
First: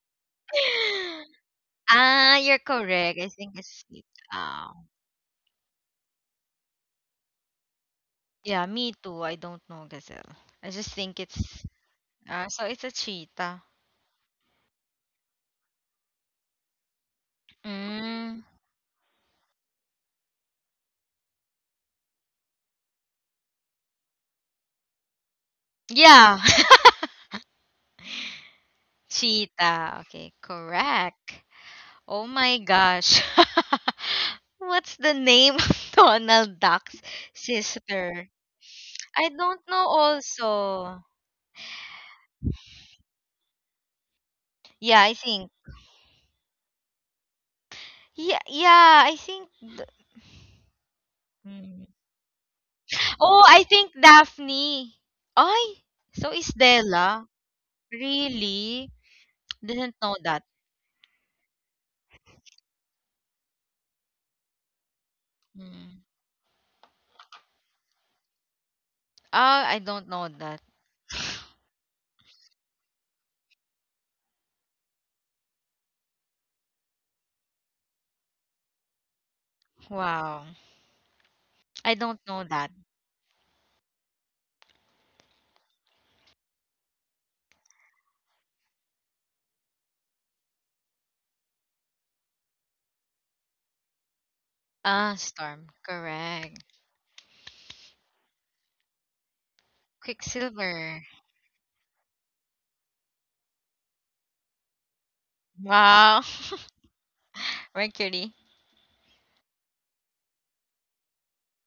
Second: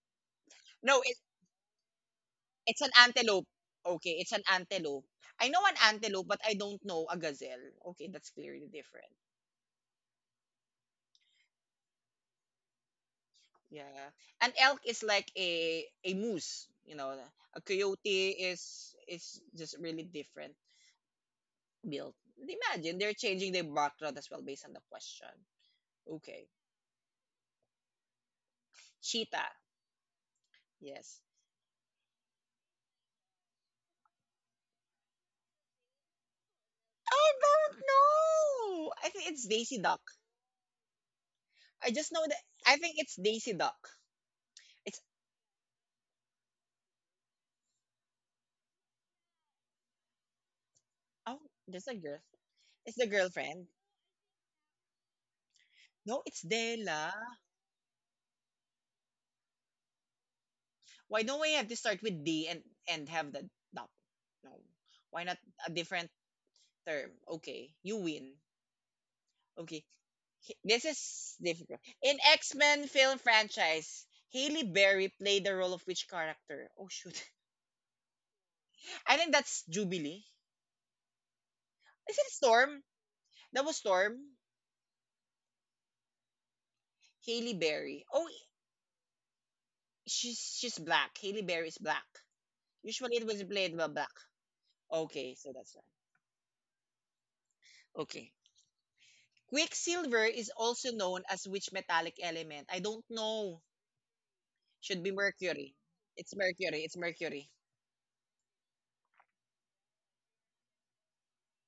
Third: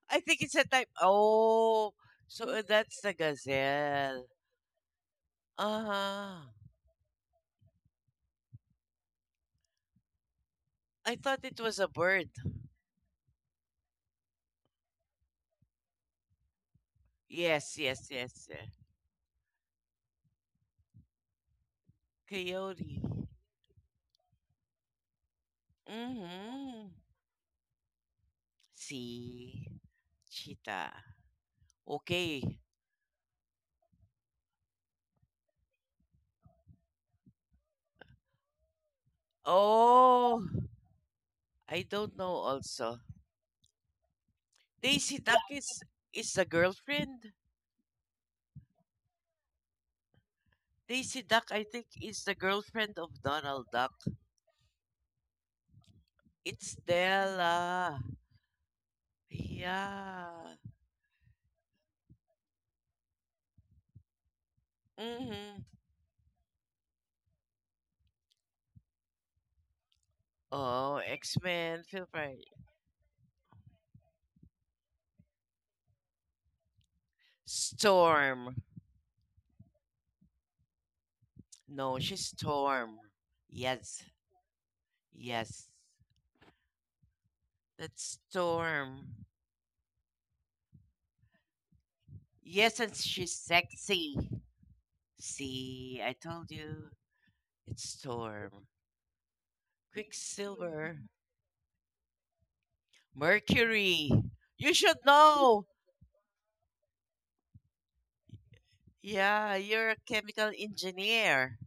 S2: I think it's a type
S1: No, it,
S2: oh
S3: Ah, you're
S2: so
S1: it's an
S2: that's the
S3: correct. I
S1: antelope.
S3: think it's it.
S1: Okay,
S2: gazelle.
S1: it's an
S3: Ah,
S1: antelope. I know an antelope, but
S2: Ah,
S1: I don't know a gazelle. Okay, that's
S3: yeah,
S1: clearly
S3: me
S1: different.
S3: too. I don't know gazelle. I just
S2: I
S3: think
S2: thought it
S3: it's
S2: was a bird.
S3: so it's a cheetah.
S1: Yeah, an elk is like a moose. A
S2: Yes, yes,
S1: coyote
S3: Mm,
S2: yes. Yeah.
S1: is just really different built. Imagine
S2: Coyote.
S1: they're changing their background as well based on the question.
S3: yeah.
S1: Okay,
S2: Mm-hmm.
S1: cheetah.
S2: See.
S3: Cheetah. Okay,
S2: Cheetah.
S1: Yes.
S3: correct. Oh my
S2: Okay.
S3: gosh. What's the name of Donald Duck's
S1: I don't
S3: sister?
S1: know. I
S3: I
S1: think it's
S3: don't
S1: Daisy
S3: know
S1: Duck.
S2: Oh,
S3: also.
S2: I
S1: I just
S2: don't
S1: know
S2: know
S1: that I think
S2: also.
S1: it's Daisy Duck. It's
S3: Yeah, I
S2: Daisy Duck
S3: think.
S2: is is the girlfriend.
S3: Yeah, yeah, I think.
S2: Daisy
S1: Oh,
S2: Duck I
S3: Mm.
S1: there's
S2: think
S1: a girl.
S2: is the
S1: It's
S2: girlfriend
S1: the
S2: of
S3: Oh, I
S1: girlfriend.
S2: Donald
S3: think
S2: Duck.
S3: Daphne. Ay,
S1: No,
S3: so
S1: it's
S3: is
S2: It's
S1: Della.
S3: Della.
S2: Stella.
S3: Really? Didn't know that.
S2: Yeah.
S1: Why don't we have to start with D and have the duck? No. Why not
S2: Mm-hmm.
S1: a
S3: Mm.
S1: different term? Okay, you win.
S3: Ah, I
S1: Okay,
S3: don't know that.
S1: This
S2: Oh,
S1: is difficult.
S2: X-Men, feel
S1: In
S2: free.
S1: X Men film franchise, Haley Berry played the role of which character? Oh shoot,
S2: Storm.
S1: I think that's Jubilee.
S3: Wow. I
S2: No,
S1: Is
S3: don't
S2: she's
S1: it
S3: know that.
S1: Storm?
S2: Storm.
S1: That was
S2: Yes.
S1: Storm.
S2: Yes.
S1: Haley Berry.
S2: That's
S1: Oh,
S2: Storm.
S1: she's black. Haley Berry is black.
S2: Yes, and
S1: Usually it
S2: she's
S1: was played by black.
S2: sexy.
S3: Ah,
S1: Okay, so
S3: Storm.
S1: that's right.
S2: See, I told
S3: Correct.
S2: you. It's
S1: Okay.
S2: Storm.
S1: Quicksilver is also
S3: Quicksilver.
S2: Quicksilver.
S1: known as which metallic element? I don't know.
S2: Mercury. You should
S1: Should be
S2: know.
S1: mercury.
S3: Wow.
S1: It's mercury. It's mercury.
S3: Mercury.
S2: Yeah, you're a chemical engineer.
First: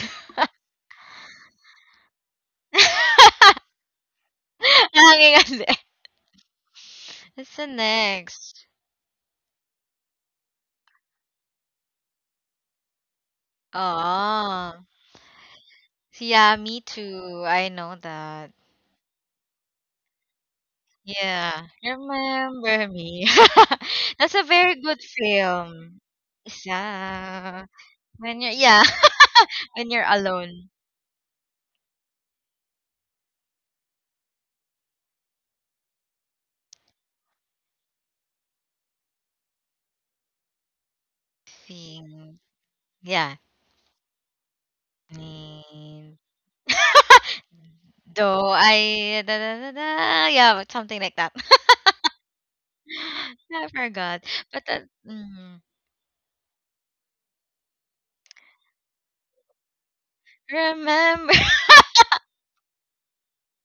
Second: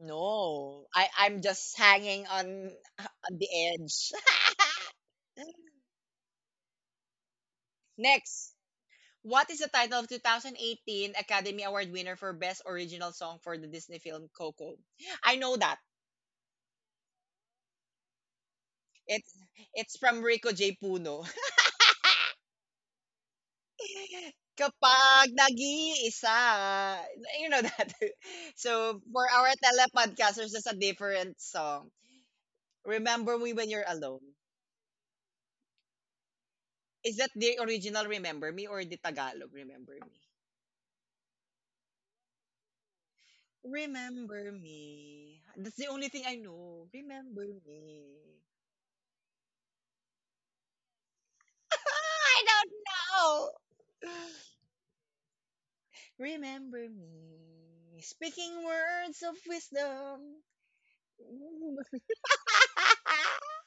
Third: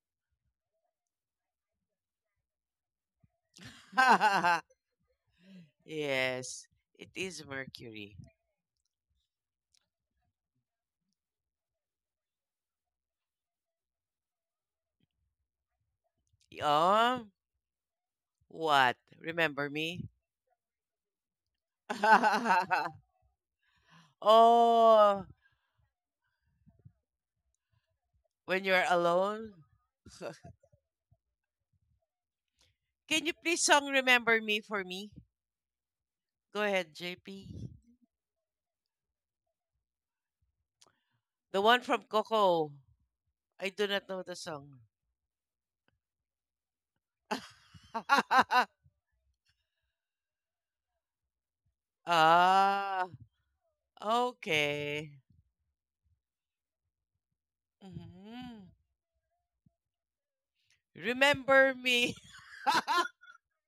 S1: No, I'm just hanging on on the edge.
S3: Nakakingandi.
S2: Yes, it is
S3: What's the
S2: Mercury.
S1: Next,
S3: next?
S1: what is the title of 2018 Academy Award winner for Best Original Song for the Disney film Coco?
S3: Oh.
S1: I know that.
S3: Yeah, me
S2: Yeah,
S3: too. I know that.
S2: what?
S1: It's
S2: Remember
S1: it's
S2: me?
S1: from Rico J. Puno.
S3: Yeah, Remember Me. That's a very good
S2: Oh,
S1: Kapag
S3: film.
S1: nag-iisa, you know
S3: Yeah,
S1: that.
S3: when you're
S2: when you're
S3: yeah.
S1: So for our
S2: alone?
S3: When you're
S1: telepodcasters, there's
S3: alone.
S1: a different song.
S2: Can you
S1: Remember Me
S2: please
S1: When You're
S2: song
S1: Alone.
S2: Remember Me for me? Go ahead,
S1: Is that
S2: JP.
S1: the original Remember Me or the Tagalog Remember Me?
S2: The one from
S3: Thing.
S2: Coco.
S3: Yeah.
S2: I do not know the
S1: Remember
S2: song.
S1: Me. That's the only
S3: Mm,
S1: thing I know. Remember Me.
S3: though I da, da, da, da, yeah, but something like that.
S1: I don't
S2: Ah,
S1: know.
S3: I forgot, but that
S2: okay.
S1: Remember Me. Speaking
S2: Mhm.
S1: words of wisdom.
S3: remember.
S2: Remember me.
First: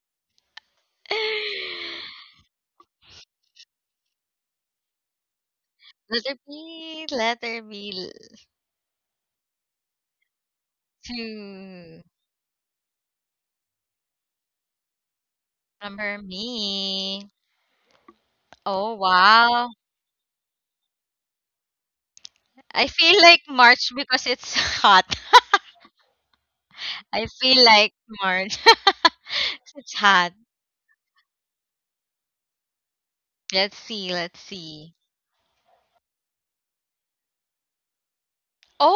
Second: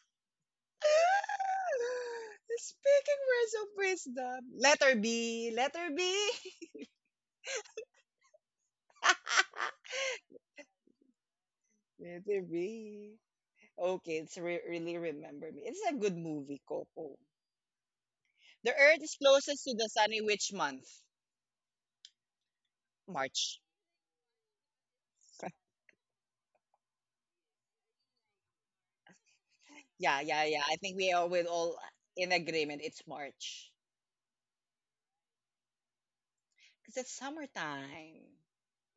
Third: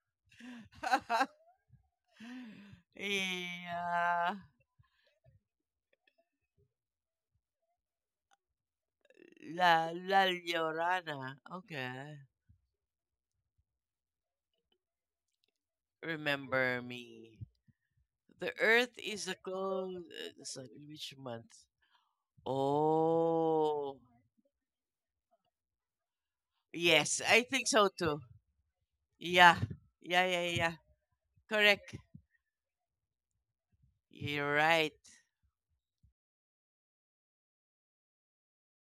S1: Speaking words of
S2: Yeah.
S1: wisdom. Letter B. Letter B.
S3: Letter B,
S2: La La Llorana.
S3: to
S2: Okay.
S1: Letter B. Okay, it's really remember me. It's a good
S3: remember
S1: movie,
S2: Remember
S1: Coco.
S3: me.
S2: me. The
S1: The
S3: Oh,
S2: Earth
S1: Earth is
S2: is a
S1: closest
S3: wow.
S1: to the
S2: globe.
S1: sun in
S2: The
S1: which
S2: sun-
S1: month?
S2: Which month?
S3: I feel like
S1: March.
S3: March
S2: Oh,
S3: because it's hot.
S2: yes,
S3: I
S2: I think
S3: feel
S2: so
S3: like
S2: too.
S3: March.
S2: Yeah,
S3: It's
S1: Yeah,
S2: yeah,
S3: hot.
S2: yeah,
S1: yeah, yeah.
S2: yeah.
S1: I think we are with all
S2: Correct.
S1: in agreement. It's March
S3: Let's see, let's
S2: You're right.
S3: see.
S1: because it's summertime.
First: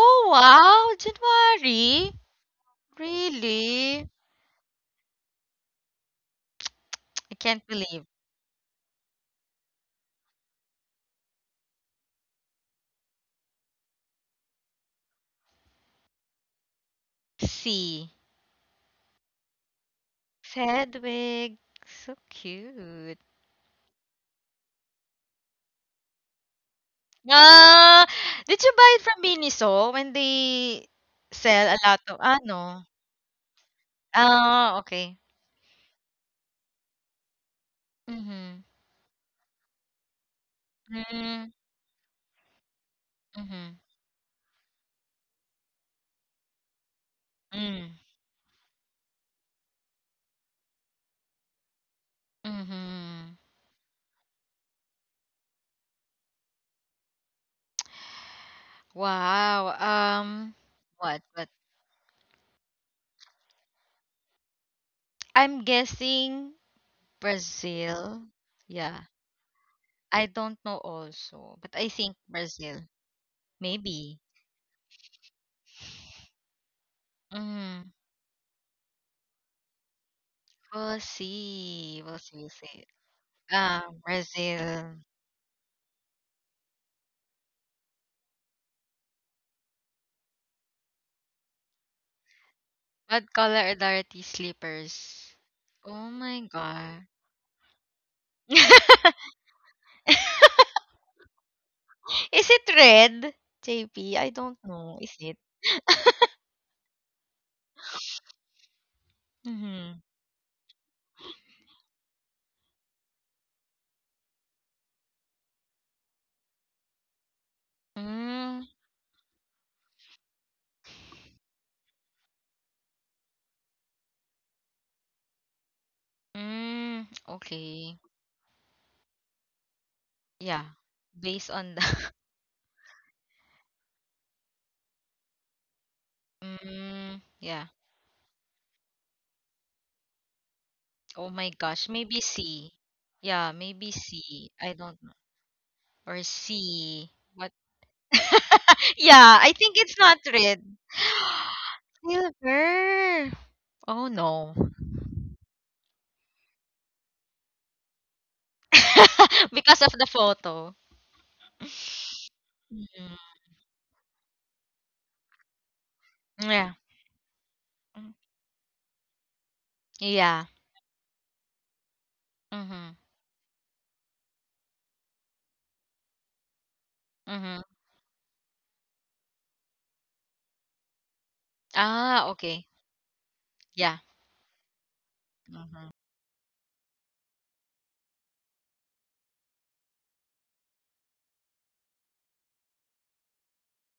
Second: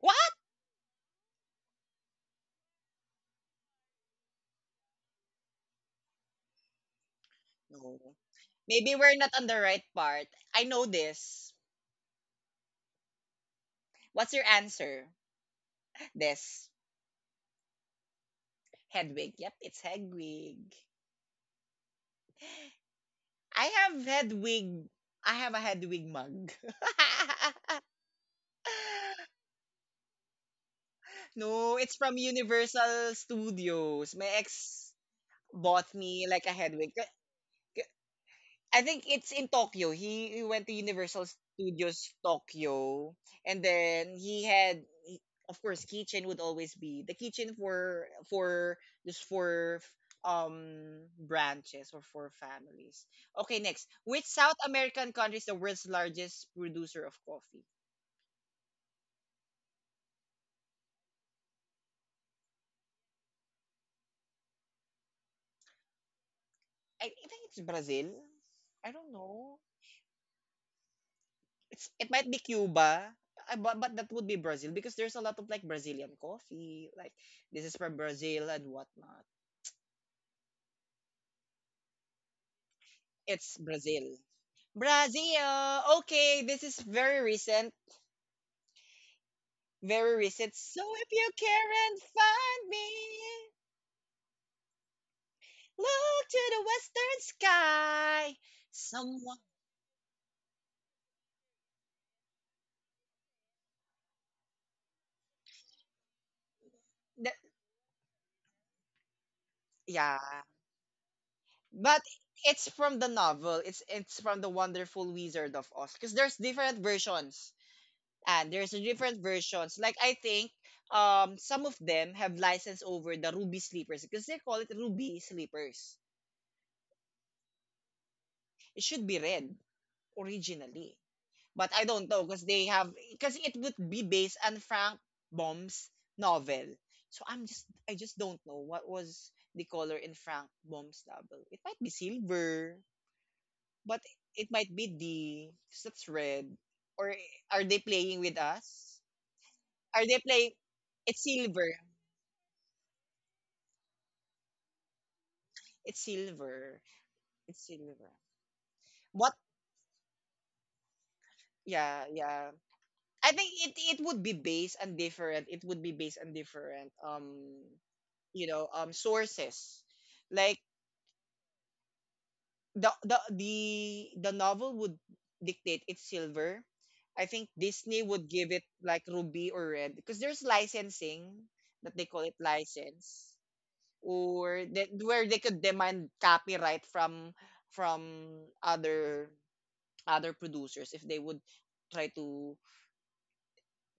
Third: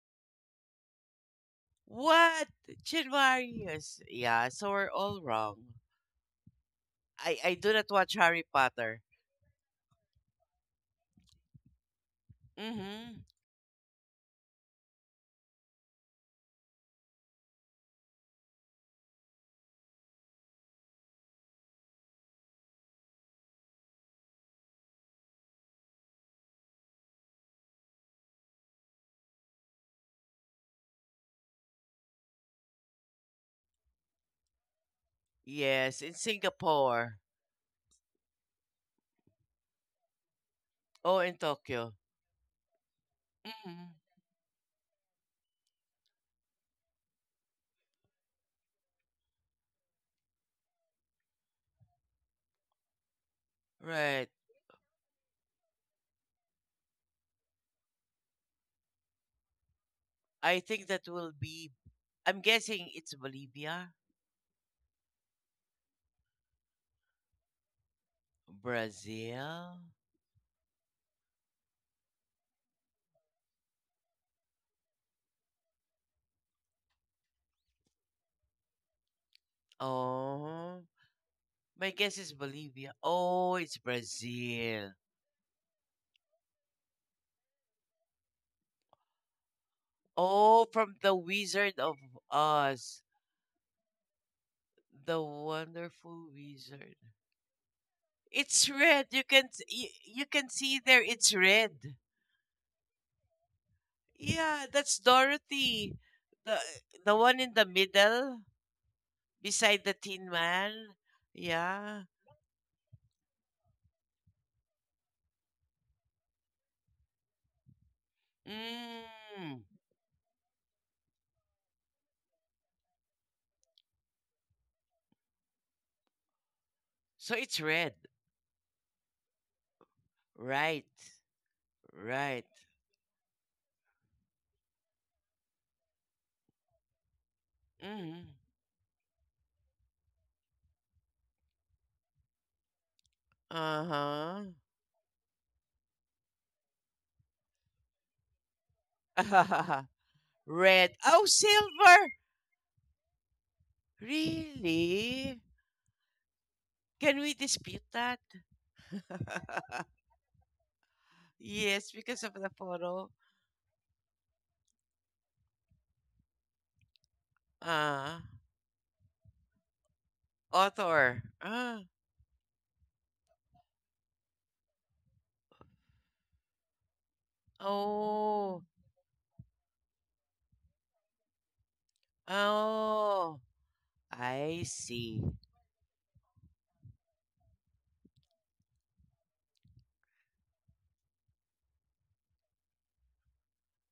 S1: What?
S3: wow, January.
S2: What? Januarius?
S3: Really?
S2: Yeah, so we're all wrong.
S3: I
S2: I
S3: can't
S2: do not
S3: believe.
S2: watch
S1: No.
S2: Harry
S1: Maybe
S2: Potter.
S1: we're not on the right part. I know this.
S2: Mm-hmm.
S1: What's your answer? This.
S3: See.
S1: Hedwig. Yep, it's Hedwig.
S3: Sedwig. So cute.
S1: I have Hedwig. I have a Hedwig mug.
S3: Ah, did you buy it from Miniso when they sell
S1: No,
S3: a
S1: it's
S3: lot of
S1: from
S3: ano?
S1: Universal Studios. My
S3: Ah,
S1: ex
S3: okay.
S1: bought
S2: Yes, in
S1: me like a Hedwig.
S2: Singapore.
S3: Mm-hmm.
S1: I think it's in Tokyo. He went to
S2: Oh,
S1: Universal
S2: in
S3: Mm-hmm.
S2: Tokyo.
S1: Studios Tokyo, and
S2: Mm-hmm.
S1: then of course, kitchen would always be the kitchen
S3: Mm-hmm.
S1: for branches or for families.
S3: Mm-hmm.
S1: Okay, next, which
S2: Right.
S1: South American country is the world's largest producer of coffee?
S3: Wow.
S2: I think that
S3: What?
S2: will
S3: But
S2: be. I'm guessing it's Bolivia,
S3: I'm guessing
S1: I think it's Brazil.
S3: Brazil.
S1: I
S3: Yeah,
S1: don't know.
S2: Brazil.
S3: I don't know also, but I
S1: It
S3: think
S1: might be
S3: Brazil.
S1: Cuba. But that
S3: Maybe.
S1: would be Brazil because there's a lot of like Brazilian coffee, like this is
S3: Mm,
S1: from Brazil and whatnot.
S2: Oh.
S3: we'll
S2: My
S3: see. We'll
S2: guess
S3: see.
S2: is
S3: We'll see.
S2: Bolivia.
S1: It's
S2: Oh, it's
S1: Brazil.
S3: Brazil.
S2: Brazil.
S1: Brazil. Okay, this is very recent. Very recent.
S2: Oh,
S1: So
S2: from
S1: if
S2: the
S1: you
S2: Wizard
S1: can't
S2: of
S1: find me,
S2: Oz,
S3: What color are Dorothy's
S2: the
S3: slippers? Oh
S1: look
S2: Wonderful
S3: my
S1: to the
S2: Wizard.
S3: god.
S1: western sky.
S2: It's red.
S1: Someone.
S2: You, you can see there. It's red.
S3: Is it red? JP, I don't
S2: Yeah,
S3: know.
S2: that's
S3: Is it?
S2: Dorothy, the the
S1: That,
S2: one in the middle beside
S3: Mm-hmm.
S2: the
S1: yeah,
S2: Tin Man.
S1: but
S2: Yeah.
S1: it's from the novel. It's from the Wonderful Wizard of Oz. Because there's different versions, and
S3: Mm,
S1: there's different
S2: Mm.
S1: versions. Like I think some of them have license over the ruby sleepers because they call it ruby sleepers.
S3: mm,
S2: So it's red.
S3: okay.
S1: It should be red
S3: Yeah.
S2: Right.
S1: originally.
S3: Based
S1: But
S3: on the.
S1: I don't know because
S2: Right.
S1: they have because it would be based on Frank Baum's novel.
S3: Mm,
S1: So
S3: yeah.
S1: I just
S2: Mm.
S1: don't know what was the color in Frank Baum's
S3: Oh
S1: novel.
S3: my
S1: It might
S3: gosh,
S1: be
S3: maybe C.
S1: silver,
S3: Yeah, maybe
S1: but it
S3: C.
S2: Uh
S3: I
S1: might be
S3: don't know.
S1: the that's
S3: Or
S1: red.
S3: C.
S1: Or
S3: What?
S1: are they playing with us?
S3: Yeah, I think
S2: huh.
S3: it's
S1: Are they
S3: not
S1: playing?
S3: red.
S2: Red.
S1: It's
S2: Oh,
S1: silver.
S2: silver.
S3: Silver. Oh no.
S2: Really?
S1: It's silver.
S2: Can we
S1: It's
S2: dispute
S1: silver.
S2: that?
S1: What?
S3: Because of the photo.
S2: Yes,
S1: Yeah,
S2: because of
S1: yeah.
S2: the photo.
S1: I
S3: Hmm.
S1: think it would be based on different. It would be based on
S3: Yeah.
S1: different
S3: Mm,
S2: Ah,
S1: sources
S3: yeah.
S1: like
S2: author. Ah,
S1: the
S3: Mm-hmm.
S1: the the the novel would dictate it's silver. I think
S3: Mm-hmm.
S1: Disney would give it
S2: oh,
S1: like ruby or red because there's licensing that they call
S3: Ah,
S1: it
S3: okay.
S1: license
S2: oh.
S3: Yeah.
S1: or
S2: I
S1: that where
S2: see.
S1: they could
S3: Mm-hmm.
S1: demand copyright from other producers if they would try to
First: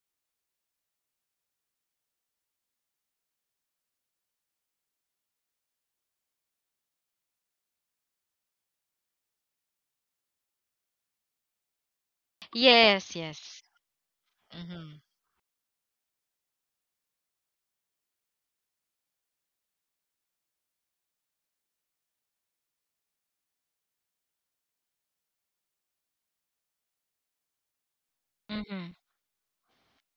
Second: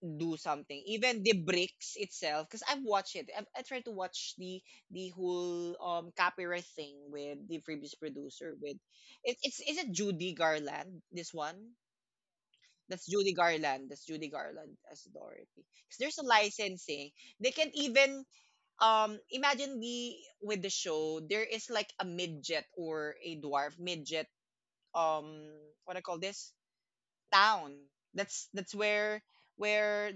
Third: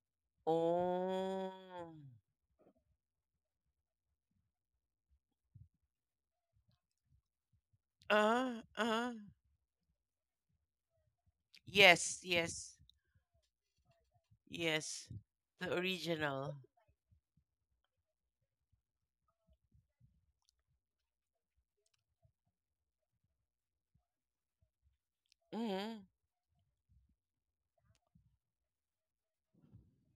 S1: do something. Even the
S2: Oh.
S1: bricks itself, because I've watched it. I tried to watch the whole copyright thing with the previous producer.
S2: Ah,
S1: With
S2: ah.
S1: it, it's Is it Judy Garland? This one.
S2: Yes, yes,
S1: That's
S3: Yes,
S1: Judy
S3: yes.
S1: Garland. That's Judy Garland
S3: Mm-hmm.
S1: as
S2: yes.
S1: Dorothy.
S2: The
S1: 'Cause there's a
S2: original.
S1: licensing. They can even imagine the with the show there is like a midget or a dwarf midget um what I
S2: Hmm.
S1: call this town. That's
S3: Mm-hmm.
S1: where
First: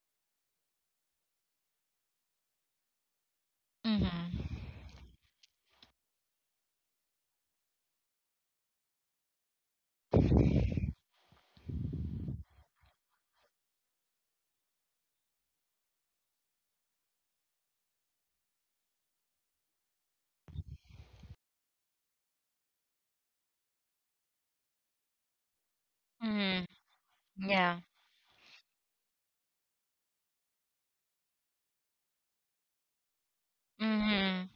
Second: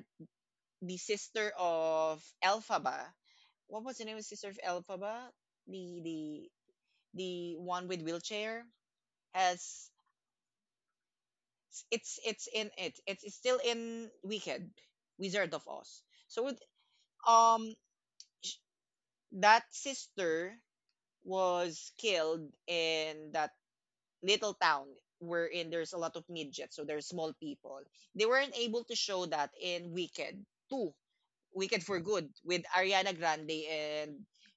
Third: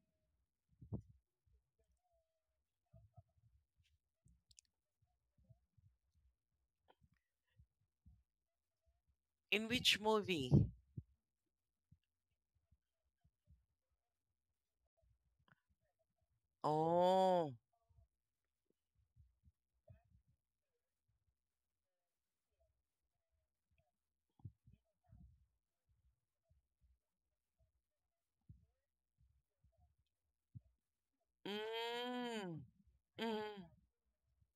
S1: the sister of Elphaba. What was the name of the sister
S3: Mm-hmm.
S1: of Elphaba? The the the one with wheelchair
S2: In
S1: has
S2: which movie?
S1: it's in it. It's still in Wicked, Wizard of Oz. So with
S2: Oh.
S1: um sh- that sister was killed in that little town wherein there's a lot of
S3: hmm
S1: midgets, so there's small
S3: Yeah.
S1: people. They weren't able to show that in Wicked 2, Wicked for Good, with
S2: Mm.
S1: Ariana Grande
S2: Mm.
S1: and
S3: Mm-hmm.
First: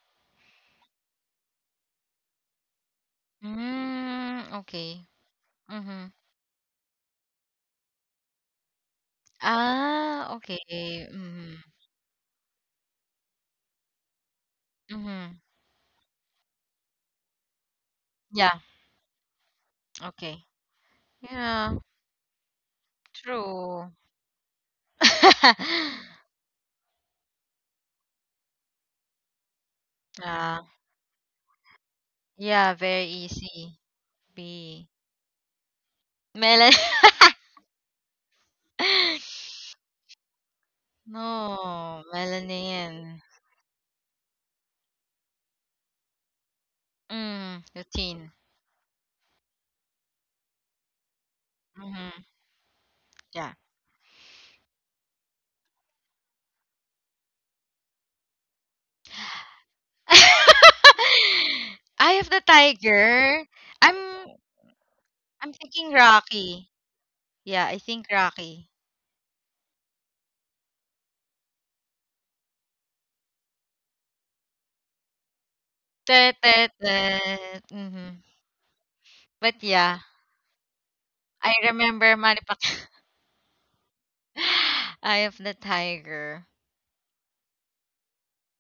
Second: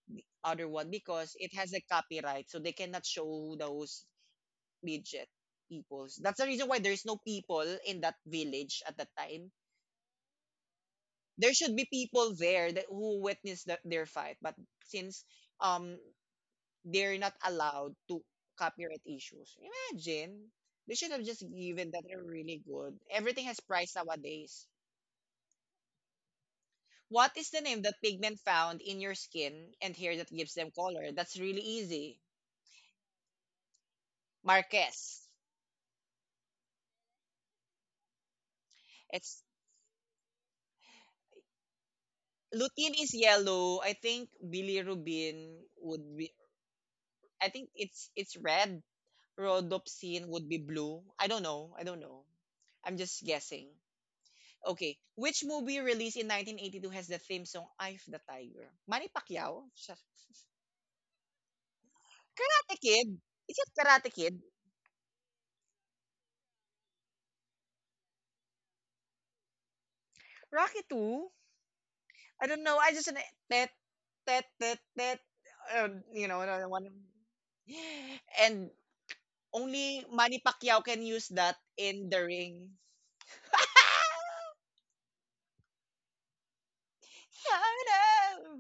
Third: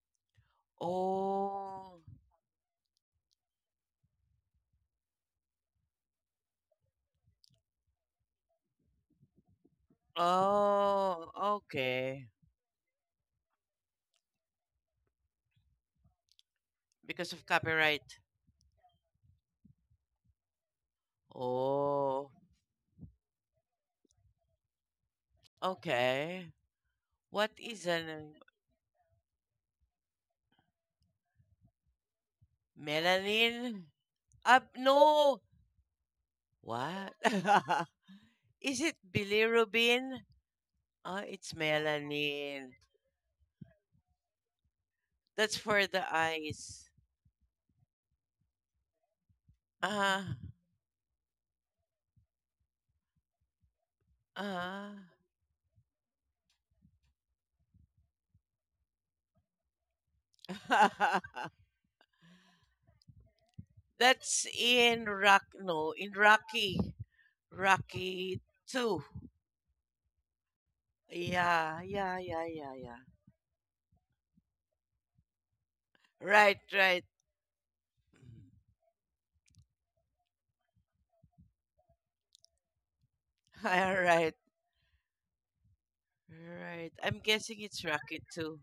S1: other one because it has a
S2: Oh.
S1: copyright, so they cannot show those
S3: Mm, okay.
S1: midget
S3: Mhm.
S1: peoples. That's the reason why there's no people in that village at that time.
S3: Ah, okay.
S2: Oh,
S1: There
S3: Mhm.
S1: should be
S2: okay.
S1: people there that who witnessed their fight, but since
S3: Mhm.
S1: um they're
S2: Because
S1: not
S2: of
S1: allowed
S2: copyright.
S1: to
S3: Yeah.
S1: copyright issues.
S3: Okay.
S1: Imagine they should have just
S3: Yeah.
S1: given that they're
S2: Oh,
S1: really good. Everything has
S3: True.
S1: price nowadays.
S2: okay.
S1: What
S2: What
S1: is the
S2: is
S1: name that
S2: an
S1: pigment found in your skin and hair that gives
S3: Yeah.
S1: them color? That's really easy.
S3: Yeah. Very easy.
S2: melanin?
S3: B.
S1: Marquez.
S2: No.
S3: Melon.
S2: What? Is it
S1: It's
S2: bilirubin? Oh, it's
S3: No.
S2: melanin.
S1: Lutein is
S3: Melanin.
S1: yellow. I think
S2: That's
S1: bilirubin
S2: for the
S1: would be.
S2: eyes.
S1: I
S3: Mm.
S1: think it's
S3: Routine.
S1: it's red. Rhodopsin
S2: Ah,
S1: would be blue. I don't know. I don't
S3: Mhm.
S1: know. I'm just
S3: Yeah.
S1: guessing.
S2: ah.
S1: Okay, which movie released in 1982 has the theme song "Eye of the Tiger"? Manny Pacquiao? Siya-
S3: Eye of the
S1: Karate Kid?
S3: tiger.
S1: Is it
S3: I'm.
S1: Karate Kid?
S2: That's in Rock.
S3: I'm
S2: No,
S3: thinking
S2: in
S3: Rocky.
S2: Rocky.
S3: Yeah. I think
S2: Rocky
S3: Rocky.
S2: 2.
S1: Rocky 2?
S2: Yeah, yeah, yeah,
S1: I don't
S2: yeah,
S1: know. I
S2: yeah.
S1: just tet tet tet tet.
S3: Tet,
S2: Right,
S3: tet,
S1: Another one.
S2: right.
S3: tet. Mhm.
S1: And
S3: But yeah.
S1: only Manny Pacquiao can use
S3: I
S1: that in
S3: remember
S1: the
S3: Manipak.
S1: ring.
S2: All right.
S3: Eye of the Tiger.
S2: Right. I'm guessing it's Rocket too.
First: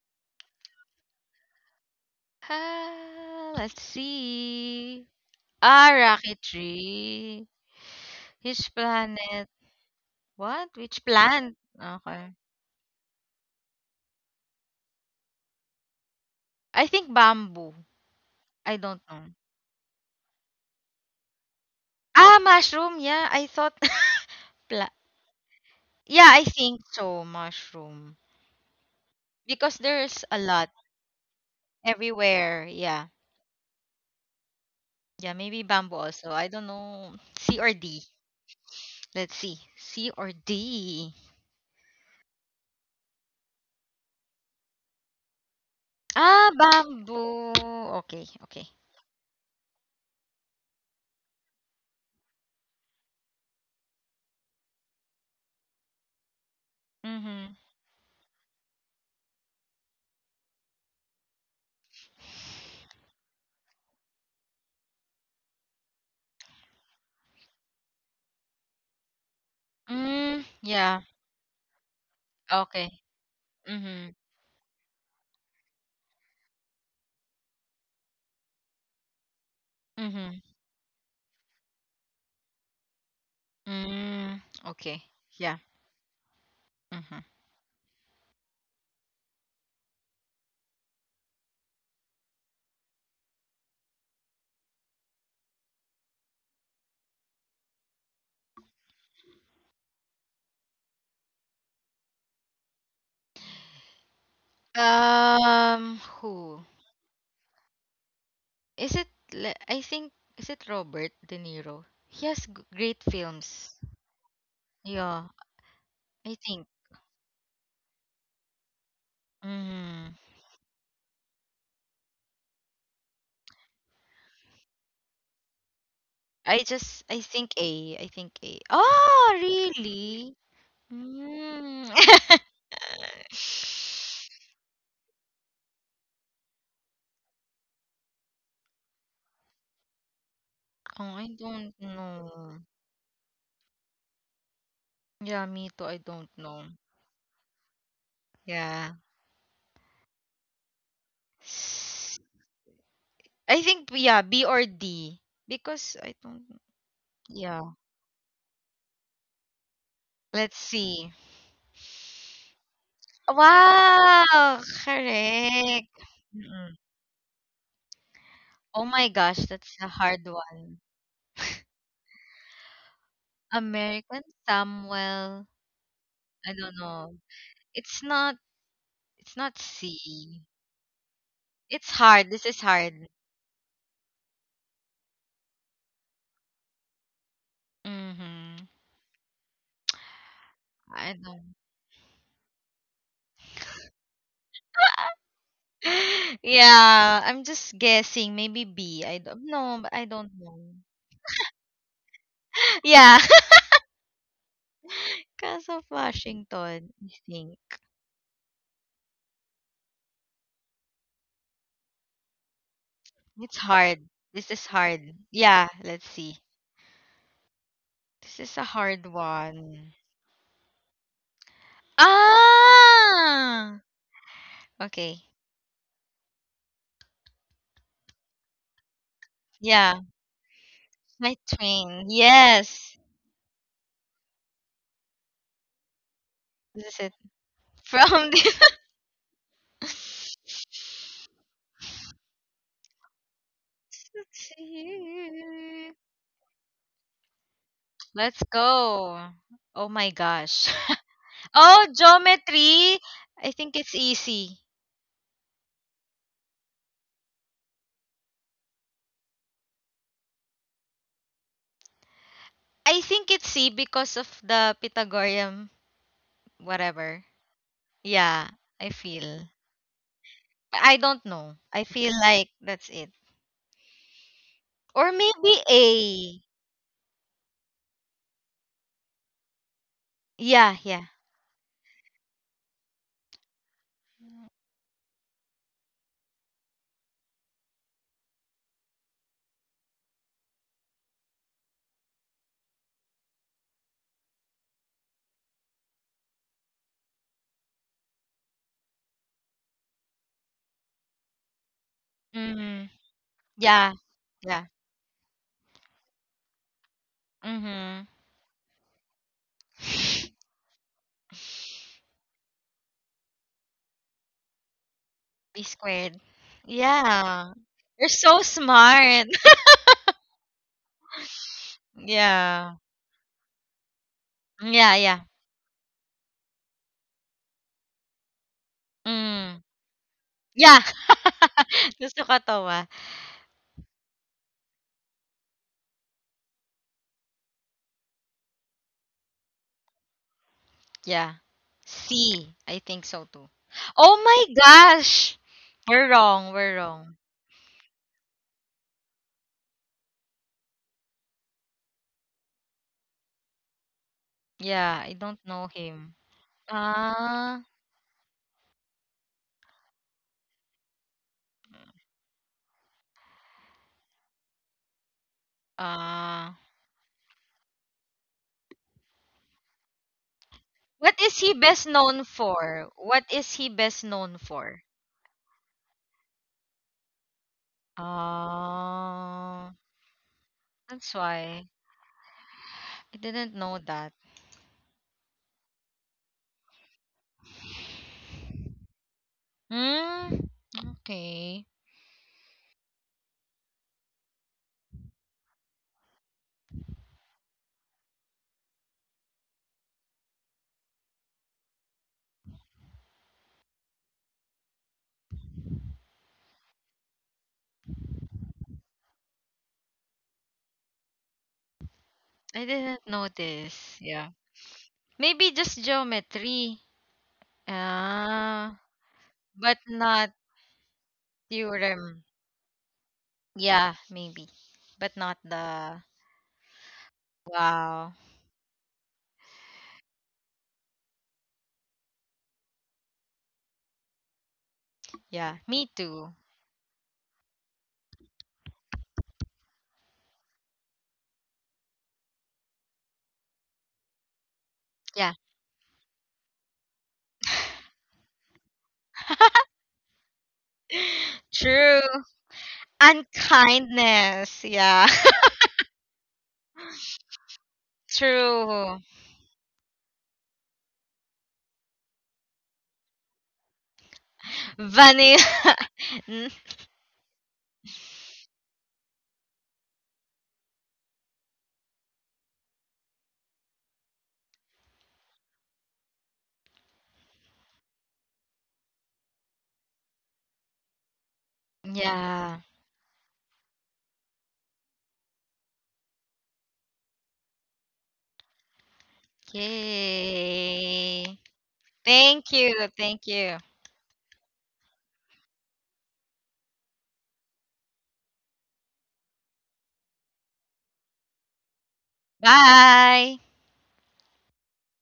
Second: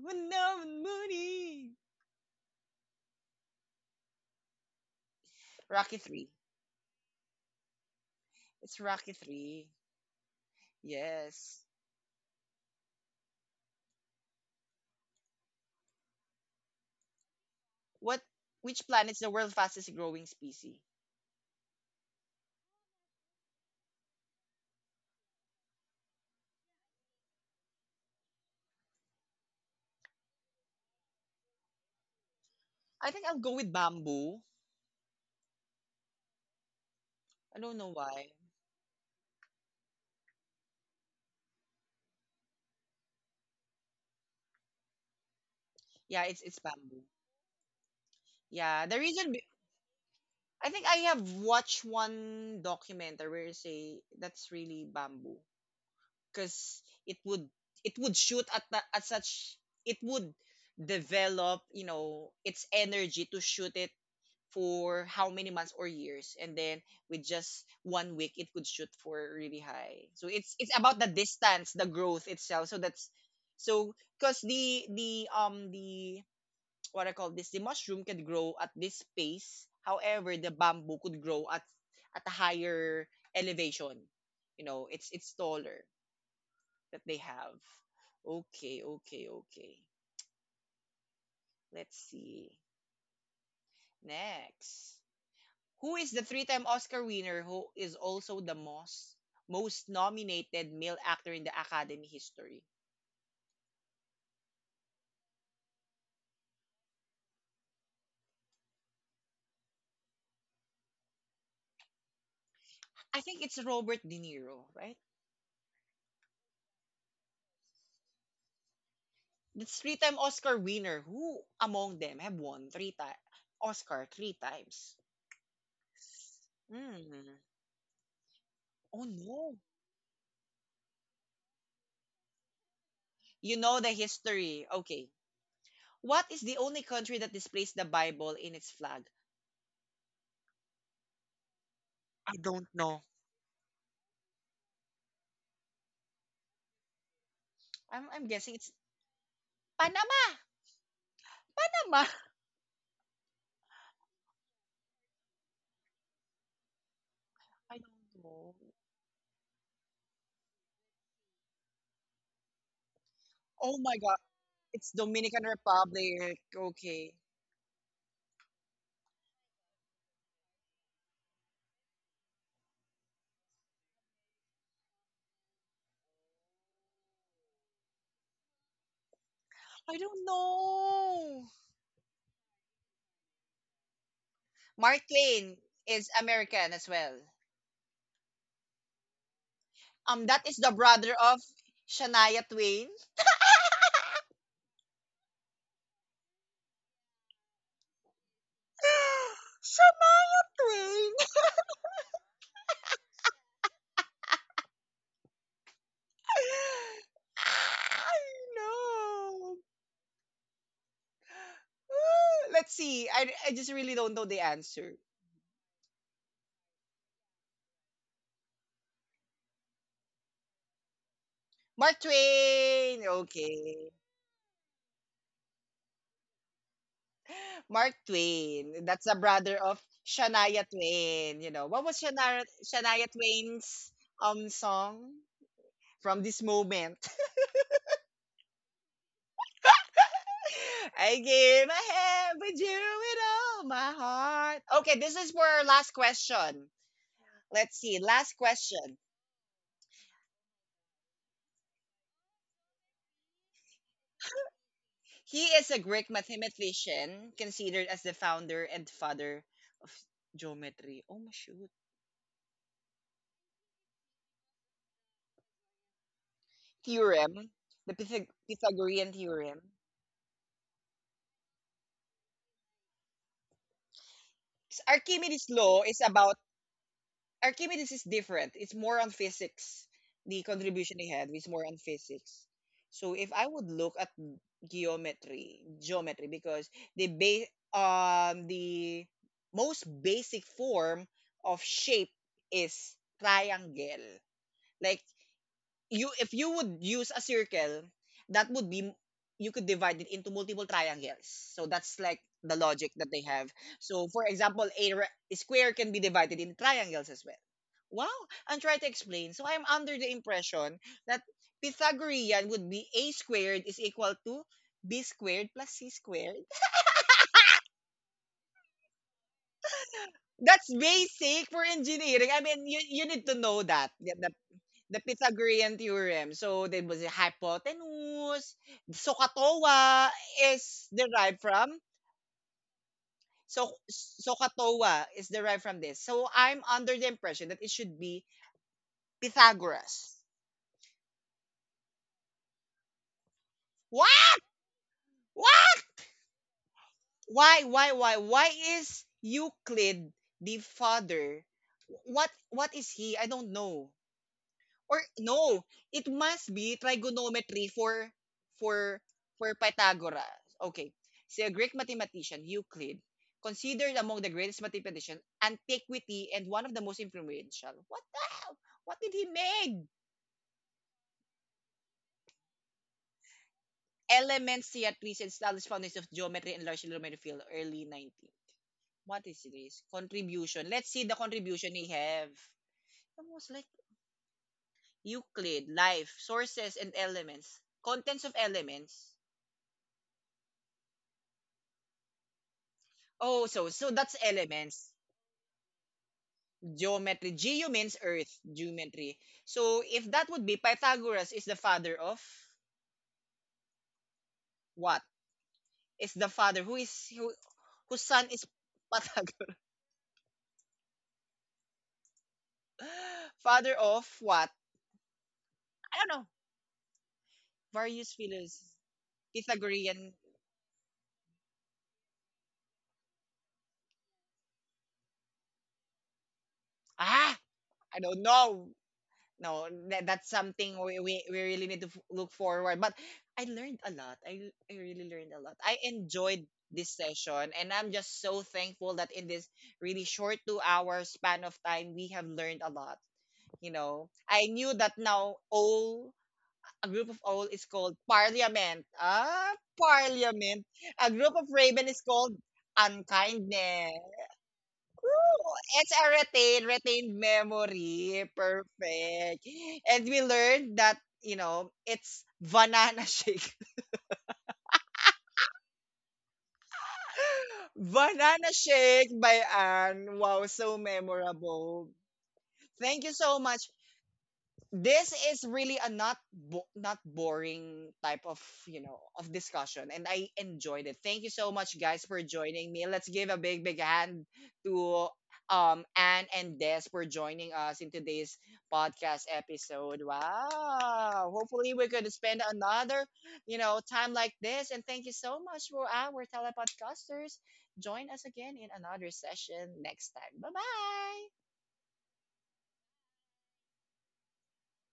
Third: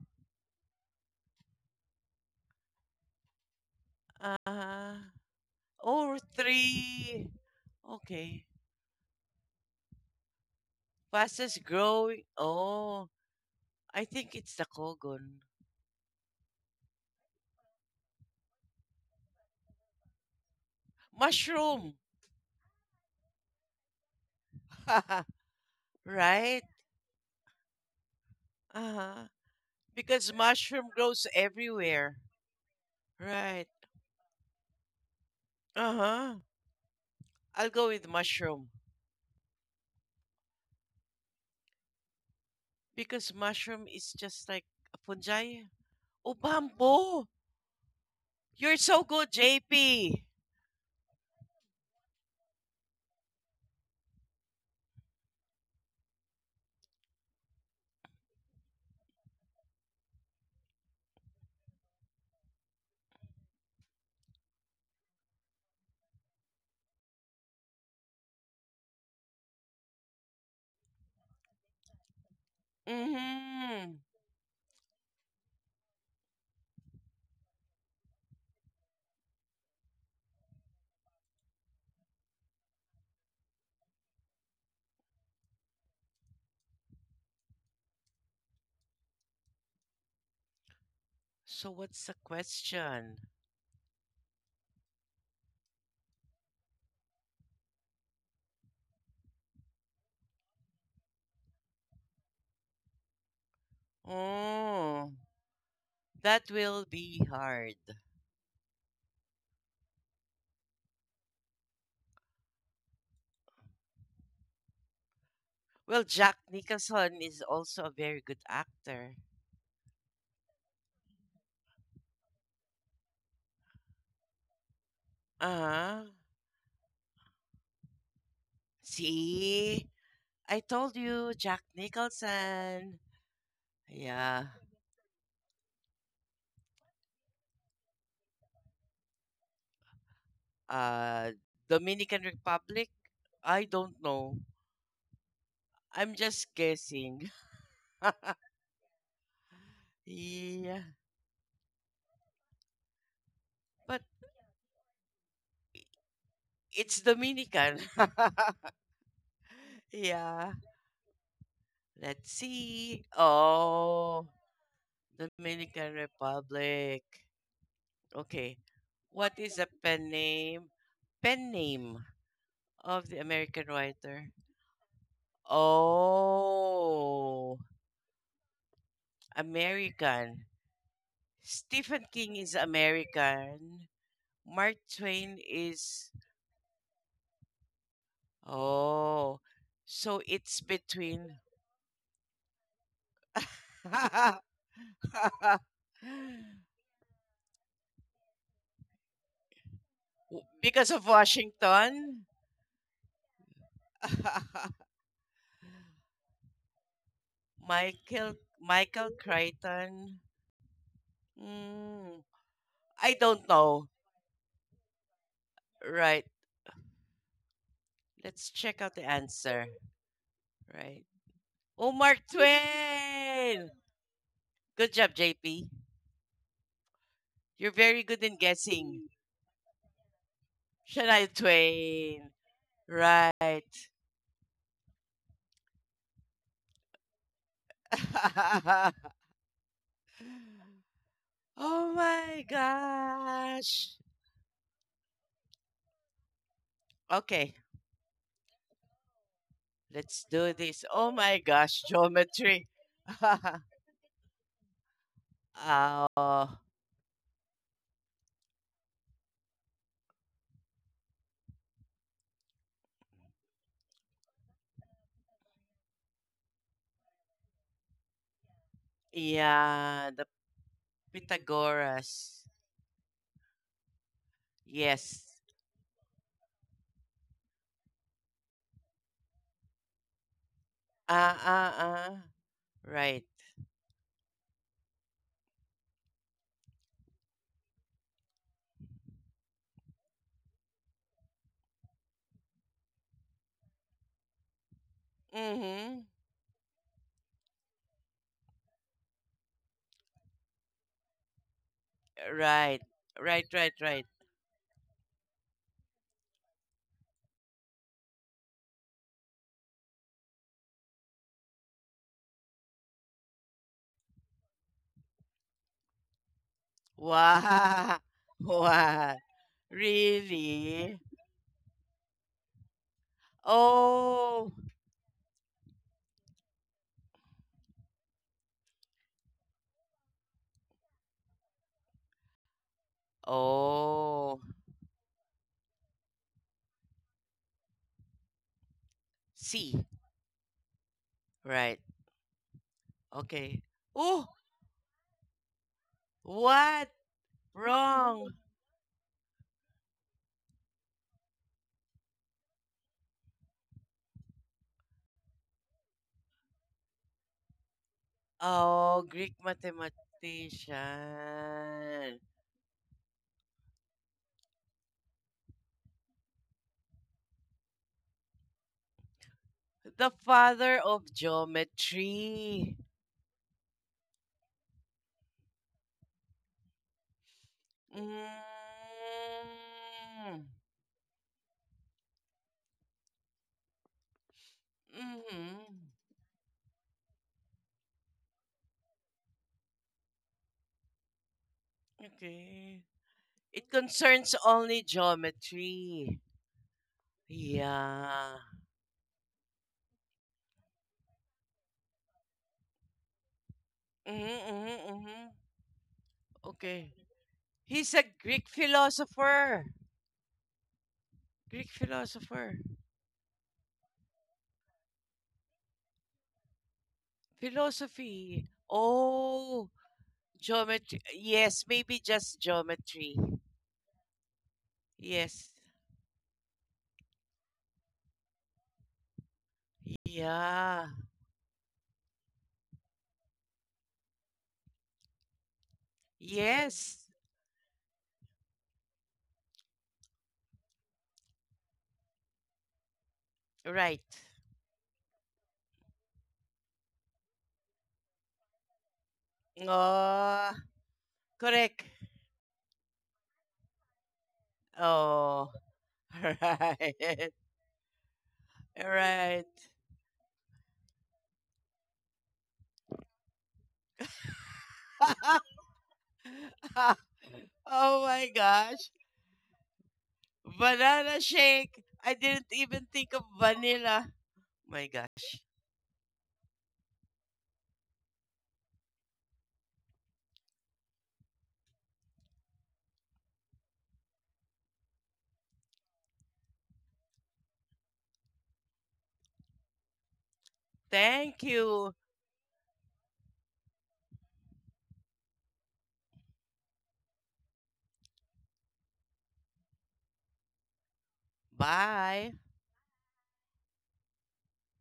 S3: Ah, let's
S2: Uh,
S3: see. Ah,
S1: Rocky
S2: or
S1: three.
S2: 3.
S3: rocketry.
S2: Okay.
S3: His
S1: It's Rocky
S3: planet.
S1: three.
S3: What? Which plant?
S1: Yes.
S2: Fastest growing.
S3: Okay.
S2: Oh, I think it's the Kogon.
S3: I think bamboo.
S1: What?
S3: I
S1: Which
S3: don't
S1: planet is the
S3: know.
S1: world's fastest growing species?
S2: Mushroom.
S3: Ah, mushroom. Yeah, I thought. Pla- yeah, I
S2: Right?
S3: think so. Mushroom.
S2: Uh-huh.
S3: Because there's
S2: Because
S3: a lot
S2: mushroom grows everywhere.
S3: everywhere. Yeah.
S1: I think I'll go
S2: Right.
S1: with bamboo.
S3: Yeah, maybe bamboo also.
S2: Uh-huh.
S3: I don't know. C
S1: I
S2: I'll
S3: or
S1: don't know
S2: go
S3: D.
S2: with
S1: why.
S2: mushroom.
S3: Let's see. C or D.
S2: Because mushroom is just like a fungi.
S1: Yeah,
S2: Oh,
S1: it's
S3: Ah,
S1: it's bamboo.
S2: bamboo.
S3: bamboo. Okay, okay.
S2: You're
S1: Yeah, the
S2: so
S1: reason
S2: good, JP.
S1: I think I have watched one documentary where they say that's really bamboo because it would
S3: Mhm.
S1: it would shoot at at such it would develop, you know, its energy to shoot it for how many months or years, and then with just 1 week it could shoot for really high. So
S3: Mm,
S1: it's about
S3: yeah.
S1: the distance, the growth itself. So
S3: Okay.
S1: that's
S2: Mm-hmm.
S1: so
S3: Mhm.
S1: because the what I call this, the mushroom can grow at this pace. However,
S3: Mhm.
S1: the bamboo could grow at a higher elevation.
S3: Mm,
S1: You know,
S3: okay.
S1: it's
S3: Yeah.
S1: taller that they
S3: Mhm.
S1: have. Okay, okay, okay,
S2: So
S1: let's
S2: what's the
S1: see.
S2: question?
S1: Next, who is the three-time Oscar winner who is also the most nominated male actor in the Academy history?
S2: Oh, that
S3: Who?
S2: will be hard.
S3: Is it I think, is it Robert De Niro? He has great
S1: I think it's
S3: films.
S1: Robert De Niro, right?
S3: Yeah,
S2: Well,
S3: I
S2: Jack
S3: think.
S2: Nicholson is also a very good actor.
S1: That's
S3: Mhm.
S1: three-time Oscar winner. Who among them have won three times Oscar three times?
S2: Uh-huh.
S3: I
S1: Hmm.
S3: think A. I think A.
S1: Oh
S3: Oh,
S1: no.
S2: See?
S3: really?
S2: I told you, Jack
S3: Mm.
S2: Nicholson.
S1: You know the
S2: Yeah.
S1: history. Okay. What is the only country that displays the Bible in its flag?
S3: Oh, I
S2: Uh,
S3: don't
S2: Dominican
S1: I
S3: know.
S1: don't
S2: Republic?
S1: know.
S2: I don't know.
S3: Yeah, me too. I
S2: I'm
S3: don't
S2: just
S3: know.
S2: guessing.
S1: I'm guessing it's
S3: Yeah.
S1: Panama.
S2: Yeah.
S1: Panama.
S3: I think,
S2: But
S3: yeah, B or D because I don't,
S2: it's
S3: yeah.
S1: I
S2: Dominican.
S1: don't know.
S3: Let's
S2: Yeah.
S3: see.
S2: Let's see.
S1: Oh my god.
S2: Oh,
S3: Wow,
S1: It's Dominican
S3: correct.
S2: Dominican
S1: Republic.
S3: Mm-mm.
S2: Republic.
S1: Okay.
S2: Okay.
S3: Oh my gosh,
S2: What is
S3: that's
S2: a
S3: a
S2: pen
S3: hard one.
S2: name? Pen name of the American
S3: American
S2: writer.
S3: Samuel. I don't know.
S2: Oh,
S3: It's not it's not
S1: I don't
S3: C.
S2: American.
S1: know.
S3: It's
S2: Stephen
S3: hard. This
S2: King
S3: is
S2: is
S3: hard.
S2: American. Mark
S1: Mark
S2: Twain
S1: Twain is
S2: is.
S1: American as well.
S3: Mm-hmm.
S2: Oh, so
S1: That is
S2: it's
S1: the
S3: I
S1: brother of
S2: between.
S3: don't.
S1: Shania Twain.
S3: Yeah, I'm just guessing. Maybe B. I don't know, but I don't
S1: Shania
S3: know.
S2: Because of
S1: Twain.
S2: Washington?
S3: Yeah, because of Washington, I think.
S1: I
S2: Michael
S1: know.
S2: Crichton Mm,
S1: Let's
S2: I
S1: see. I,
S3: It's
S2: don't
S1: I just
S2: know.
S3: hard.
S1: really don't know
S3: This
S1: the
S3: is
S1: answer.
S3: hard. Yeah, let's
S2: Right.
S3: see. This is
S2: Let's
S3: a
S2: check
S3: hard
S2: out the answer.
S3: one.
S2: Right. Oh,
S1: Mark
S2: Mark
S1: Twain.
S2: Twain!
S3: Ah!
S1: Okay.
S2: Good
S3: Okay.
S2: job, JP. You're very
S1: Mark
S2: good in
S1: Twain.
S2: guessing.
S1: That's the brother
S3: Yeah,
S1: of Shania
S3: my
S2: Shania
S1: Twain. You know,
S3: train.
S1: what was
S2: Twain.
S3: Yes.
S1: Shania
S2: Right.
S1: Twain's song from this
S3: This is it.
S1: moment?
S3: From the.
S1: I gave
S2: Oh
S1: my
S2: my
S1: hand with you with all
S2: gosh.
S1: my heart. Okay, this is for our last question.
S2: Okay,
S1: Let's see.
S3: Let's
S1: Last question.
S3: go. Oh my
S2: let's do
S3: gosh.
S2: this. Oh my
S3: Oh,
S2: gosh, geometry.
S3: geometry. I think it's easy.
S1: He is a Greek
S2: Oh,
S1: mathematician considered as the founder and father of geometry. Oh my shoot.
S3: I think it's C because of the Pythagorean whatever.
S1: Theorem, the
S3: Yeah, I
S1: Pythagorean
S3: feel.
S1: theorem.
S2: yeah, the
S3: I don't know. I feel like
S2: Pythagoras.
S3: that's it. Or
S2: Yes.
S1: Archimedes'
S3: maybe
S1: law is
S3: a,
S1: about Archimedes is different. It's more on physics. The
S3: yeah, yeah.
S1: contribution he had
S2: Ah,
S1: is more on
S2: ah, ah.
S1: physics. So
S2: Right.
S1: if I would look at geometry, because the base, the most basic form of shape is triangle. Like you
S2: Mm-hmm.
S1: if you would use a circle, that would be you could divide it into multiple triangles. So that's like the
S3: Mm-hmm.
S2: Right.
S1: logic that they have.
S2: Right, right,
S3: Yeah.
S1: So
S2: right.
S1: for
S3: Yeah.
S1: example, a square can be divided into triangles as well.
S3: Mm-hmm.
S1: Wow, I'm trying to explain. So I'm under the impression that Pythagorean would be A squared is equal to B squared
S3: B
S1: plus C
S3: squared.
S1: squared.
S3: Yeah. You're
S2: Wow.
S3: so smart.
S2: Wow.
S1: That's
S2: Really?
S1: basic for engineering. I
S3: Yeah.
S1: mean, you need to know that. Yeah, that.
S2: Oh.
S3: Yeah,
S1: The
S3: yeah.
S1: Pythagorean theorem. So there was a hypotenuse. So
S3: Mm.
S1: katoa
S3: Yeah.
S1: is derived from
S3: Gusto ko to, ah.
S1: so
S2: Oh.
S1: katoa is derived from this. So I'm under the impression that it should be
S2: C.
S1: Pythagoras.
S3: Yeah.
S2: Right.
S3: C. I think so too.
S2: Okay.
S3: Oh
S1: Why?
S2: Oh,
S3: my gosh.
S1: Why?
S3: We're wrong. We're
S2: what?
S3: wrong.
S1: Why? Why? Why?
S2: Wrong.
S1: Why is Euclid the father? What? What is he? I don't know.
S3: Yeah,
S1: Or
S3: I don't know
S1: no,
S3: him.
S1: it must be
S3: Ah.
S1: trigonometry for for
S2: Oh, Greek
S1: for Pythagoras. Okay. See, a
S2: mathematician.
S1: Greek mathematician, Euclid, considered among the greatest mathematician, antiquity, and
S3: Ah.
S1: one of the most influential. What the hell? What did he make?
S2: The father
S3: What
S2: of
S3: is he best known
S2: geometry.
S3: for? What is he best known
S1: Elements,
S3: for?
S1: theatres, and established foundations of geometry and large illuminated field, early 19.
S2: Mm.
S1: What is
S3: Oh,
S1: this? Contribution. Let's
S3: that's
S1: see the
S3: why.
S1: contribution he have.
S3: I didn't
S1: Almost like
S3: know that.
S1: Euclid,
S2: Mm-hmm.
S1: life, sources, and elements. Contents of elements.
S3: Hmm. Okay.
S2: Okay.
S1: Oh, so
S2: It
S1: so that's
S2: concerns only
S1: elements.
S2: geometry.
S1: Geometry. Geo means earth.
S2: Yeah.
S1: Geometry. So if that would be Pythagoras is the father of
S2: Mm-hmm, mm-hmm,
S1: what?
S2: mm-hmm.
S1: Is the father who
S2: Okay.
S1: is
S2: He's
S1: whose
S2: a
S1: son is
S2: Greek
S1: Pythagoras?
S2: philosopher. Greek
S3: I
S2: philosopher.
S3: didn't know
S1: Father
S3: this.
S1: of
S3: Yeah.
S1: what?
S3: Maybe just
S1: I don't know.
S3: geometry.
S1: Various
S2: Philosophy.
S1: philos.
S3: Ah, but
S2: Oh,
S1: Pythagorean.
S3: not
S2: geometry. Yes, maybe
S3: theorem.
S2: just geometry.
S3: Yeah, maybe. But not
S2: Yes.
S3: the.
S1: Ah, I
S3: Wow.
S1: don't know. No, that's something
S2: Yeah.
S1: we really need to look forward, but I learned a lot. I really learned a
S3: Yeah,
S1: lot.
S3: me
S1: I
S3: too.
S1: enjoyed this
S2: Yes.
S1: session and I'm just so thankful that in this really short 2 hour span of time we have learned a lot. You
S2: Right.
S1: know, I knew that
S3: Yeah.
S1: now all a group of all is called parliament. Ah,
S2: Oh,
S1: parliament. A group of raven
S2: correct.
S3: True.
S1: is called unkindness.
S3: Unkindness. Yeah.
S1: Ooh,
S2: Oh,
S1: it's a retained
S2: right.
S1: memory.
S3: True.
S1: Perfect.
S2: Right.
S1: And we learned that, you know, it's banana shake.
S3: Vanilla. Mm,
S2: Oh my
S1: Banana
S2: gosh.
S1: shake by Anne. Wow, so
S2: Banana
S1: memorable.
S2: shake. I didn't even
S1: Thank you
S2: think of
S1: so much.
S2: vanilla. My
S1: This is
S2: gosh.
S1: really a not boring type of, you know, of discussion, and I enjoyed it. Thank you so much guys for
S3: yeah.
S1: joining me. Let's give a big hand to Anne and Des for joining us in today's podcast episode.
S3: Yay.
S1: Wow,
S2: Thank
S1: hopefully we
S2: you.
S1: could spend
S3: Thank you.
S1: another,
S3: Thank you.
S1: you know, time like this. And thank you so much for our telepodcasters. Join us again in another session next time. Bye bye.
S2: Bye.
S3: Bye.